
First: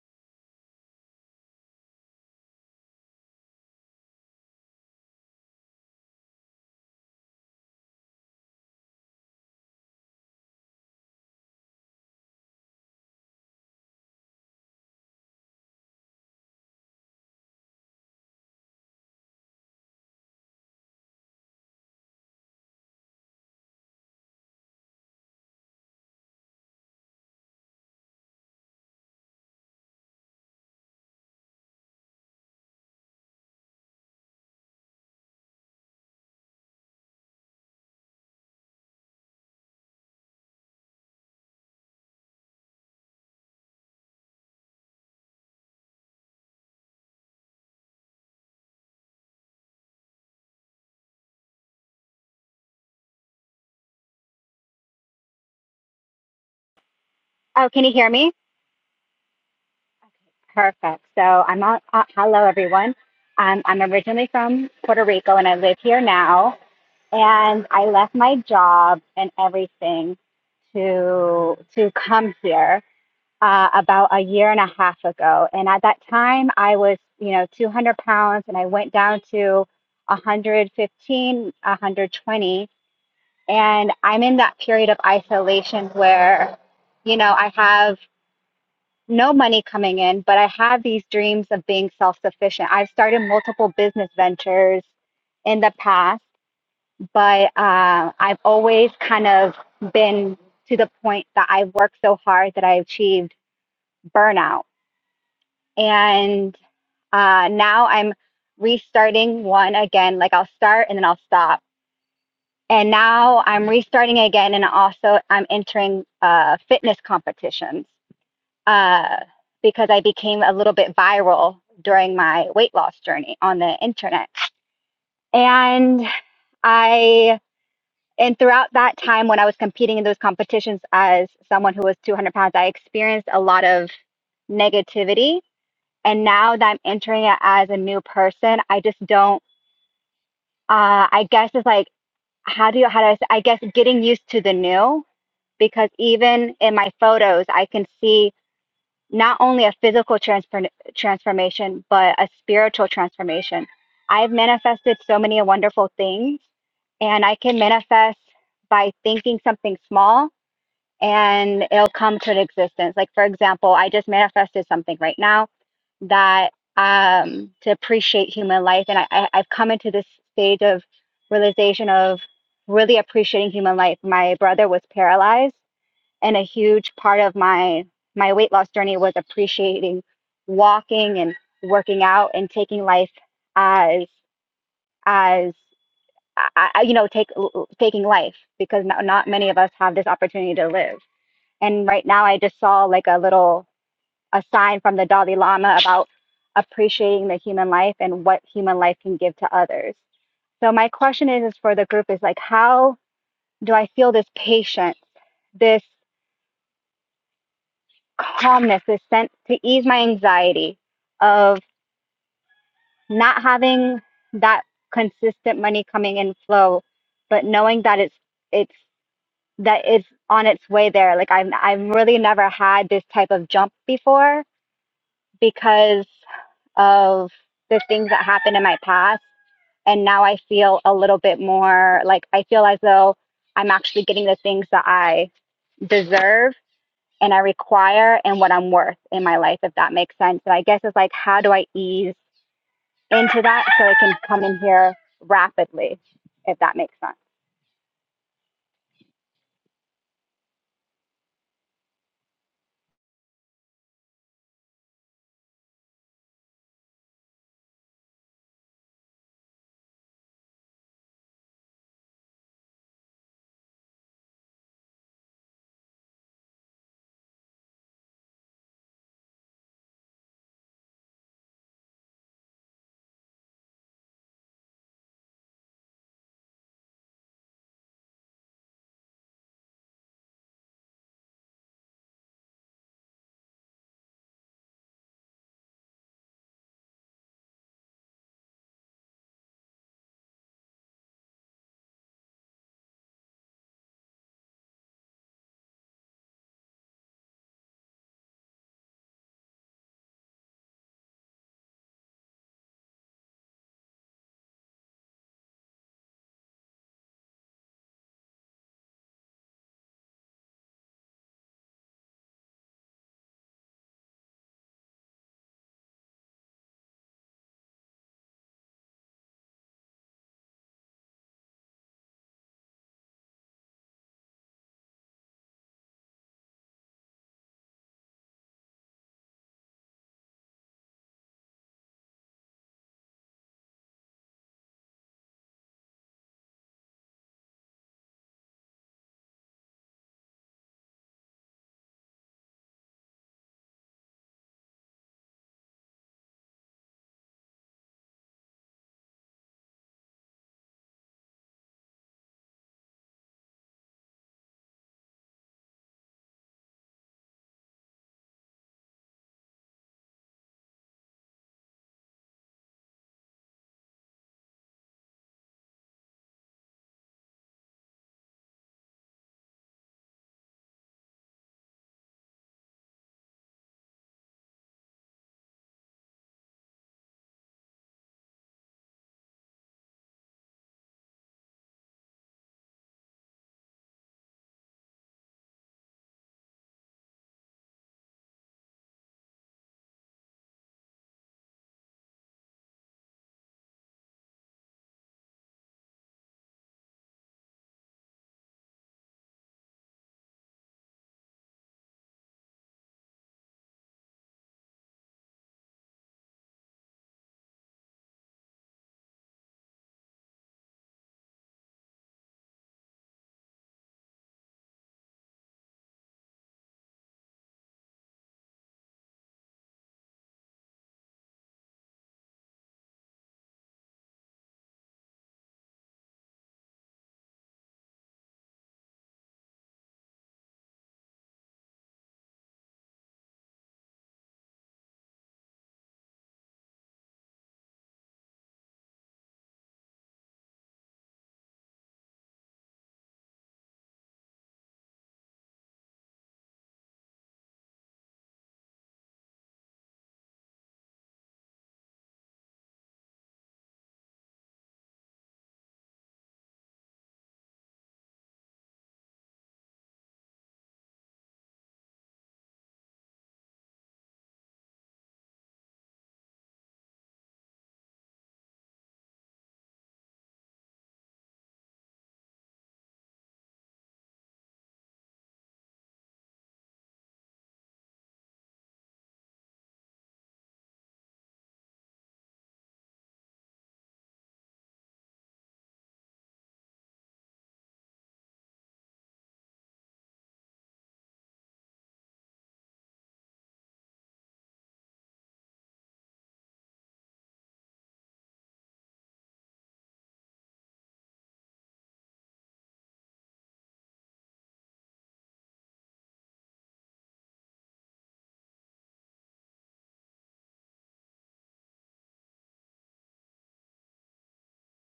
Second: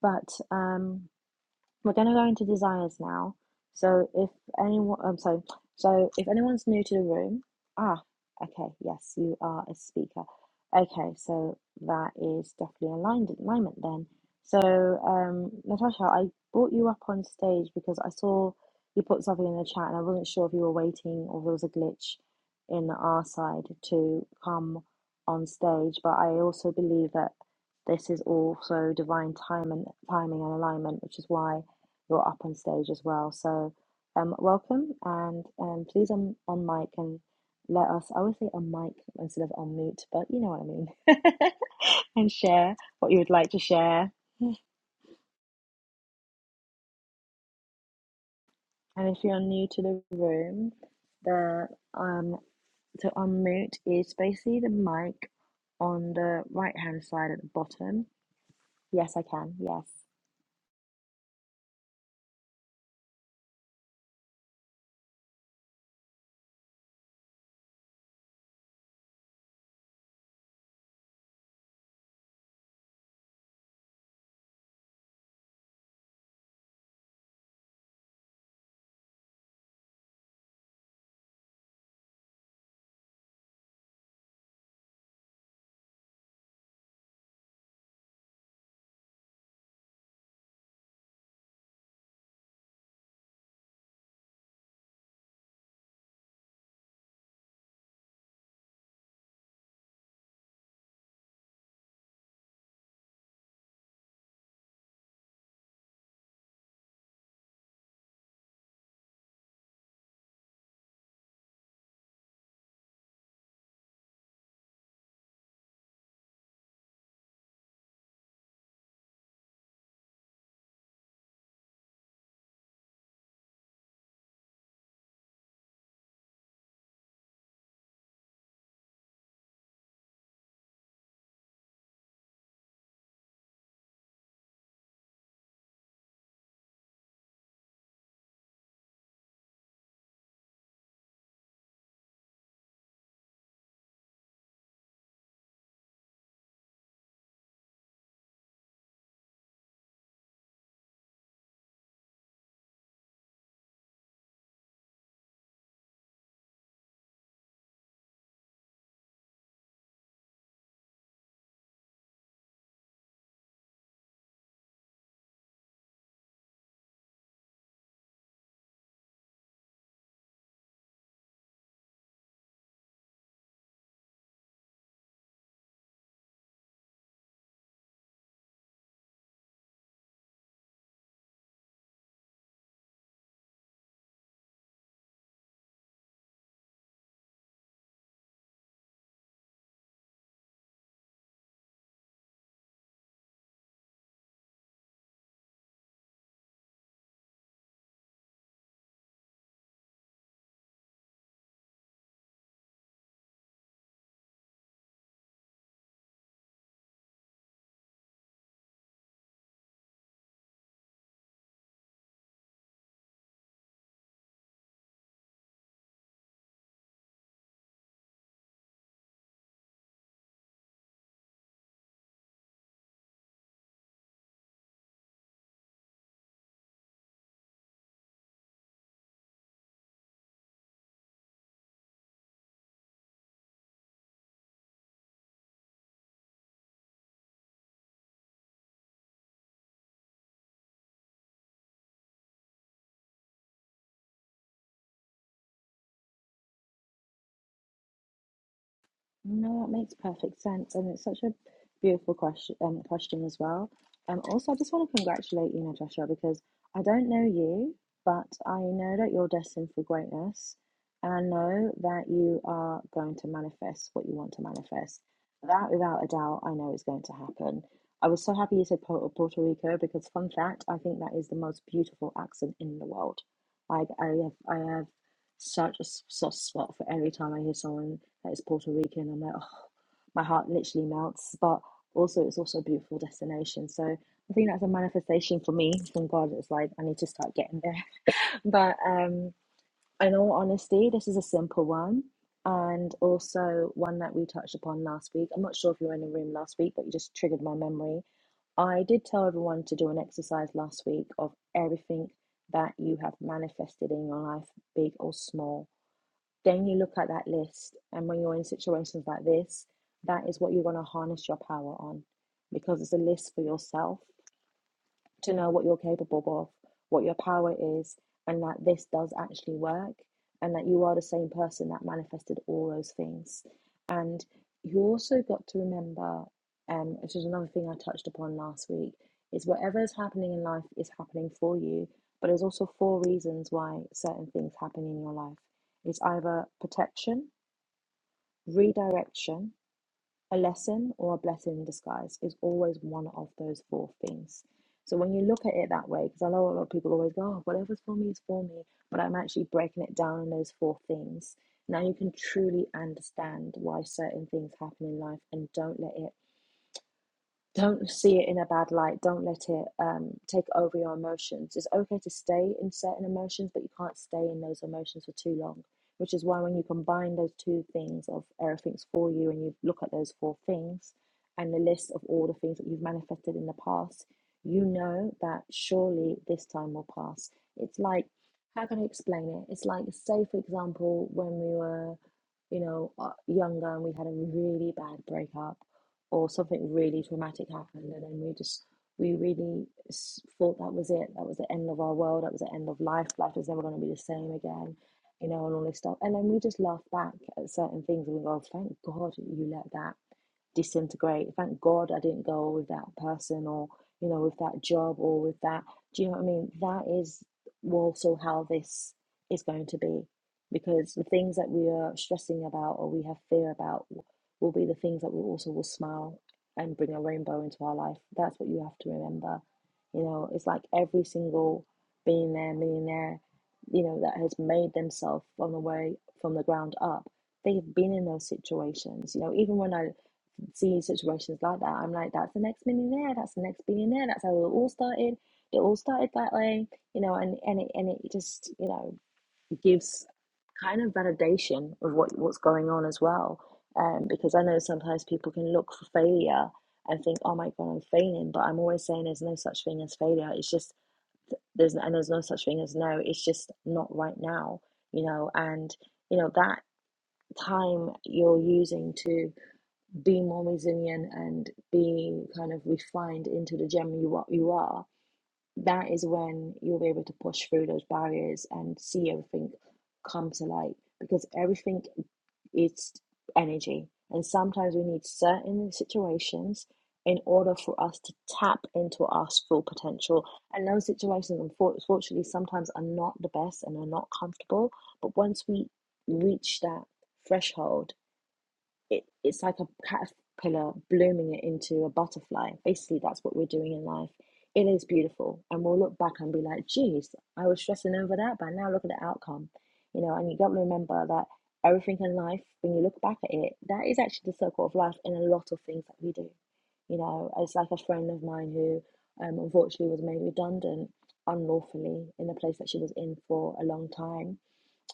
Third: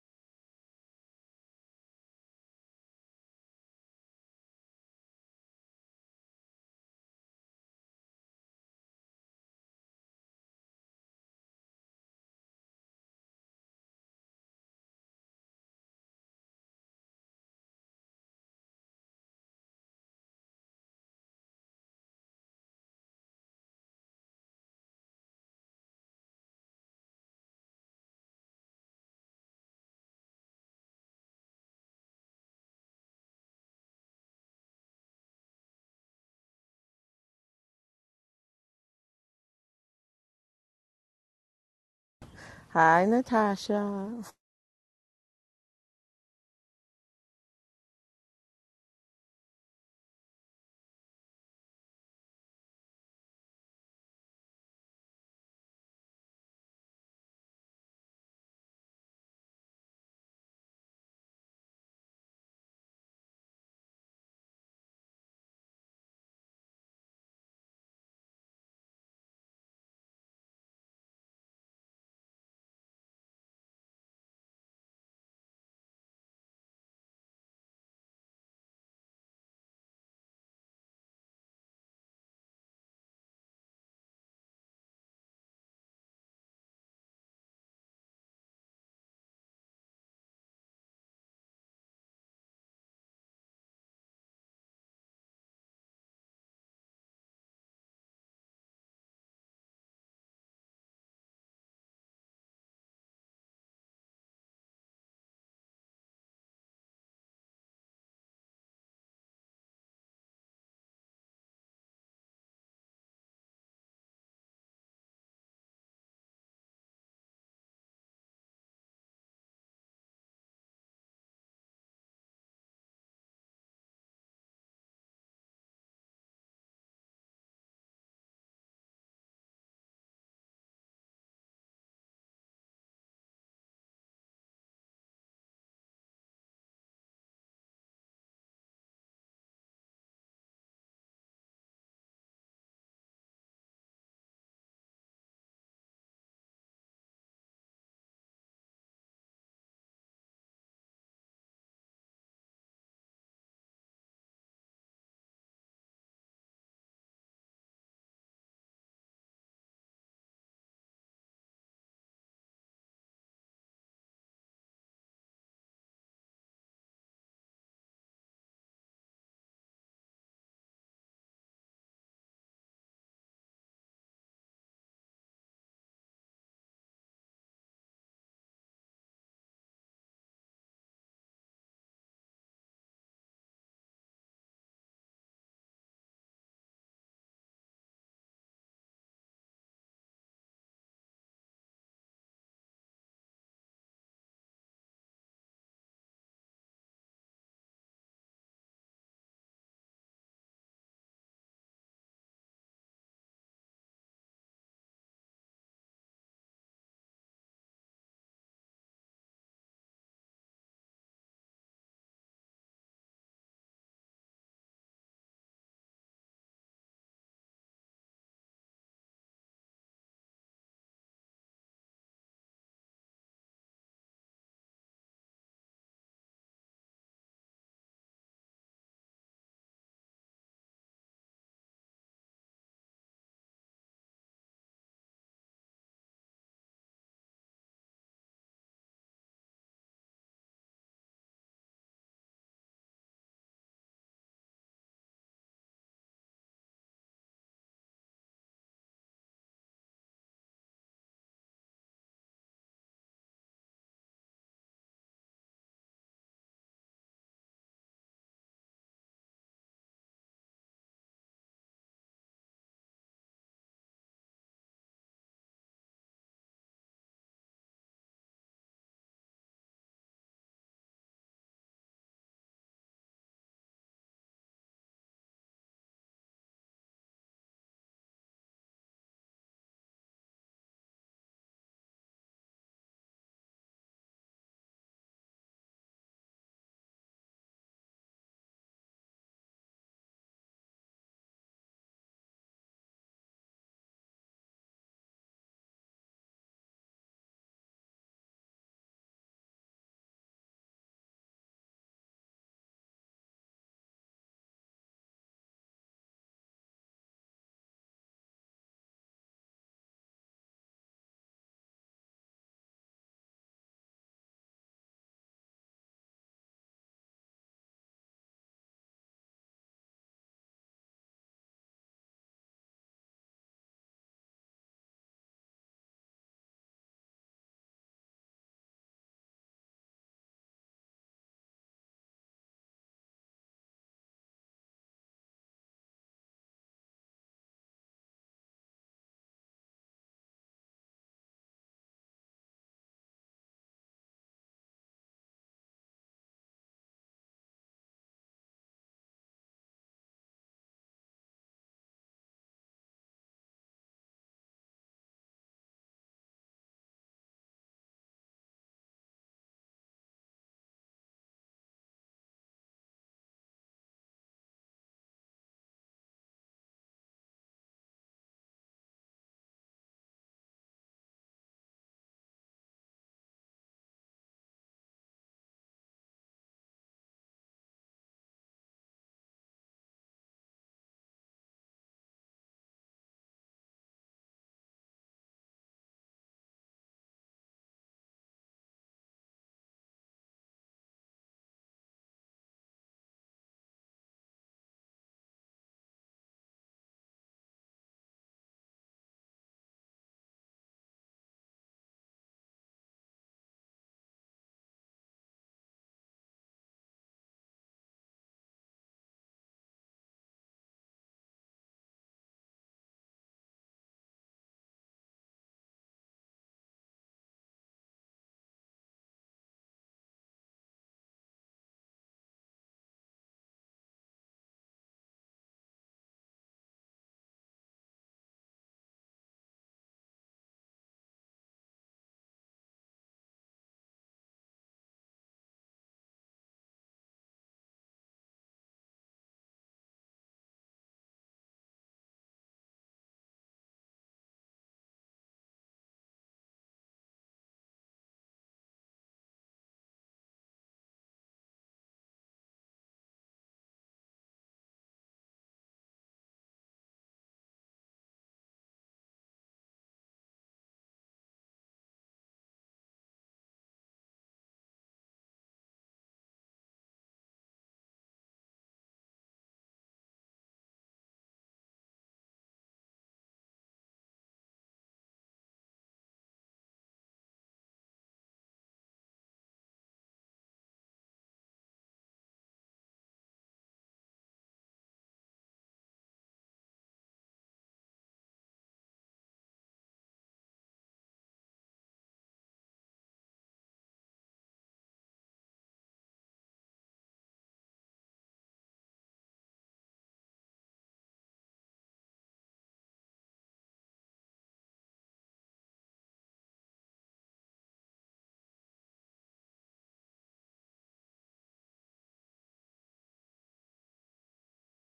Speaker 1: But um. We're going to go into desires now. So if anyone, I'm sorry. So if anyone's new to the room, ah, okay, yes, you are a speaker. Okay, so that is definitely aligned alignment then. So um, Natasha, I brought you up on stage because I saw you put something in the chat, and I wasn't sure if you were waiting or there was a glitch in our side to come on stage. But I also believe that this is also divine time and timing and alignment, which is why you're up on stage as well. So, um, welcome and um, please on on mic and let us. I would say on mic instead of unmute, but you know what I mean. and share
Speaker 2: hi
Speaker 1: what you would like to
Speaker 2: natasha
Speaker 1: share. And if you're new to the room, the um to unmute is basically the mic on the right hand side at the
Speaker 3: Oh, can you
Speaker 1: bottom.
Speaker 3: hear me?
Speaker 1: Yes, I can. Yes.
Speaker 3: Perfect. So I'm on. Uh, hello, everyone. Um, I'm originally from Puerto Rico, and I live here now. And I left my job and everything to to come here uh, about a year and a half ago. And at that time, I was, you know, 200 pounds, and I went down to 115, 120. And I'm in that period of isolation where, you know, I have no money coming in, but I had these dreams of being self sufficient. I've started multiple business ventures in the past, but uh, I've always kind of been to the point that I worked so hard that I achieved burnout. And uh, now I'm restarting one again. Like I'll start and then I'll stop. And now I'm restarting again, and also I'm entering uh, fitness competitions uh, because I became a little bit viral during my weight loss journey on the internet. And I, and throughout that time when I was competing in those competitions as someone who was 200 pounds, I experienced a lot of negativity. And now that I'm entering it as a new person, I just don't, uh, I guess it's like, how do you, how do I, I guess getting used to the new because even in my photos, I can see not only a physical transfer, transformation, but a spiritual transformation. I've manifested so many wonderful things, and I can manifest by thinking something small and it'll come to an existence. Like, for example, I just manifested something right now that um, to appreciate human life. And I, I, I've come into this stage of realization of really appreciating human life. My brother was paralyzed and a huge part of my my weight loss journey was appreciating walking and working out and taking life as as I, I- you know take taking life because not, not many of us have this opportunity to live and right now i just saw like a little a sign from the dalai lama about appreciating the human life and what human life can give to others so my question is, is for the group is like how do i feel this patience this calmness is sent to ease my anxiety of not having that consistent money coming in flow, but knowing that it's it's that it's on its way there. Like I've I've really never had this type of jump before because of the things that happened in my past. And now I feel a little bit more like I feel as though I'm actually getting the things that I deserve and I require and what I'm worth in my life, if that makes sense. So I guess it's like, how do I ease into that so it can come in here rapidly, if that makes sense?
Speaker 1: No, that makes perfect sense, and it's such a beautiful question, um, question as well. Um, also, I just want to congratulate you, Natasha, because I don't know you, but I know that you're destined for greatness, and I know that you are going to manifest what you want to manifest. That, without a doubt, I know is going to happen. I was so happy you said Puerto, Puerto Rico because, fun fact, I think that is the most beautiful accent in the world. Like, I have, I have such a soft spot for every time I hear someone that is Puerto Rican. I'm like, oh, my heart literally melts. But also, it's also a beautiful destination. So I think that's a manifestation for me from God. It's like I need to start getting there. But um, in all honesty, this is a simple one, and also one that we touched upon last week. I'm not sure if you were in the room last week, but you just triggered my memory. I did tell everyone to do an exercise last week of everything that you have manifested in your life, big or small then you look at that list, and when you're in situations like this, that is what you're going to harness your power on because it's a list for yourself to know what you're capable of, what your power is, and that this does actually work, and that you are the same person that manifested all those things. And you also got to remember, um, which is another thing I touched upon last week, is whatever is happening in life is happening for you, but there's also four reasons why certain things happen in your life. It's either protection, redirection, a lesson or a blessing in disguise is always one of those four things. So when you look at it that way, because I know a lot of people always go, oh, whatever's for me is for me, but I'm actually breaking it down in those four things. Now you can truly understand why certain things happen in life and don't let it don't see it in a bad light don't let it um, take over your emotions it's okay to stay in certain emotions but you can't stay in those emotions for too long which is why when you combine those two things of everything's for you and you look at those four things and the list of all the things that you've manifested in the past you know that surely this time will pass it's like how can i explain it it's like say for example when we were you know uh, younger and we had a really bad breakup or something really traumatic happened and then we just we really thought that was it that was the end of our world that was the end of life life was never going to be the same again you know and all this stuff and then we just laugh back at certain things and we go thank god you let that disintegrate thank god i didn't go with that person or you know with that job or with that do you know what i mean that is also how this is going to be because the things that we are stressing about or we have fear about will be the things that will also will smile and bring a rainbow into our life. That's what you have to remember. You know, it's like every single billionaire, millionaire, you know, that has made themselves on the way from the ground up. They have been in those situations. You know, even when I see situations like that, I'm like, that's the next millionaire, that's the next billionaire, that's how it all started. It all started that way, you know, and, and it and it just, you know, gives kind of validation of what what's going on as well. Um, because I know sometimes people can look for failure and think, "Oh my God, I'm failing," but I'm always saying there's no such thing as failure. It's just there's and there's no such thing as no. It's just not right now, you know. And you know that time you're using to be more resilient and be kind of refined into the gem you are, you are that is when you'll be able to push through those barriers and see everything come to light because everything is energy and sometimes we need certain situations in order for us to tap into our full potential and those situations unfortunately sometimes are not the best and are not comfortable but once we reach that threshold it, it's like a caterpillar blooming it into a butterfly. Basically, that's what we're doing in life. It is beautiful, and we'll look back and be like, "Geez, I was stressing over that, but now look at the outcome." You know, and you got to remember that everything in life, when you look back at it, that is actually the circle of life in a lot of things that we do. You know, it's like a friend of mine who, um, unfortunately, was made redundant unlawfully in the place that she was in for a long time.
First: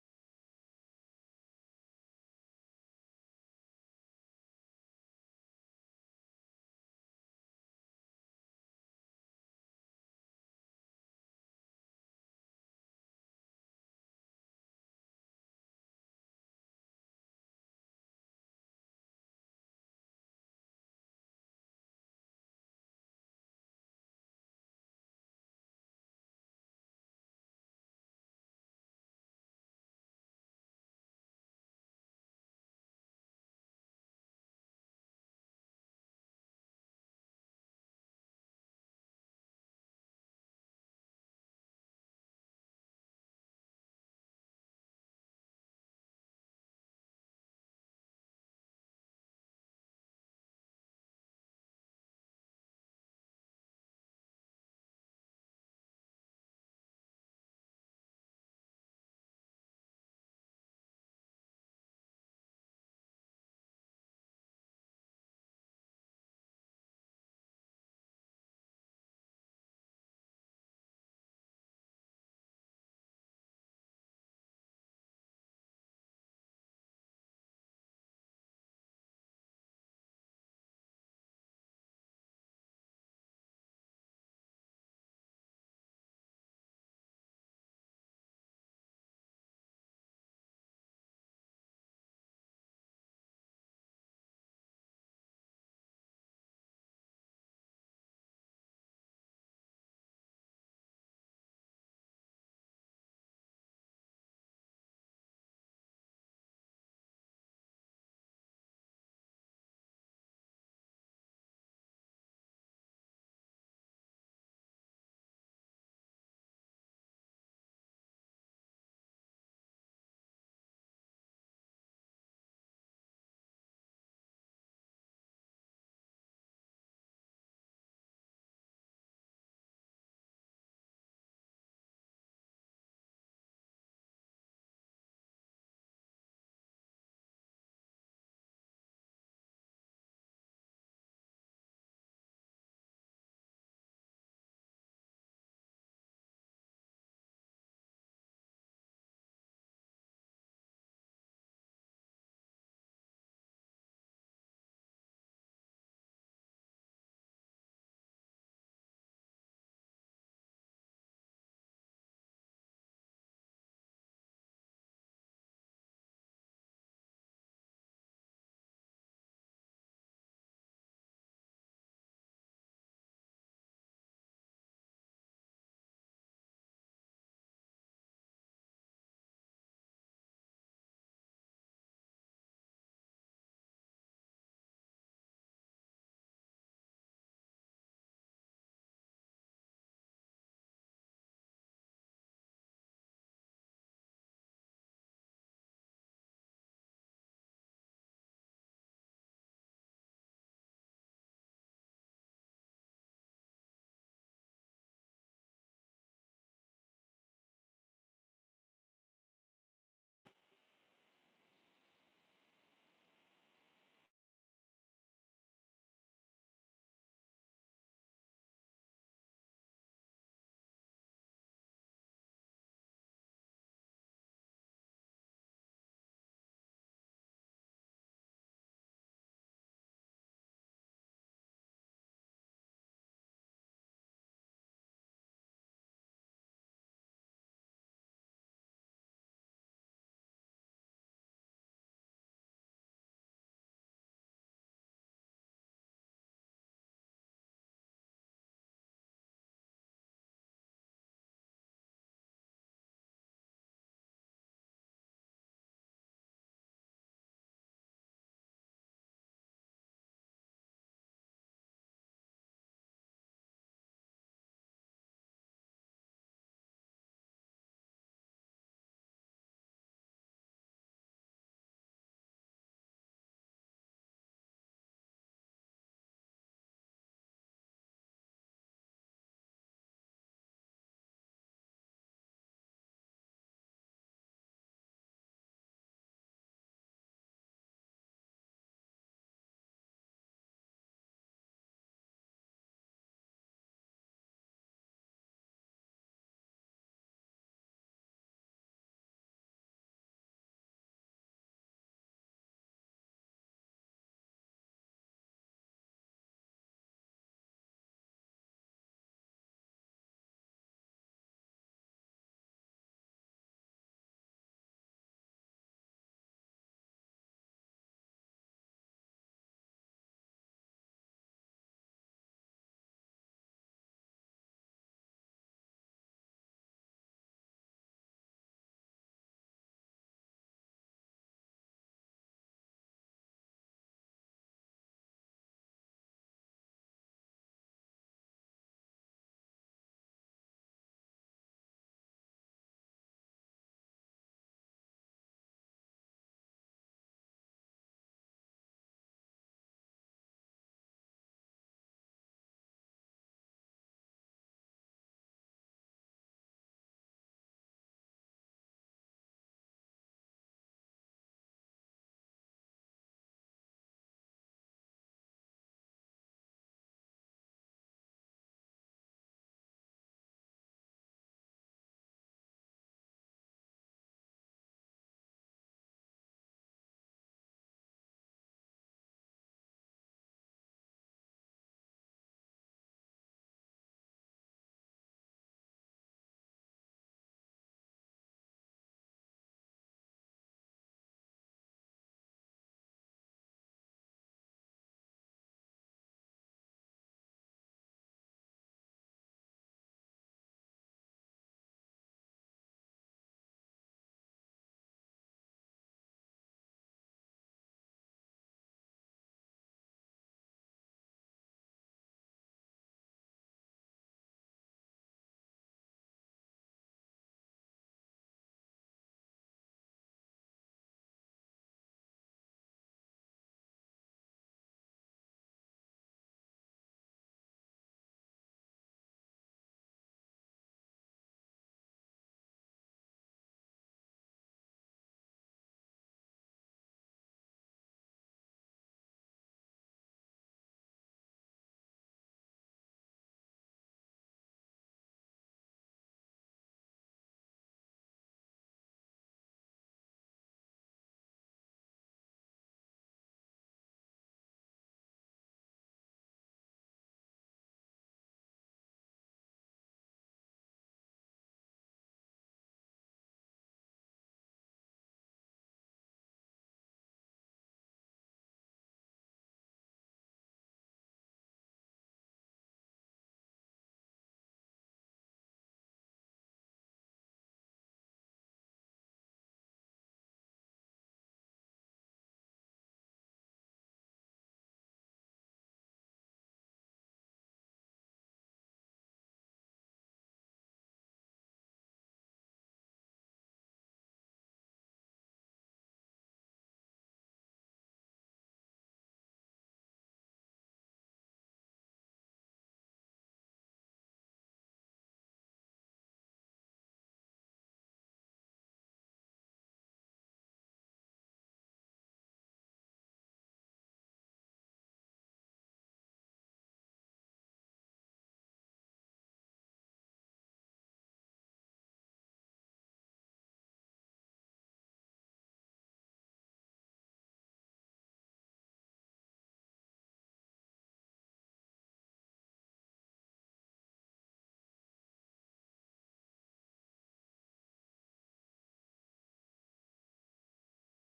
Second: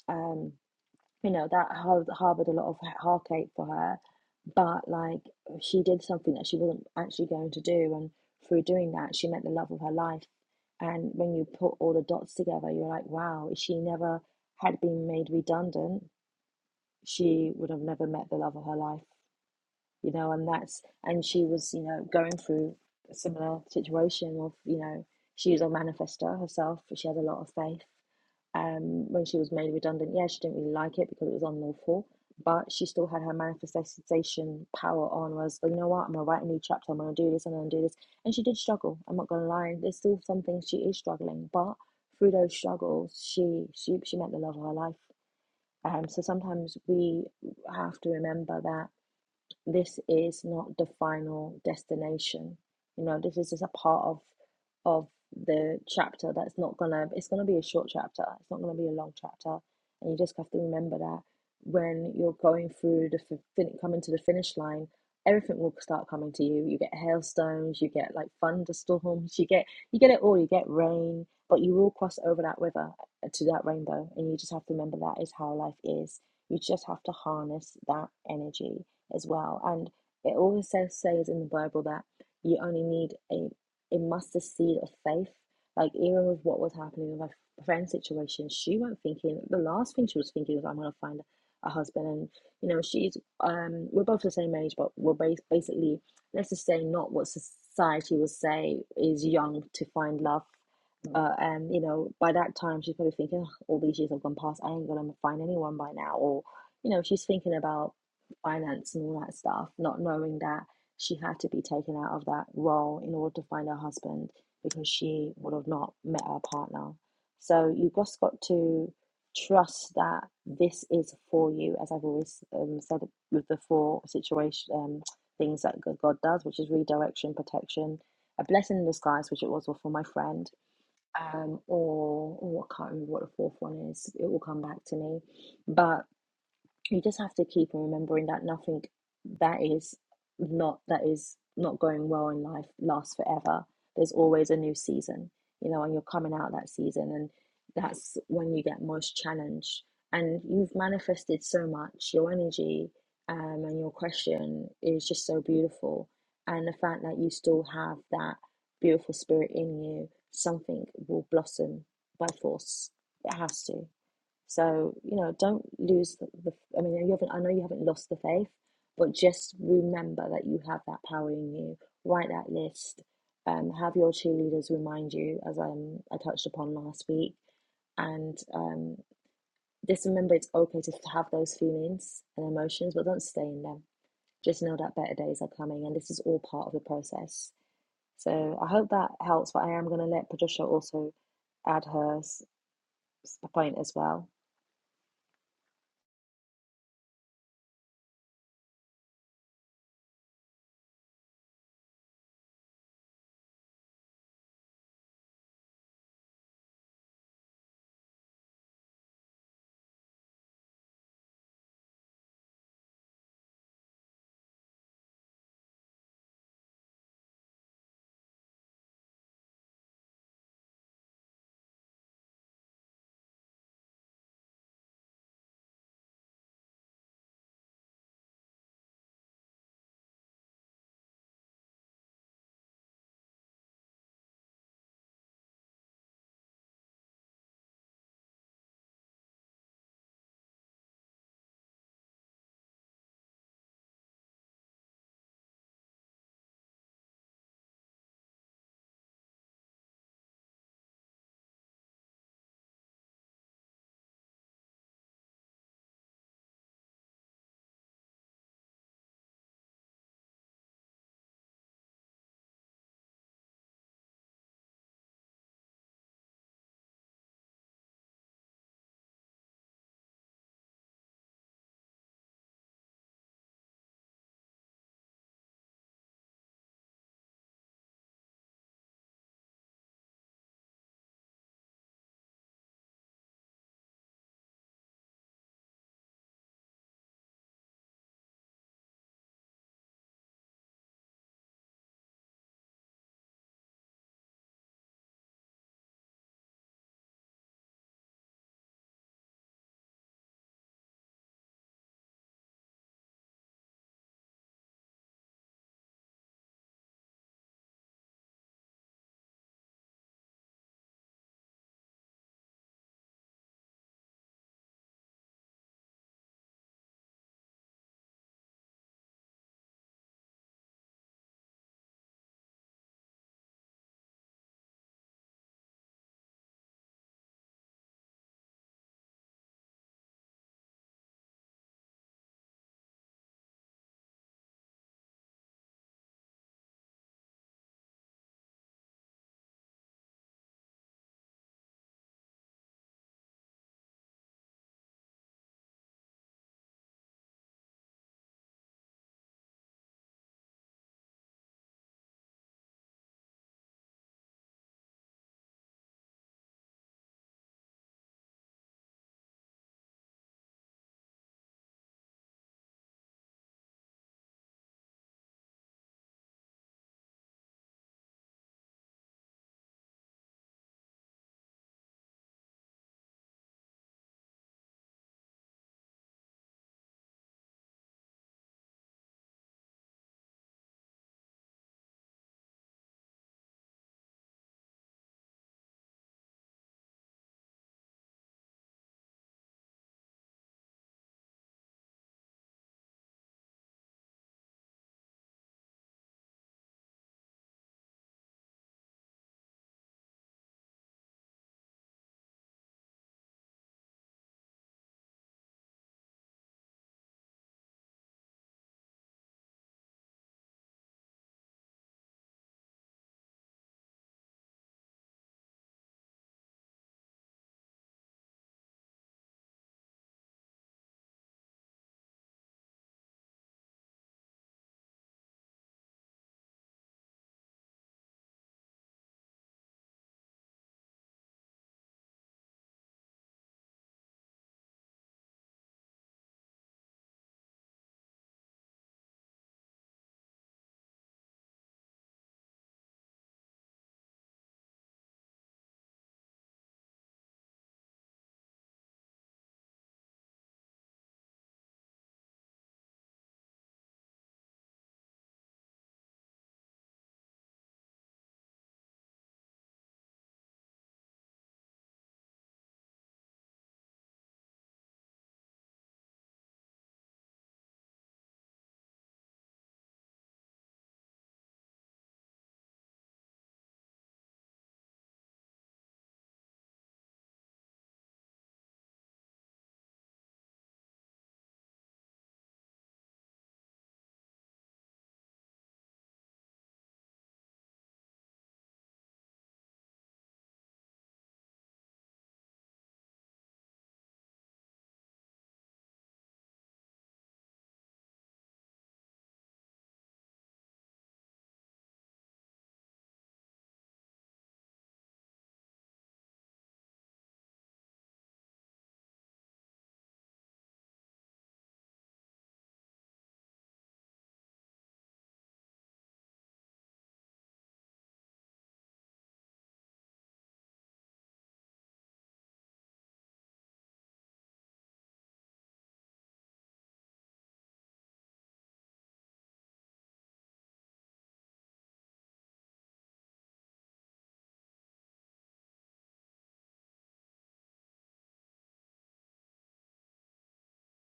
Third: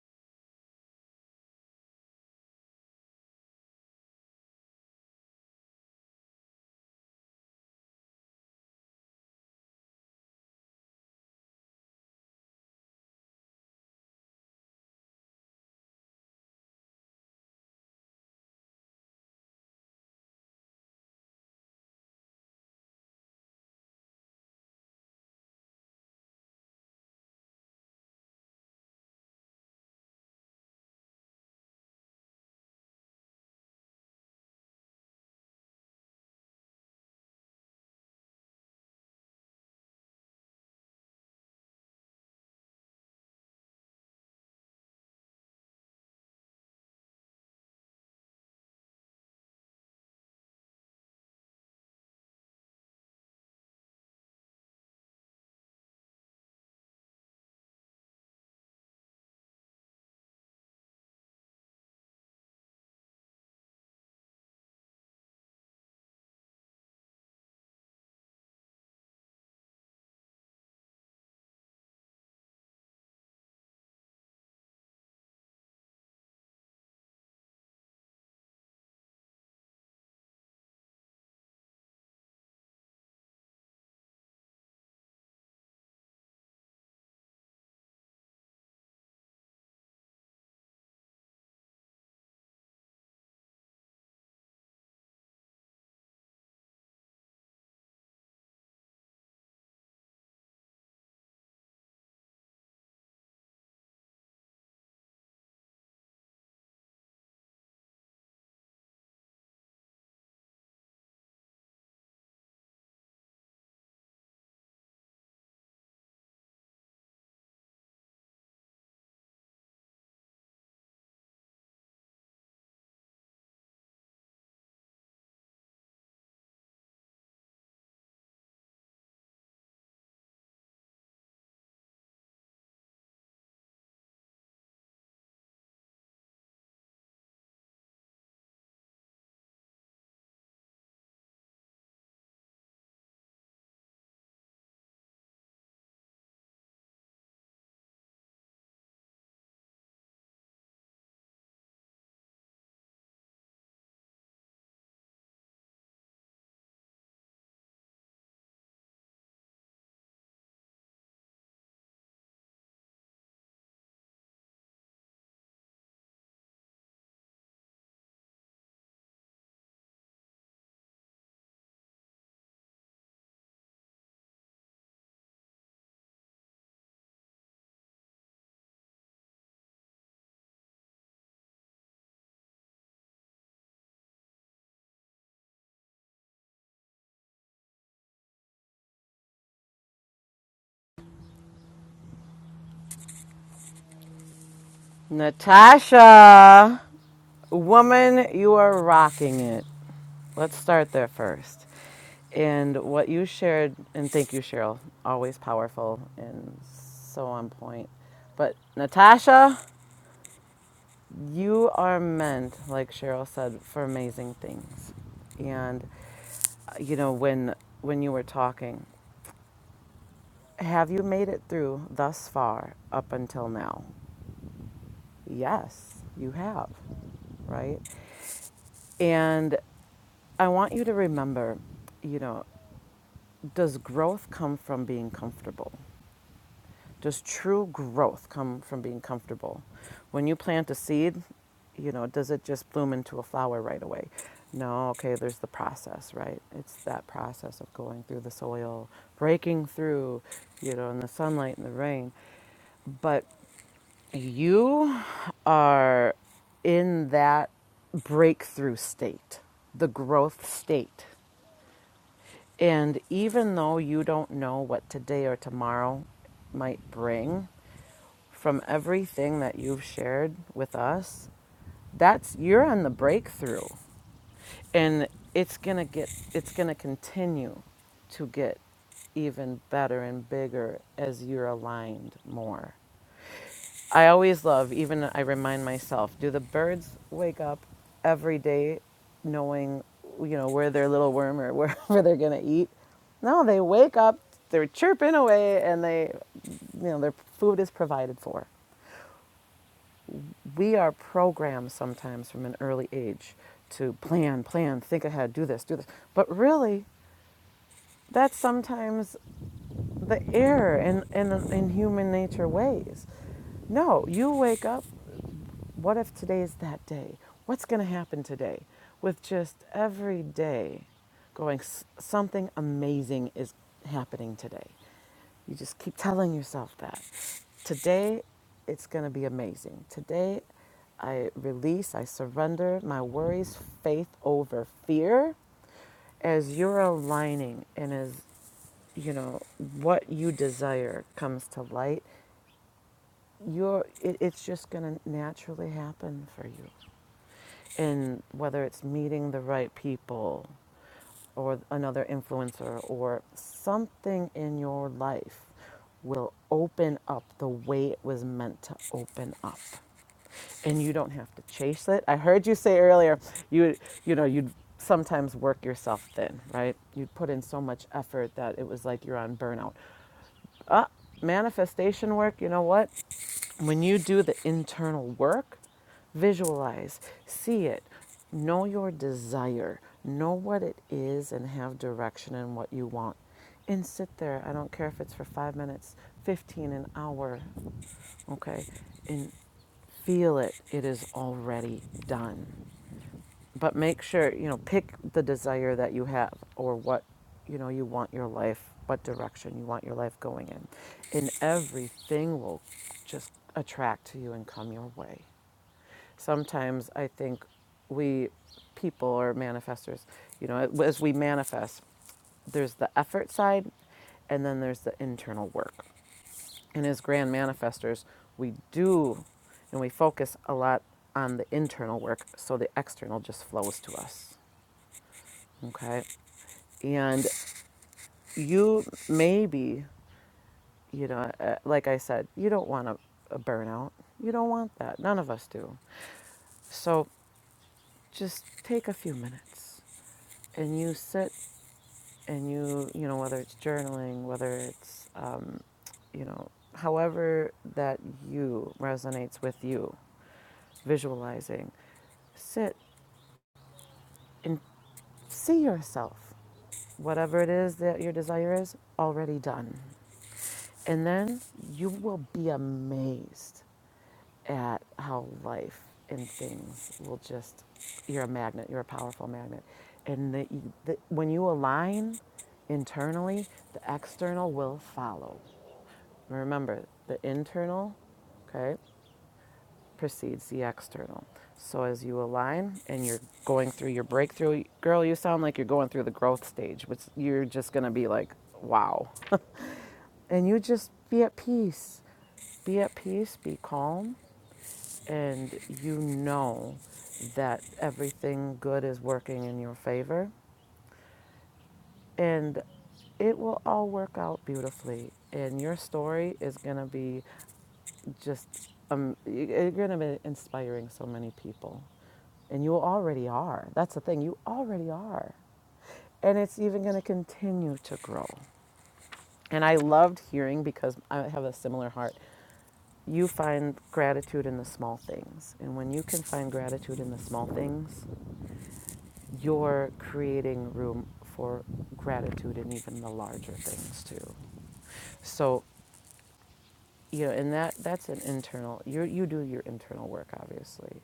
Speaker 1: Um, you know that har- harbored a lot of he- heartache for her but like she did something that she wasn't actually going to do and through doing that she met the love of her life and when you put all the dots together you're like wow if she never had been made redundant she would have never met the love of her life you know and that's and she was you know going through a similar situation of you know she was a manifester herself she had a lot of faith um, when she was made redundant, yeah, she didn't really like it because it was unlawful, but she still had her manifestation power on, was like, you know what, I'm gonna write a new chapter, I'm gonna do this, I'm gonna do this. And she did struggle, I'm not gonna lie. There's still some things she is struggling, but through those struggles, she she she met the love of her life. Um, so sometimes we have to remember that this is not the final destination. You know, this is just a part of of the chapter that's not gonna it's gonna be a short chapter, it's not gonna be a long chapter. And you just have to remember that when you're going through the fin- coming to the finish line, everything will start coming to you. You get hailstones, you get like thunderstorms, you get you get it all, you get rain, but you will cross over that river uh, to that rainbow. And you just have to remember that is how life is. You just have to harness that energy as well. And it always says in the Bible that you only need a a mustard seed of faith. Like even with what was happening with my friend's situation, she went thinking the last thing she was thinking was I'm gonna find a husband and you know she's um we're both the same age but we're bas- basically let's just say not what society would say is young to find love uh, and you know by that time she's probably thinking "Ugh, all these years have gone past i ain't gonna find anyone by now or you know she's thinking about finance and all that stuff, not knowing that she had to be taken out of that role in order to find her husband because she would have not met her partner. So you just got to trust that this is for you, as I've always um, said with the four situation um, things that God does, which is redirection, protection, a blessing in disguise, which it was for my friend, um, or oh, I can't remember what the fourth one is. It will come back to me, but you just have to keep on remembering that nothing that is not that is not going well in life lasts forever. There's always a new season, you know, and you're coming out that season, and that's when you get most challenged. And you've manifested so much. Your energy um, and your question is just so beautiful, and the fact that you still have that beautiful spirit in you, something will blossom by force. It has to. So, you know, don't lose the, the I mean, you haven't, I know you haven't lost the faith, but just remember that you have that power in you. Write that list. Um, have your cheerleaders remind you, as um, I touched upon last week. And um, just remember it's okay to have those feelings and emotions, but don't stay in them. Just know that better days are coming, and this is all part of the process. So I hope that helps, but I am going to let Patricia also add her point as well.
Speaker 2: Natasha, woman, you are rocking it. Let's start there first. And what you shared, and thank you, Cheryl, always powerful and so on point. But Natasha, you are meant, like Cheryl said, for amazing things. And uh, you know, when when you were talking, have you made it through thus far up until now? Yes, you have right? And I want you to remember, you know, does growth come from being comfortable? Does true growth come from being comfortable? When you plant a seed, you know, does it just bloom into a flower right away? No, okay, there's the process, right? It's that process of going through the soil, breaking through, you know, in the sunlight and the rain. But you are in that breakthrough state, the growth state. And even though you don't know what today or tomorrow might bring, from everything that you've shared with us, that's you're on the breakthrough. And it's going to get it's going to continue to get even better and bigger as you're aligned more. I always love, even I remind myself, do the birds wake up every day knowing, you know, where their little worm or wherever they're going to eat? No, they wake up, they're chirping away, and they, you know, their food is provided for. We are programmed sometimes from an early age to plan, plan, think ahead, do this, do this. But really, that's sometimes the error in, in, in human nature ways. No, you wake up What if today is that day? What's going to happen today? With just every day going, something amazing is happening today. You just keep telling yourself that. Today, it's going to be amazing. Today, I release, I surrender my worries, faith over fear as you're aligning and as you know what you desire comes to light you're it, it's just going to naturally happen for you in whether it's meeting the right people or another influencer or something in your life will open up the way it was meant to open up and you don't have to chase it i heard you say earlier you you know you'd sometimes work yourself thin right you'd put in so much effort that it was like you're on burnout Ah, manifestation work you know what when you do the internal work, visualize, see it, know your desire, know what it is, and have direction in what you want. And sit there, I don't care if it's for five minutes, 15, an hour, okay, and feel it. It is already done but make sure you know pick the desire that you have or what you know you want your life what direction you want your life going in and everything will just attract to you and come your way sometimes i think we people are manifestors you know as we manifest there's the effort side and then there's the internal work and as grand manifestors we do and we focus a lot on the internal work so the external just flows to us Okay. And you maybe, you know, uh, like I said, you don't want a, a burnout. You don't want that. None of us do. So just take a few minutes and you sit and you, you know, whether it's journaling, whether it's, um, you know, however that you resonates with you, visualizing, sit and see yourself, whatever it is that your desire is, already done. And then you will be amazed at how life and things will just, you're a magnet, you're a powerful magnet. And the, the, when you align internally, the external will follow. Remember, the internal, okay, precedes the external. So as you align and you're going through your breakthrough, girl, you sound like you're going through the growth stage, which you're just gonna be like, wow. and you just be at peace. Be at peace, be calm, and you know that everything good is working in your favor. And it will all work out beautifully. And your story is going to be just, um, you're going to be inspiring so many people. And you already are. That's the thing, you already are. And it's even going to continue to grow. And I loved hearing because I have a similar heart you find gratitude in the small things. And when you can find gratitude in the small things, you're creating room for gratitude in even the larger things too. So, you know, and that that's an internal you you do your internal work obviously.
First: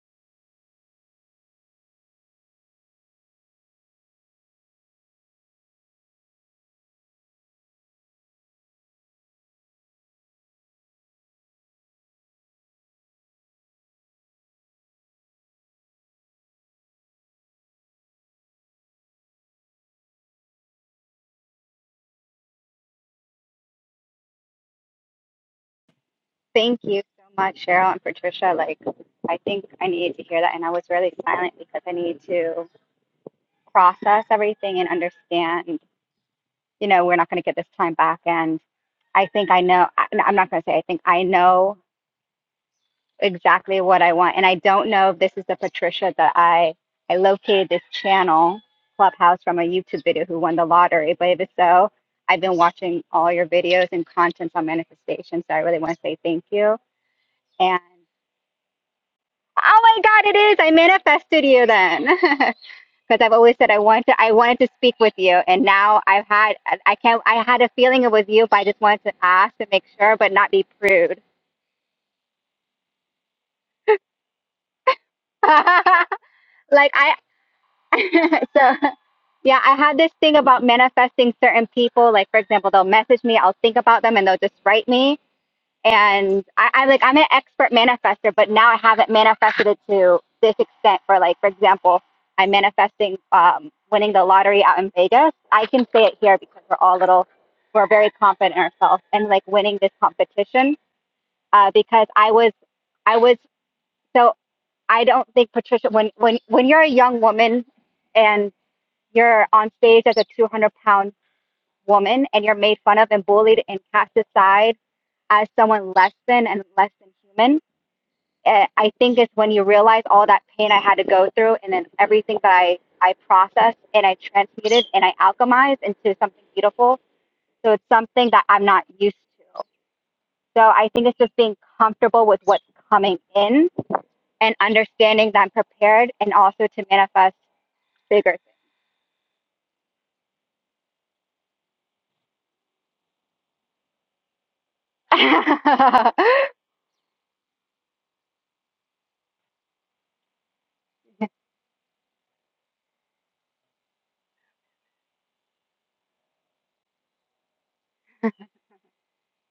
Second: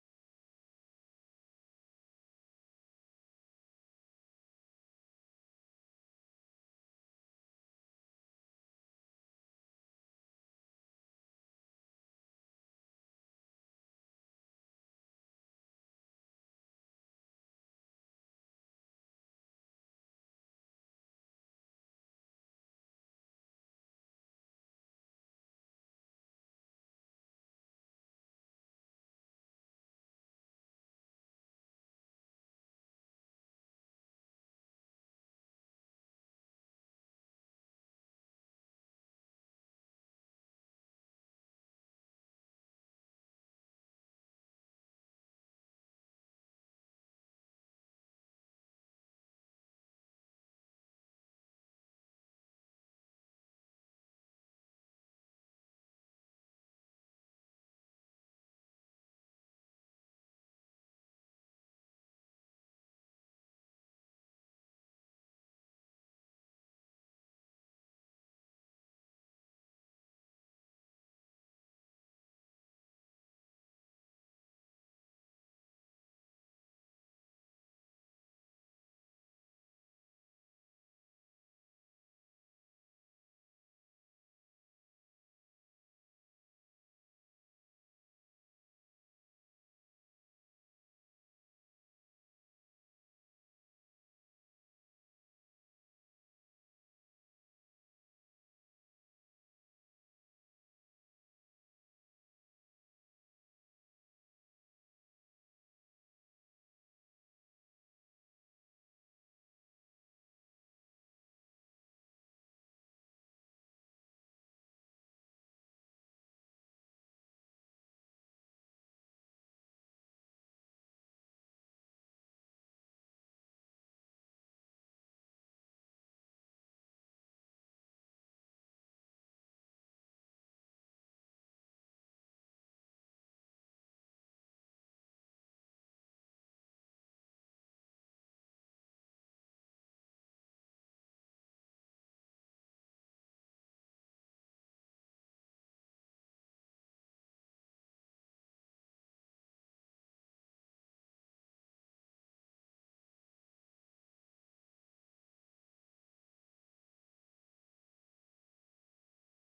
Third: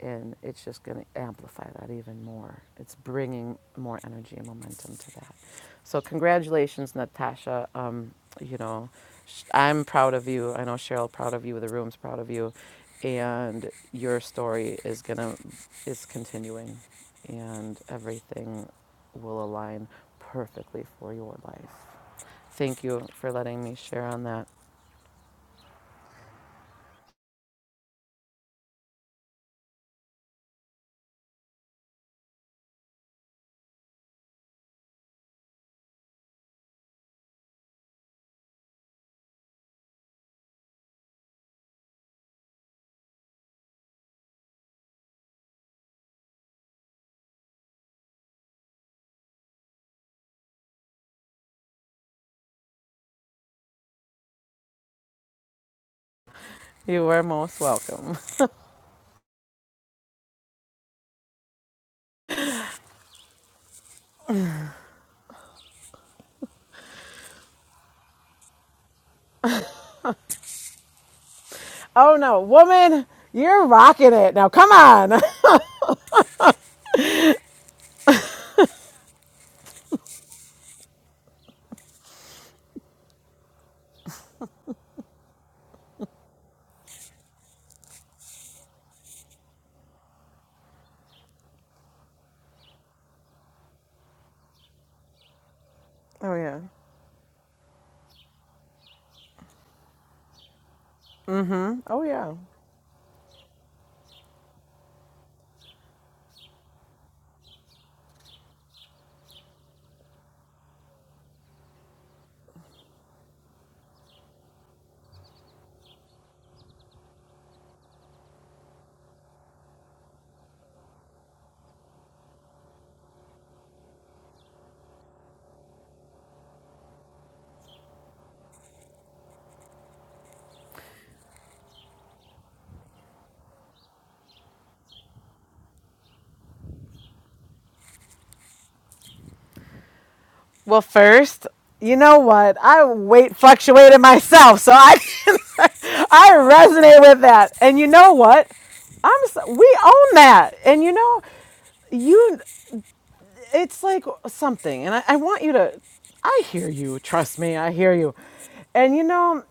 Speaker 2: and it's just going to amplify that even more. It's bringing more energy and momentum to that. So congratulations, Natasha. Um, you know, I'm proud of you. I know Cheryl proud of you. The room's proud of you, and your story is gonna is continuing, and everything will align perfectly for your life. Thank you for letting me share on that.
Speaker 3: Thank you so much, Cheryl and Patricia. Like, I think I needed to hear that, and I was really silent because I needed to process everything and understand. You know, we're not going to get this time back, and I think I know. I- I'm not going to say I think I know exactly what I want. And I don't know if this is the Patricia that I I located this channel Clubhouse from a YouTube video who won the lottery. But if it's so, I've been watching all your videos and contents on manifestation. So I really want to say thank you.
Speaker 2: You are most
Speaker 3: And
Speaker 2: welcome.
Speaker 3: oh my God, it is! I manifested you then, because I've always said I wanted to, I wanted to speak with you, and now I've had I I can't I had a feeling it was you, but I just wanted to ask to make sure, but not be prude.
Speaker 2: Oh no, woman, you're rocking it. Now come on.
Speaker 3: like I so. Yeah, I had this thing about manifesting certain people. Like, for example, they'll message me, I'll think about them, and they'll just write me. And I, I like, I'm an expert manifester, but now I haven't manifested it to this extent. For like, for example, I'm manifesting um, winning the lottery out in Vegas. I can say it
Speaker 2: Oh
Speaker 3: here
Speaker 2: yeah.
Speaker 3: because we're all little, we're very confident in ourselves, and like winning this competition uh,
Speaker 2: Oh
Speaker 3: because I
Speaker 2: yeah.
Speaker 3: was, I was so I don't think Patricia when when when you're a young woman and you're on stage as a 200 pound woman and you're made fun of and bullied and cast aside as someone less than and less than human, eh, I think it's when you realize all that pain I had to go through and then everything that I, I processed and I transmuted and I alchemized into something beautiful. So it's something that I'm not used to. So I think it's just being comfortable with what's coming in and understanding that I'm prepared and also to manifest bigger things.
Speaker 2: Well, first, you know what? I weight fluctuated myself, so I can, I resonate with that. And you know what? I'm s we own that. And you know, you it's like something. And I, I want you to I hear you. Trust me, I hear you. And you know,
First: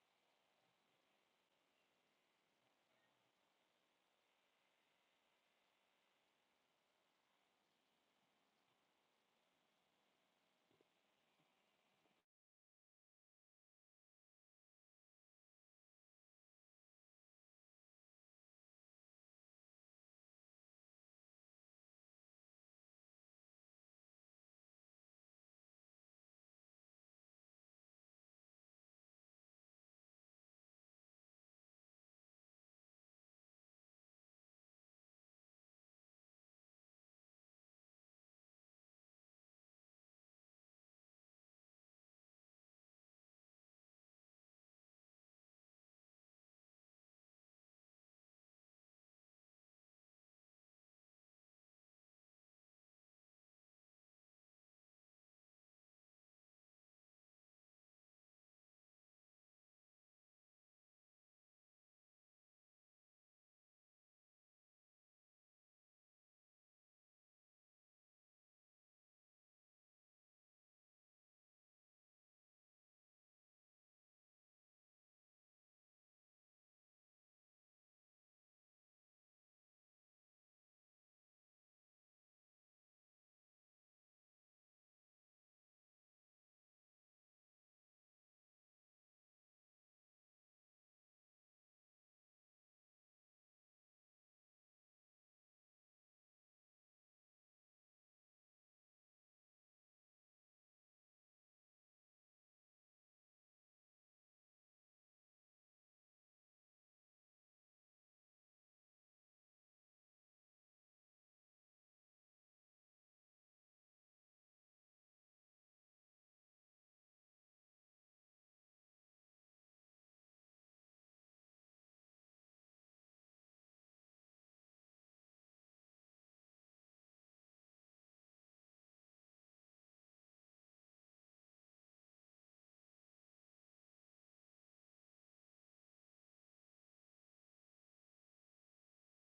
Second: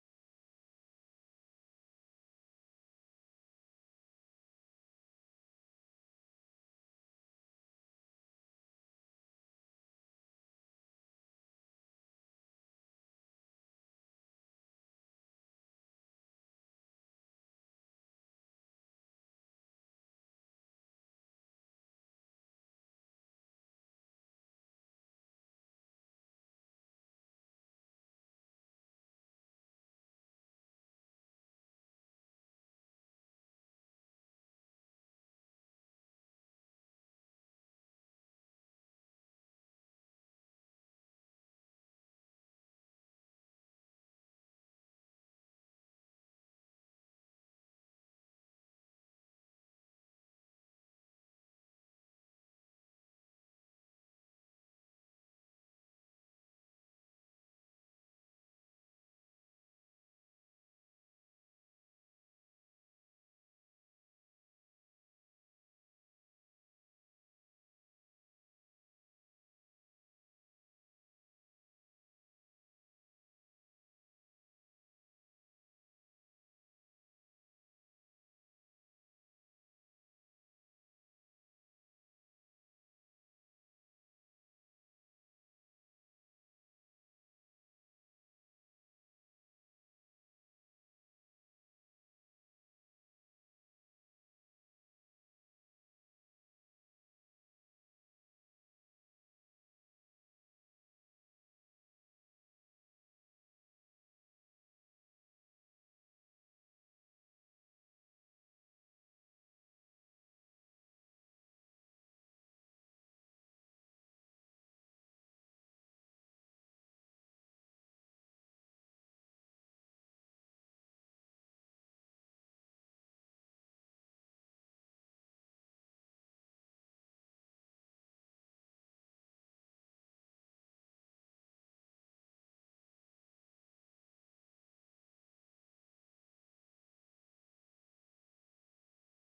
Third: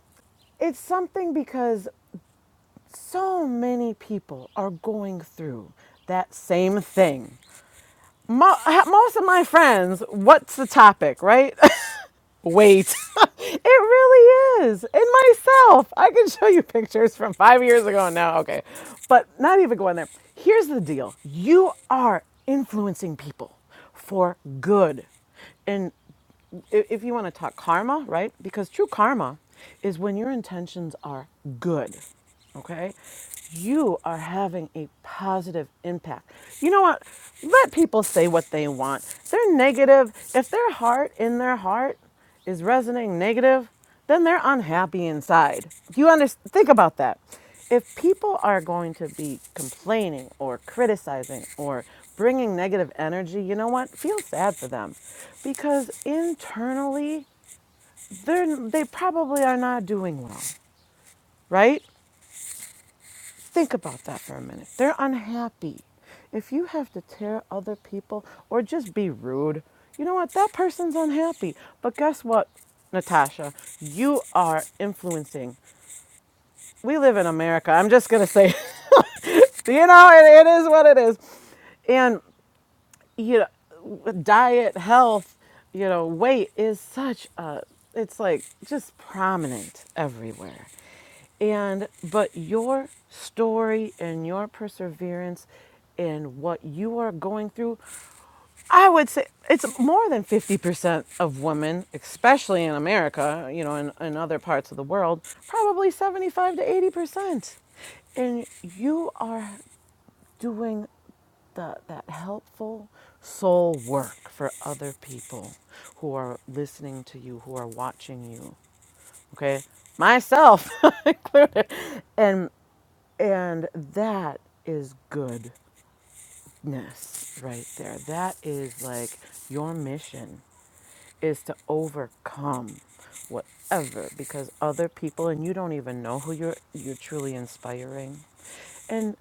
Speaker 2: it's something because so many people are going through that same thing. Mo- ha- most of my friends, what's the topic, right? Wait, it really is. And myself, I can show you pictures from five years ago and now. Okay, but not even going there. Here's the deal you are influencing people for good. And i- if you want to talk karma, right? Because true karma is when your intentions are good, okay? You are having a positive impact. You know what? Let people say what they want. They're negative. If they're hard in their heart, is resonating negative, then they're unhappy inside. Do you understand? Think about that. If people are going to be complaining or criticizing or bringing negative energy, you know what? Feel sad for them because internally, they're, they probably are not doing well, right? Think about that for a minute. They're unhappy. If you have to tear other people or just be rude, you know what? That person's unhappy. But guess what, Natasha? You are influencing. We live in America. I'm just going to say, you know, it, it is what it is. And you know diet health you know weight is such a it's like just prominent everywhere and but your story and your perseverance and what you are going through i would say it's more than 50% of women especially in america you know in, in other parts of the world probably 75 to 80% and you are doing the, that helpful soul work for other people who are listening to you, who are watching you. Okay, myself included, and and that is goodness right there. That is like your mission is to overcome whatever because other people and you don't even know who you're you're truly inspiring. And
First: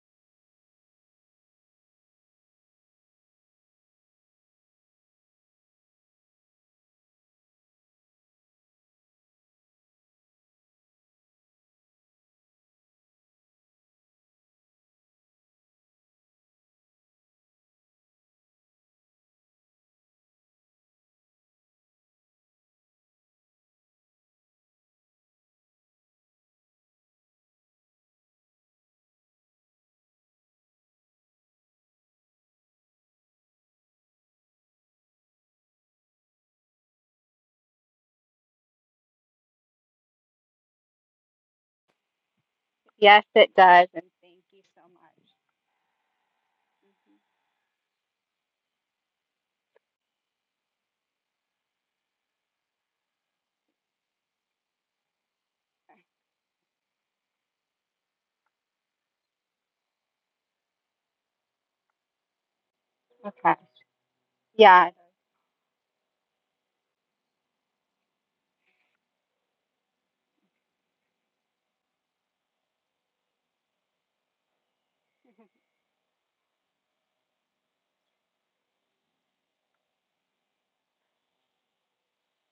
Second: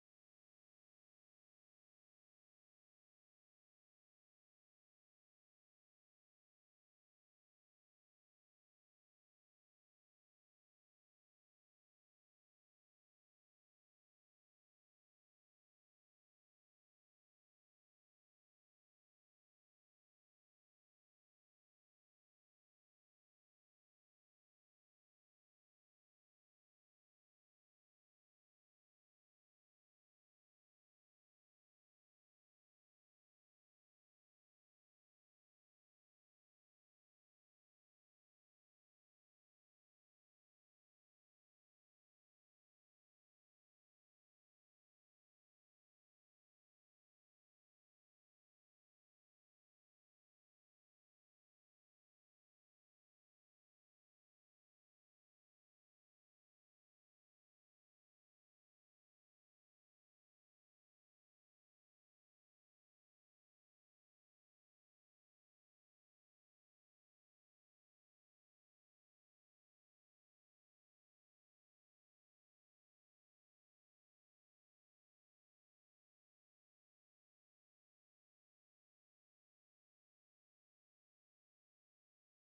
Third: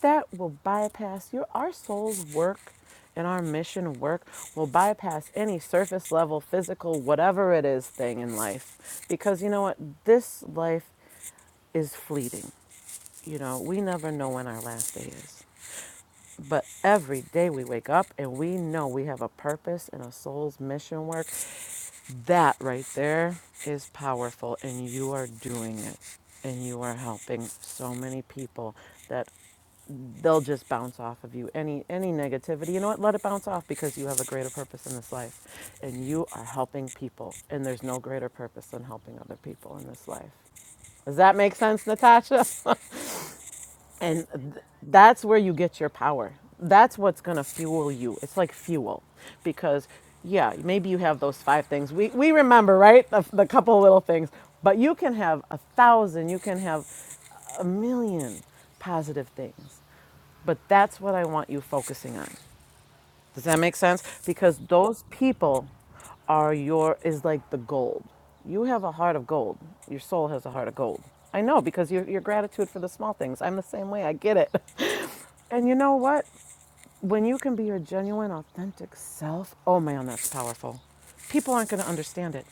Speaker 2: that will bypass your our soul's work and our mission work will bypass any surface level physical whatever it is thing in life because you know what this life is fleeting you know we never know when our last day is but every day we wake up and we know we have a purpose and a soul's mission work that right there is powerful and you are doing it and you are helping so many people that they'll just bounce off of you any any negativity you know what let it bounce off because you have a greater purpose in this life and you are helping people and there's no greater purpose than helping other people in this life does that make sense natasha
Speaker 3: yes, it does. And
Speaker 2: and
Speaker 3: thank you
Speaker 2: th-
Speaker 3: so much.
Speaker 2: that's where you get your power that's what's going to fuel you it's like fuel because yeah maybe you have those five things we, we remember right the, the couple little things but you can have a thousand you can have a million positive things but that's what I want you focusing on. Does
Speaker 3: Okay.
Speaker 2: that make sense? Because
Speaker 3: Yeah.
Speaker 2: those people are your is like the gold. You have a heart of gold. Your soul has a heart of gold. I know because your your gratitude for the small things. I'm the same way. I get it. And you know what? When you can be your genuine, authentic self, oh man, that's powerful. People aren't going to understand it.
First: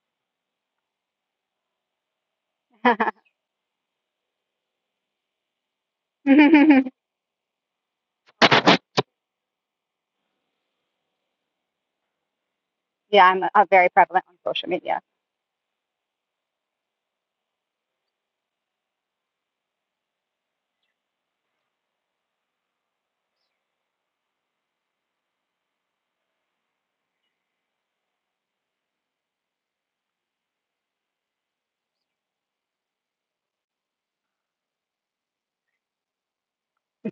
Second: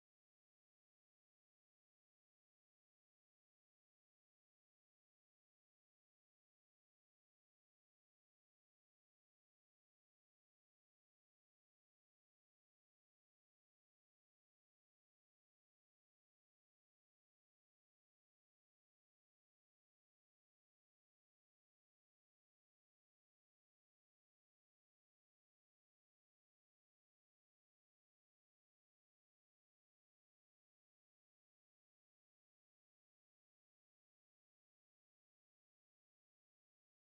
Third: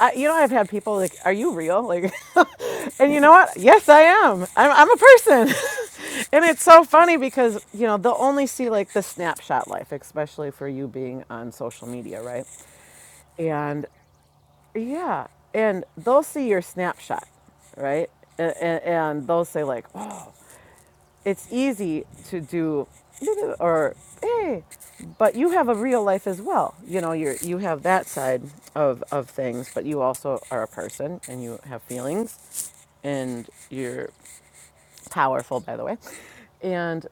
Speaker 2: I, you know, I've had people like, "Are you real?" Like, and you know what? Yes, I am. I'm, I'm a person, and it's so funny because you know they'll only see like the snapshot life, especially for you being on social media, right?
Speaker 3: yeah, I'm uh,
Speaker 2: And
Speaker 3: very prevalent on social media.
Speaker 2: yeah, and they'll see your snapshot, right? And, and, and they'll say like, "Oh." it's easy to do or hey but you have a real life as well you know you're you have that side of of things but you also are a person and you have feelings and you're powerful by the way and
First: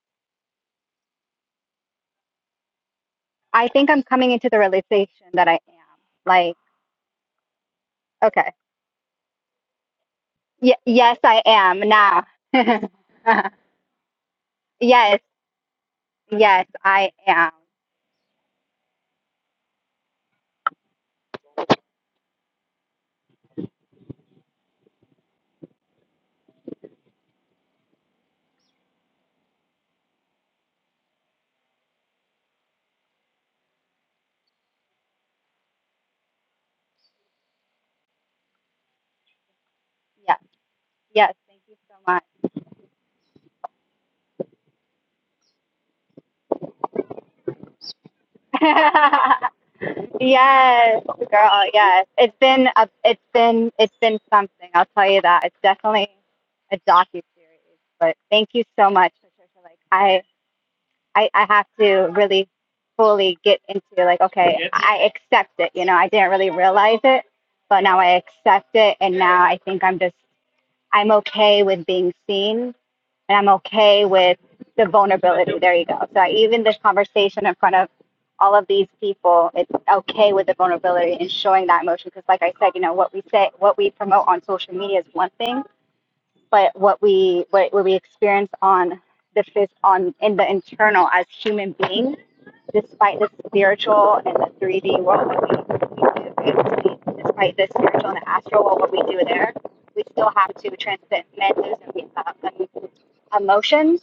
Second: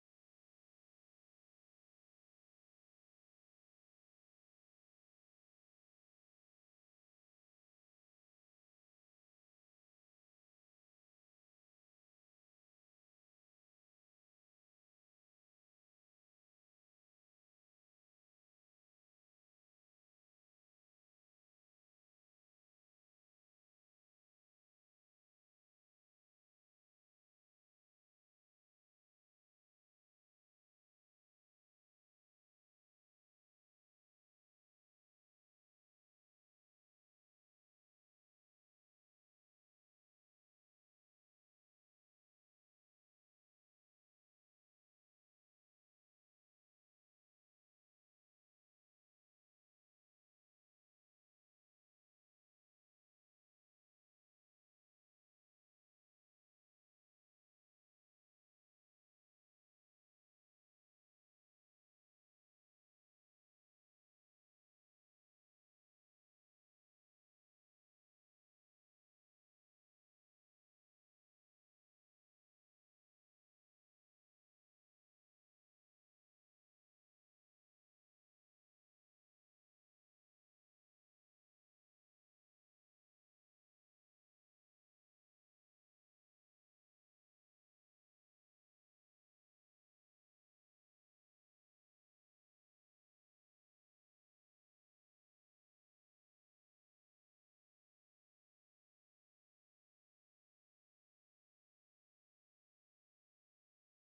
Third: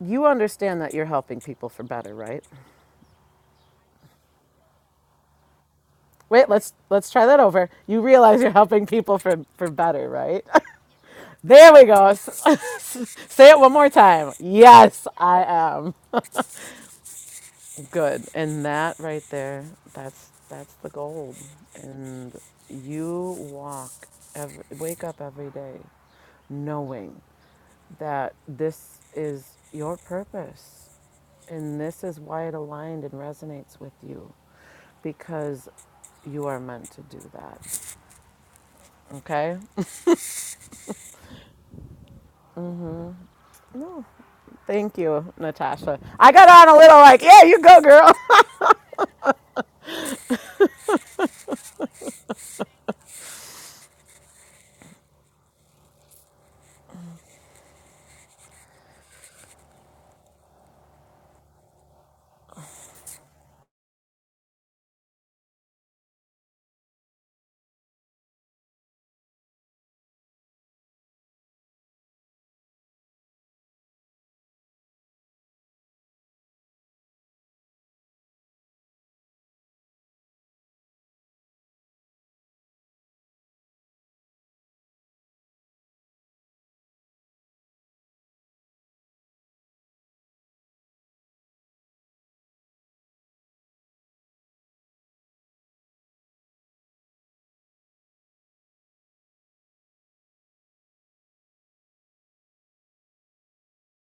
Speaker 2: you understand that you're helping people for better right
Speaker 3: I think I'm coming into the realization that I am.
Speaker 2: wait
Speaker 3: Like,
Speaker 2: let's let's try that over you realize you're
Speaker 3: okay.
Speaker 2: helping people for for better right
Speaker 3: Y- yes, I
Speaker 2: there
Speaker 3: am
Speaker 2: we go
Speaker 3: now.
Speaker 2: say it one more time yes
Speaker 3: yes,
Speaker 2: i am
Speaker 3: yes, I am.
Speaker 2: Good. And that right there, that's that's the gold. And you walk every, wake up every day knowing that this is your purpose and this is why it aligned and resonates with you because you are meant to do that. Okay?
Speaker 3: Yes, yes, thank you so much.
Speaker 2: Thank you, Natasha. I got on a little like, yeah, you go, girl.
Speaker 3: yes, girl, yes. It's been a, it's been it's been something. I'll tell you that. It's definitely a docu series. But thank you so much, Patricia. Like I I, I have to really fully get into like, okay, I accept it. You know, I didn't really realize it, but now I accept it. And now I think I'm just, I'm okay with being seen and I'm okay with the vulnerability. There you go. So I, even this conversation in front of all of these people, it's okay with the vulnerability and showing that emotion. Cause like I said, you know, what we say, what we promote on social media is one thing, but what we, what, what we experience on the phys- on in the internal as human beings despite the spiritual and the 3D world that we, we live in, we, despite the spiritual and the astral world, what we do there, we still have to transcend menus and uh, um, emotions.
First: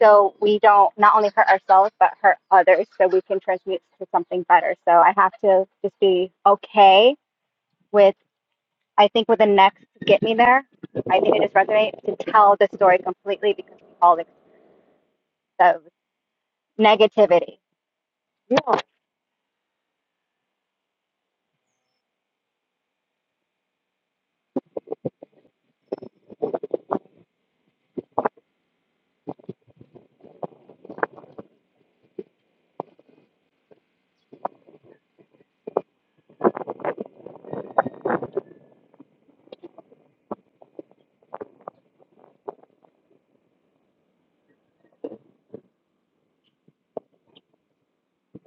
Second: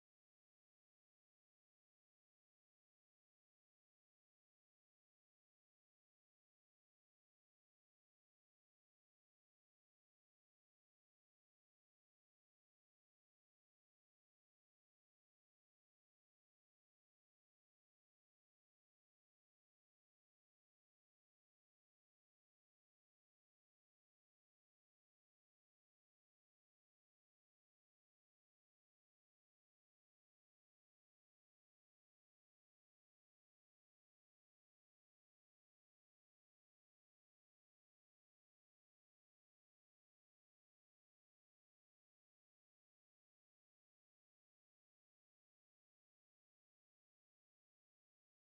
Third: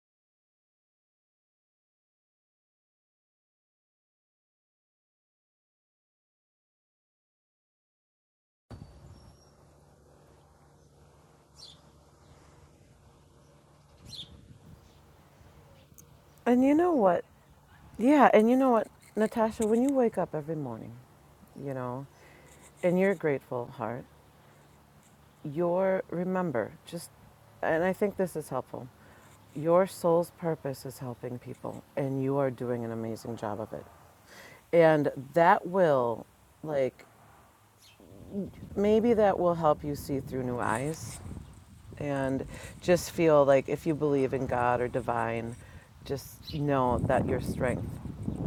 Speaker 3: So we don't not only hurt ourselves, but hurt others so we can transmute to something better. So I have to just be okay with, I think, with the next get me there. I think it just resonates to tell the story completely because we all exposed
Speaker 2: And you know what?
Speaker 3: negativity.
Speaker 2: Yeah, and you know what, Natasha, when you wake up every morning, you know. in your grateful heart, your remember just, and I think this is helpful. Your soul's purpose is helping people, and you are doing an amazing job of it. And that will, like, maybe that will help you see through new eyes. and just feel like if you believe in God or divine, just know that your strength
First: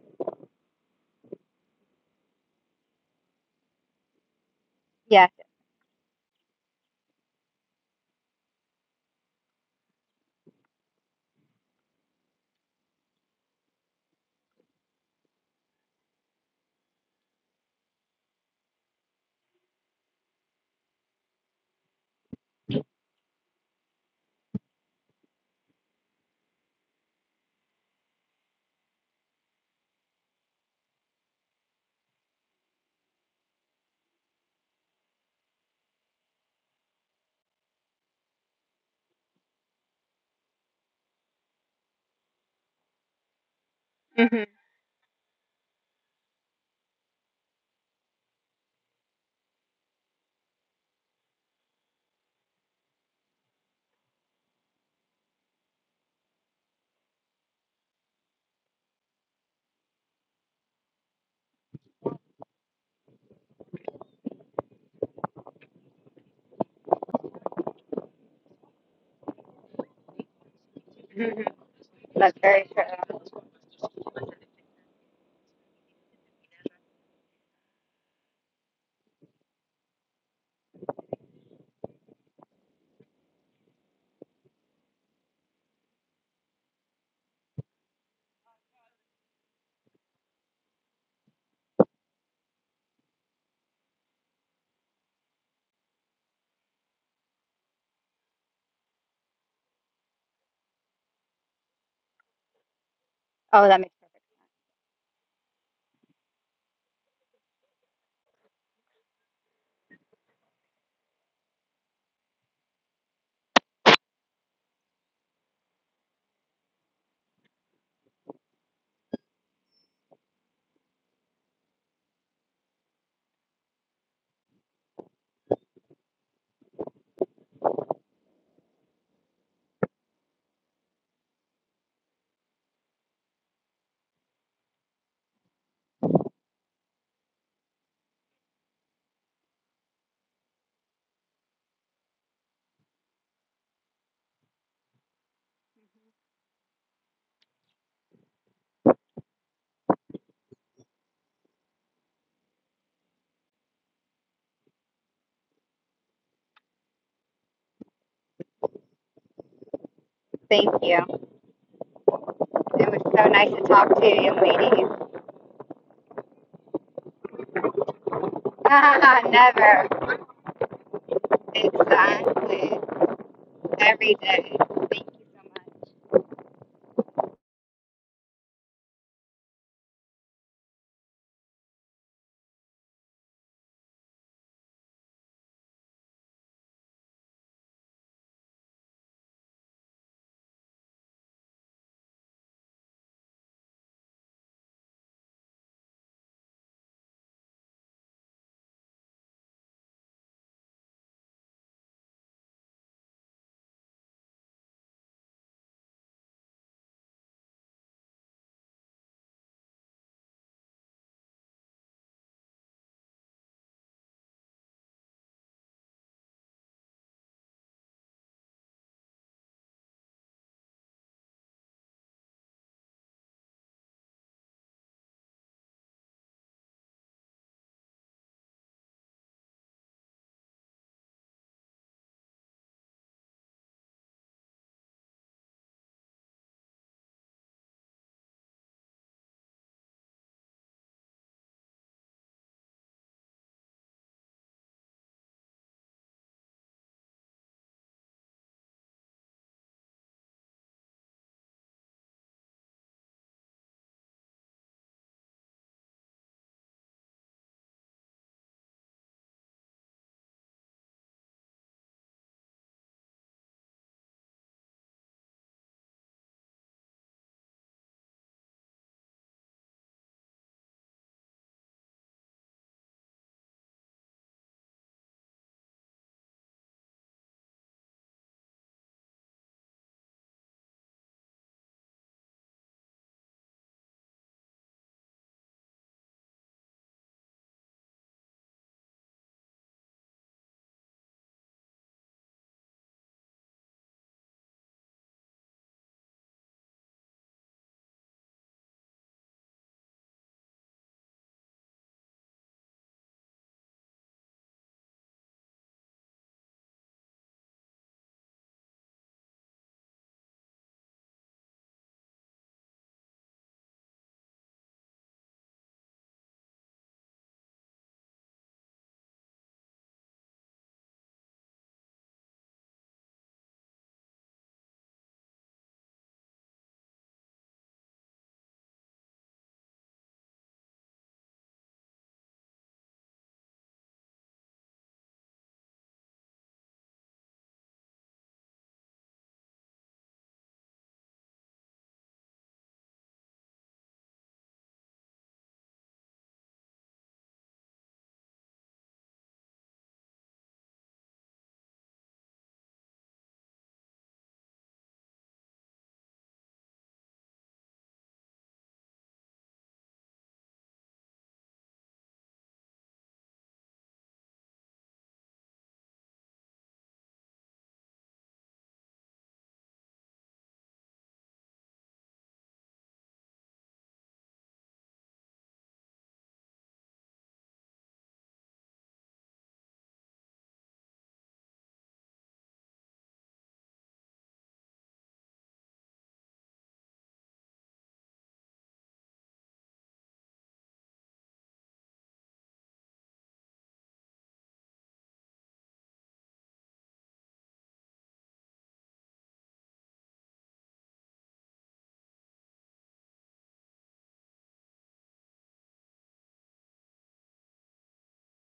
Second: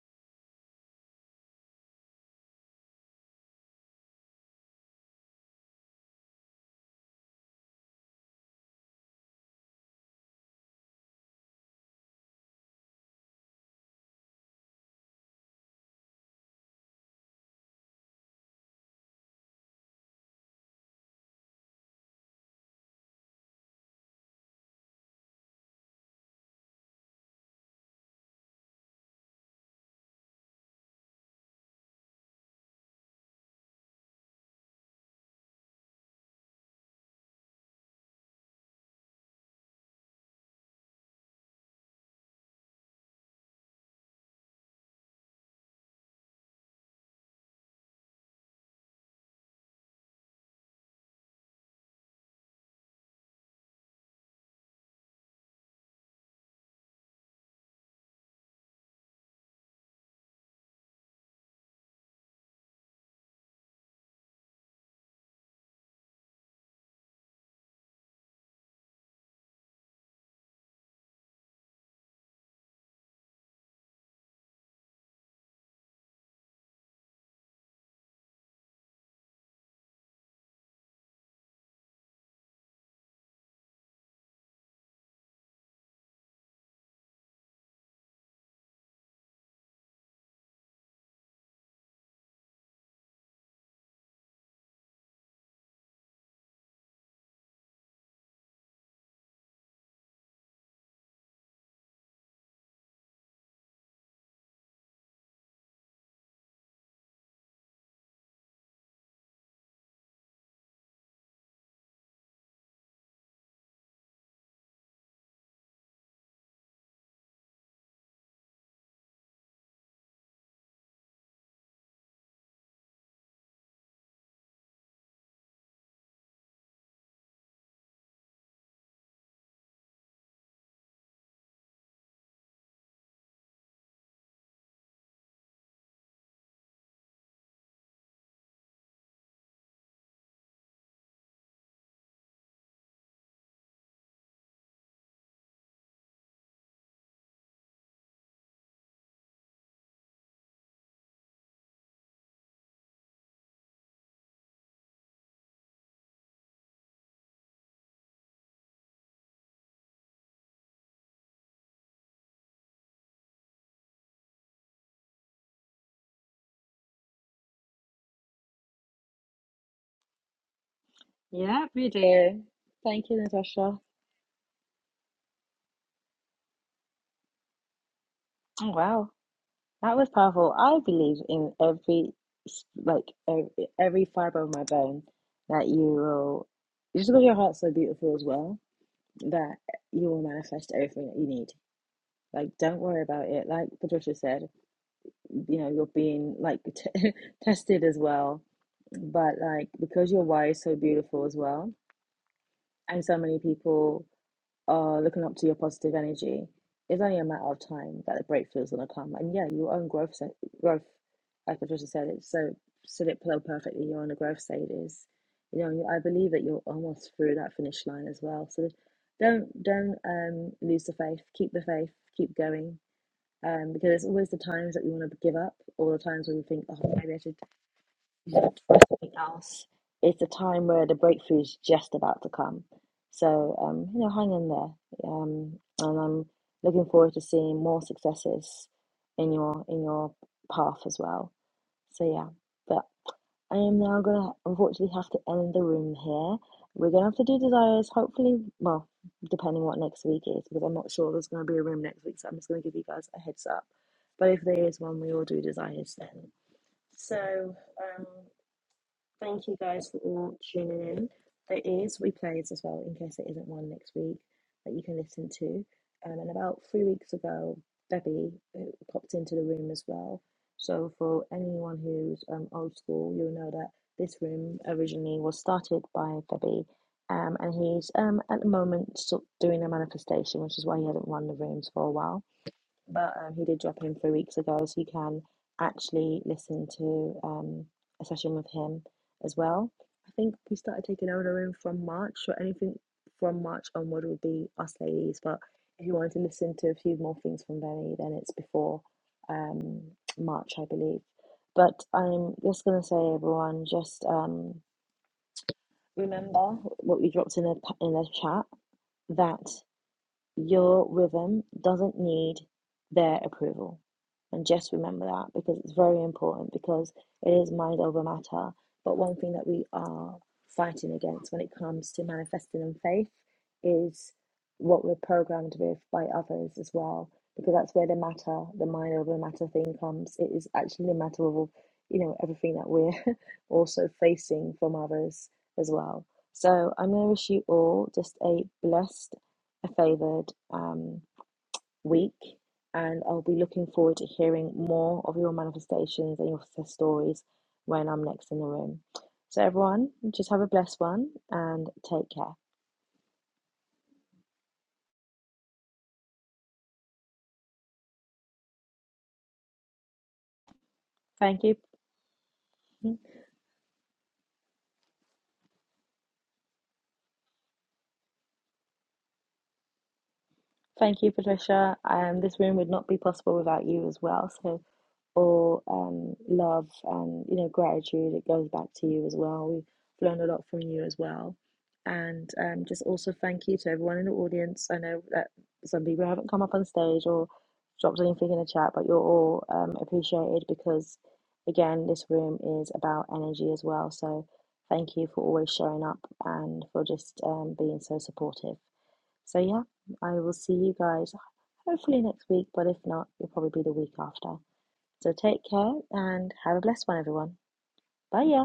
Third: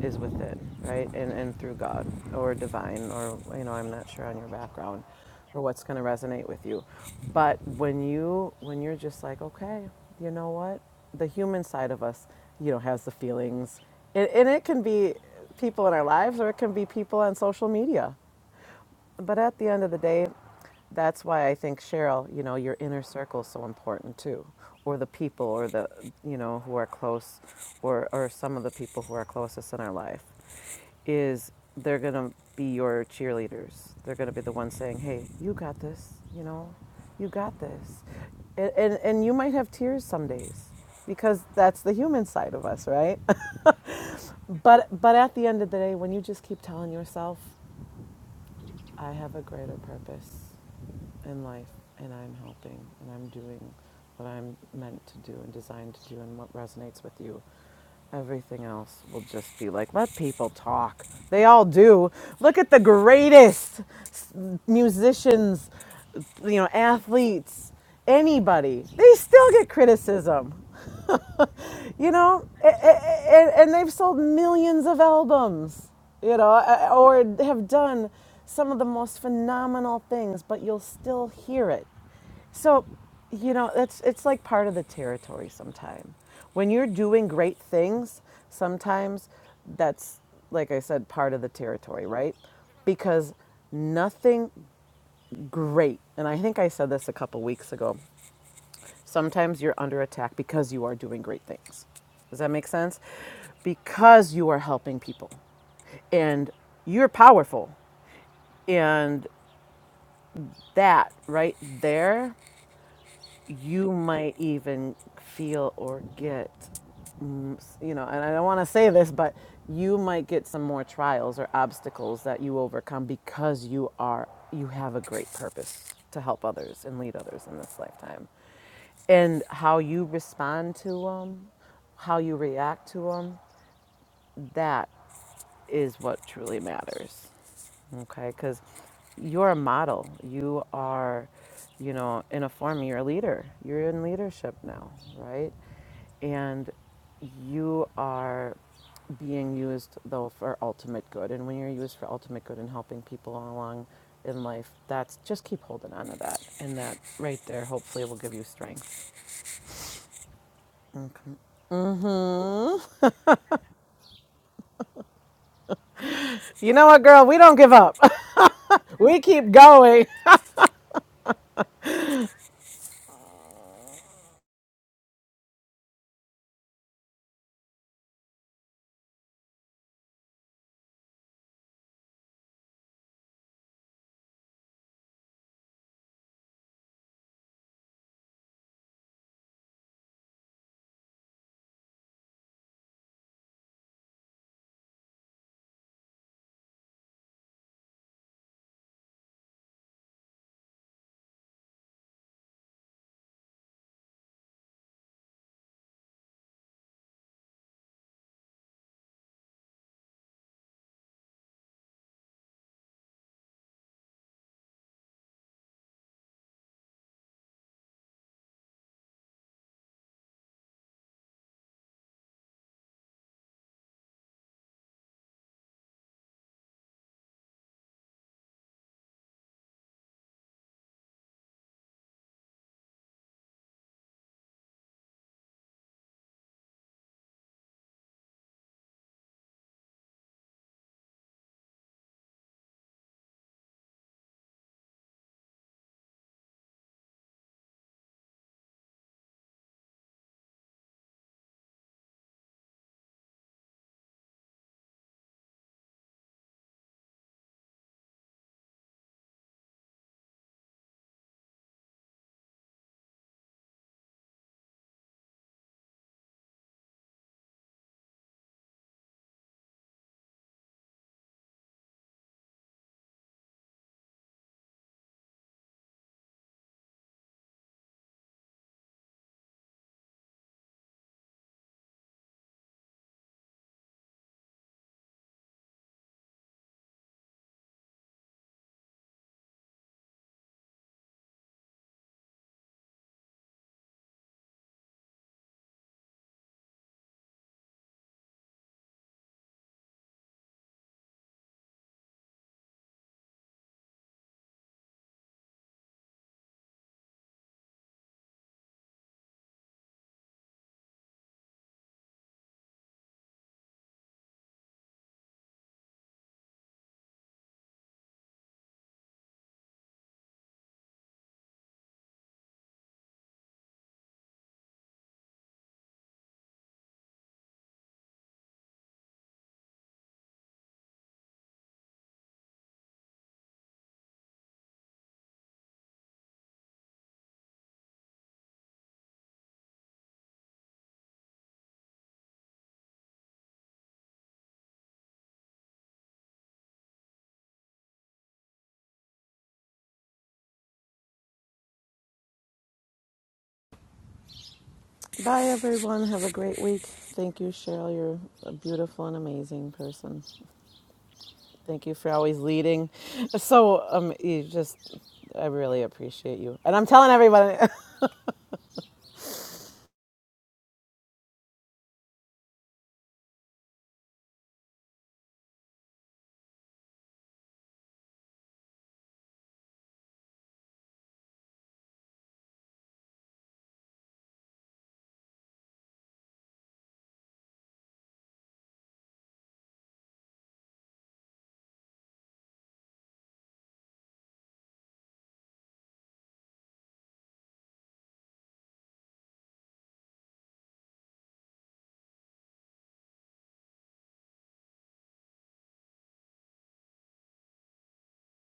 Speaker 2: is within, right? And and through God or divine or you know, I'm not sure on your background
Speaker 3: Yes,
Speaker 2: or what's going to resonate with you. But when you when you're just like, okay, you know what? The human side of us, you know, has the feelings. And, and it can be people in our lives or it can be people on social media but at the end of the day, that's why I think Cheryl, you know, your inner circle is so important too, or the people, or the you know who are close, or or some of the people who are closest in our life, is they're gonna be your cheerleaders. They're gonna be the ones saying, "Hey, you got this," you know, "You got this," and and, and you might have tears some days because that's the human side of us, right?
Speaker 3: hmm
Speaker 2: but but at the end of the day, when you just keep telling yourself, "I have a greater purpose." in life, and I'm helping, and I'm doing what I'm meant to do and designed to do, and what resonates with you. Everything else will just be like, let people talk. They all do. Look at the greatest musicians, you know, athletes, anybody. They still get criticism.
Speaker 3: hmm
Speaker 2: you
Speaker 3: that's
Speaker 2: know, a-
Speaker 3: very
Speaker 2: a-
Speaker 3: true.
Speaker 2: a- and, they've sold millions of albums, you know, or have done some of the most phenomenal things, but you'll still hear it. So, you know, it's it's like part of the territory sometimes. When you're doing great things, sometimes that's like I said, part of the territory, right? Because nothing great, and I think I said this a couple weeks ago. Sometimes you're under attack because you are doing great things. Does that make sense?
Speaker 3: Oh, that makes
Speaker 2: Because you are helping people and you're powerful. And that right there, you might even feel or get, mm, you know, and I don't want to say this, but you might get some more trials or obstacles that you overcome because you are, you have a great purpose to help others and lead others in this lifetime. And how you respond to them, how you react to them, that is what truly matters okay because you're a model you are you know in a form you're a leader you're in leadership now right and you are being used though for ultimate good and when you're used for ultimate good and helping people along in life that's just keep holding on to that and that right there hopefully will give you strength
Speaker 3: perfect. Thank you. It was so nice to talk to you, ladies.
Speaker 2: you know what girl we don't give up we keep
Speaker 3: Never.
Speaker 2: going
Speaker 1: Yeah, we do. So
Speaker 3: Exactly.
Speaker 1: thank you, Natasha.
Speaker 3: Every day. Thank you so much.
Speaker 1: Oh, wow, that was powerful. I believe in every s- like every, every fiber of my bone that you will just because your heart's so beautiful as well that you will manifest everything that you need. Like, don't worry about it. Like Patricia said, you know, you're being like t tested as well, but like because your why is so beautiful as well, and so many people. uh, looking up to your positive energy, it's only a matter of time that the breakthrough is going to come. And yeah, your own growth, se- growth, like Patricia said, it so said it so perfectly. You're on the growth stage. is, You know, you- I believe that you're almost through that finish line as well. So don't don't um lose the faith. Keep the faith. Keep going. Um, because it's always the times that we want to give up, or the times when we think, oh, maybe I should something else. It's a time where the breakthrough is just about to come. So, um, you know, hang in there. Um, and I'm looking forward to seeing more successes in your in your path as well. So yeah, but I am now gonna unfortunately have to end the room here. We're gonna have to do desires, hopefully, well, depending what next week is, because I'm not sure there's gonna be a room next week, so I'm just gonna give you guys a heads up. But if there is one, we will do desires then. So, um. Thank you guys for tuning in. There is replays as well in case there isn't one next week that you can listen to. Um, and about three weeks ago, Debbie uh, popped into the room as well. So for anyone who's um, old school, you'll know that this room originally was started by Debbie. Um, and he's um, at the moment sort of doing a manifestation, which is why he hasn't run the rooms for a while but um, he did drop in three weeks ago, so you can actually listen to um, a session with him as well. I think we started taking order in from March, so anything from March onward would be us ladies. But if you wanted to listen to a few more things from Benny, then it's before um, March, I believe. But I'm just gonna say, everyone, just um, remember what we dropped in the in the chat. that. Your rhythm doesn't need their approval. And just remember that because it's very important because it is mind over matter. But one thing that we are fighting against when it comes to manifesting in faith is what we're programmed with by others as well. Because that's where the matter, the mind over matter thing comes. It is actually a matter of, you know, everything that we're also facing from others as well. So I'm going to wish you all just a blessed a favored um, week, and I'll be looking forward to hearing more of your manifestations and your success stories when I'm next in the room. So, everyone, just have a blessed one and take care.
Speaker 2: bye everyone have a great week thank you cheryl you're a beautiful and amazing person
Speaker 1: Thank you.
Speaker 2: Thank you for always leading. So um, you just, I really appreciate you. And I'm telling everybody.
Speaker 1: Thank you, Patricia. Um, this room would not be possible without you as well. So, all um, love and you know gratitude, it goes back to you as well. We've learned a lot from you as well, and um, just also thank you to everyone in the audience. I know that some people haven't come up on stage or dropped anything in the chat, but you're all um, appreciated because, again, this room is about energy as well. So, thank you for always showing up and for just um, being so supportive. So yeah, I will see you guys hopefully next week, but if not, it'll probably be the week after. So take care and have a blessed one, everyone. Bye, y'all.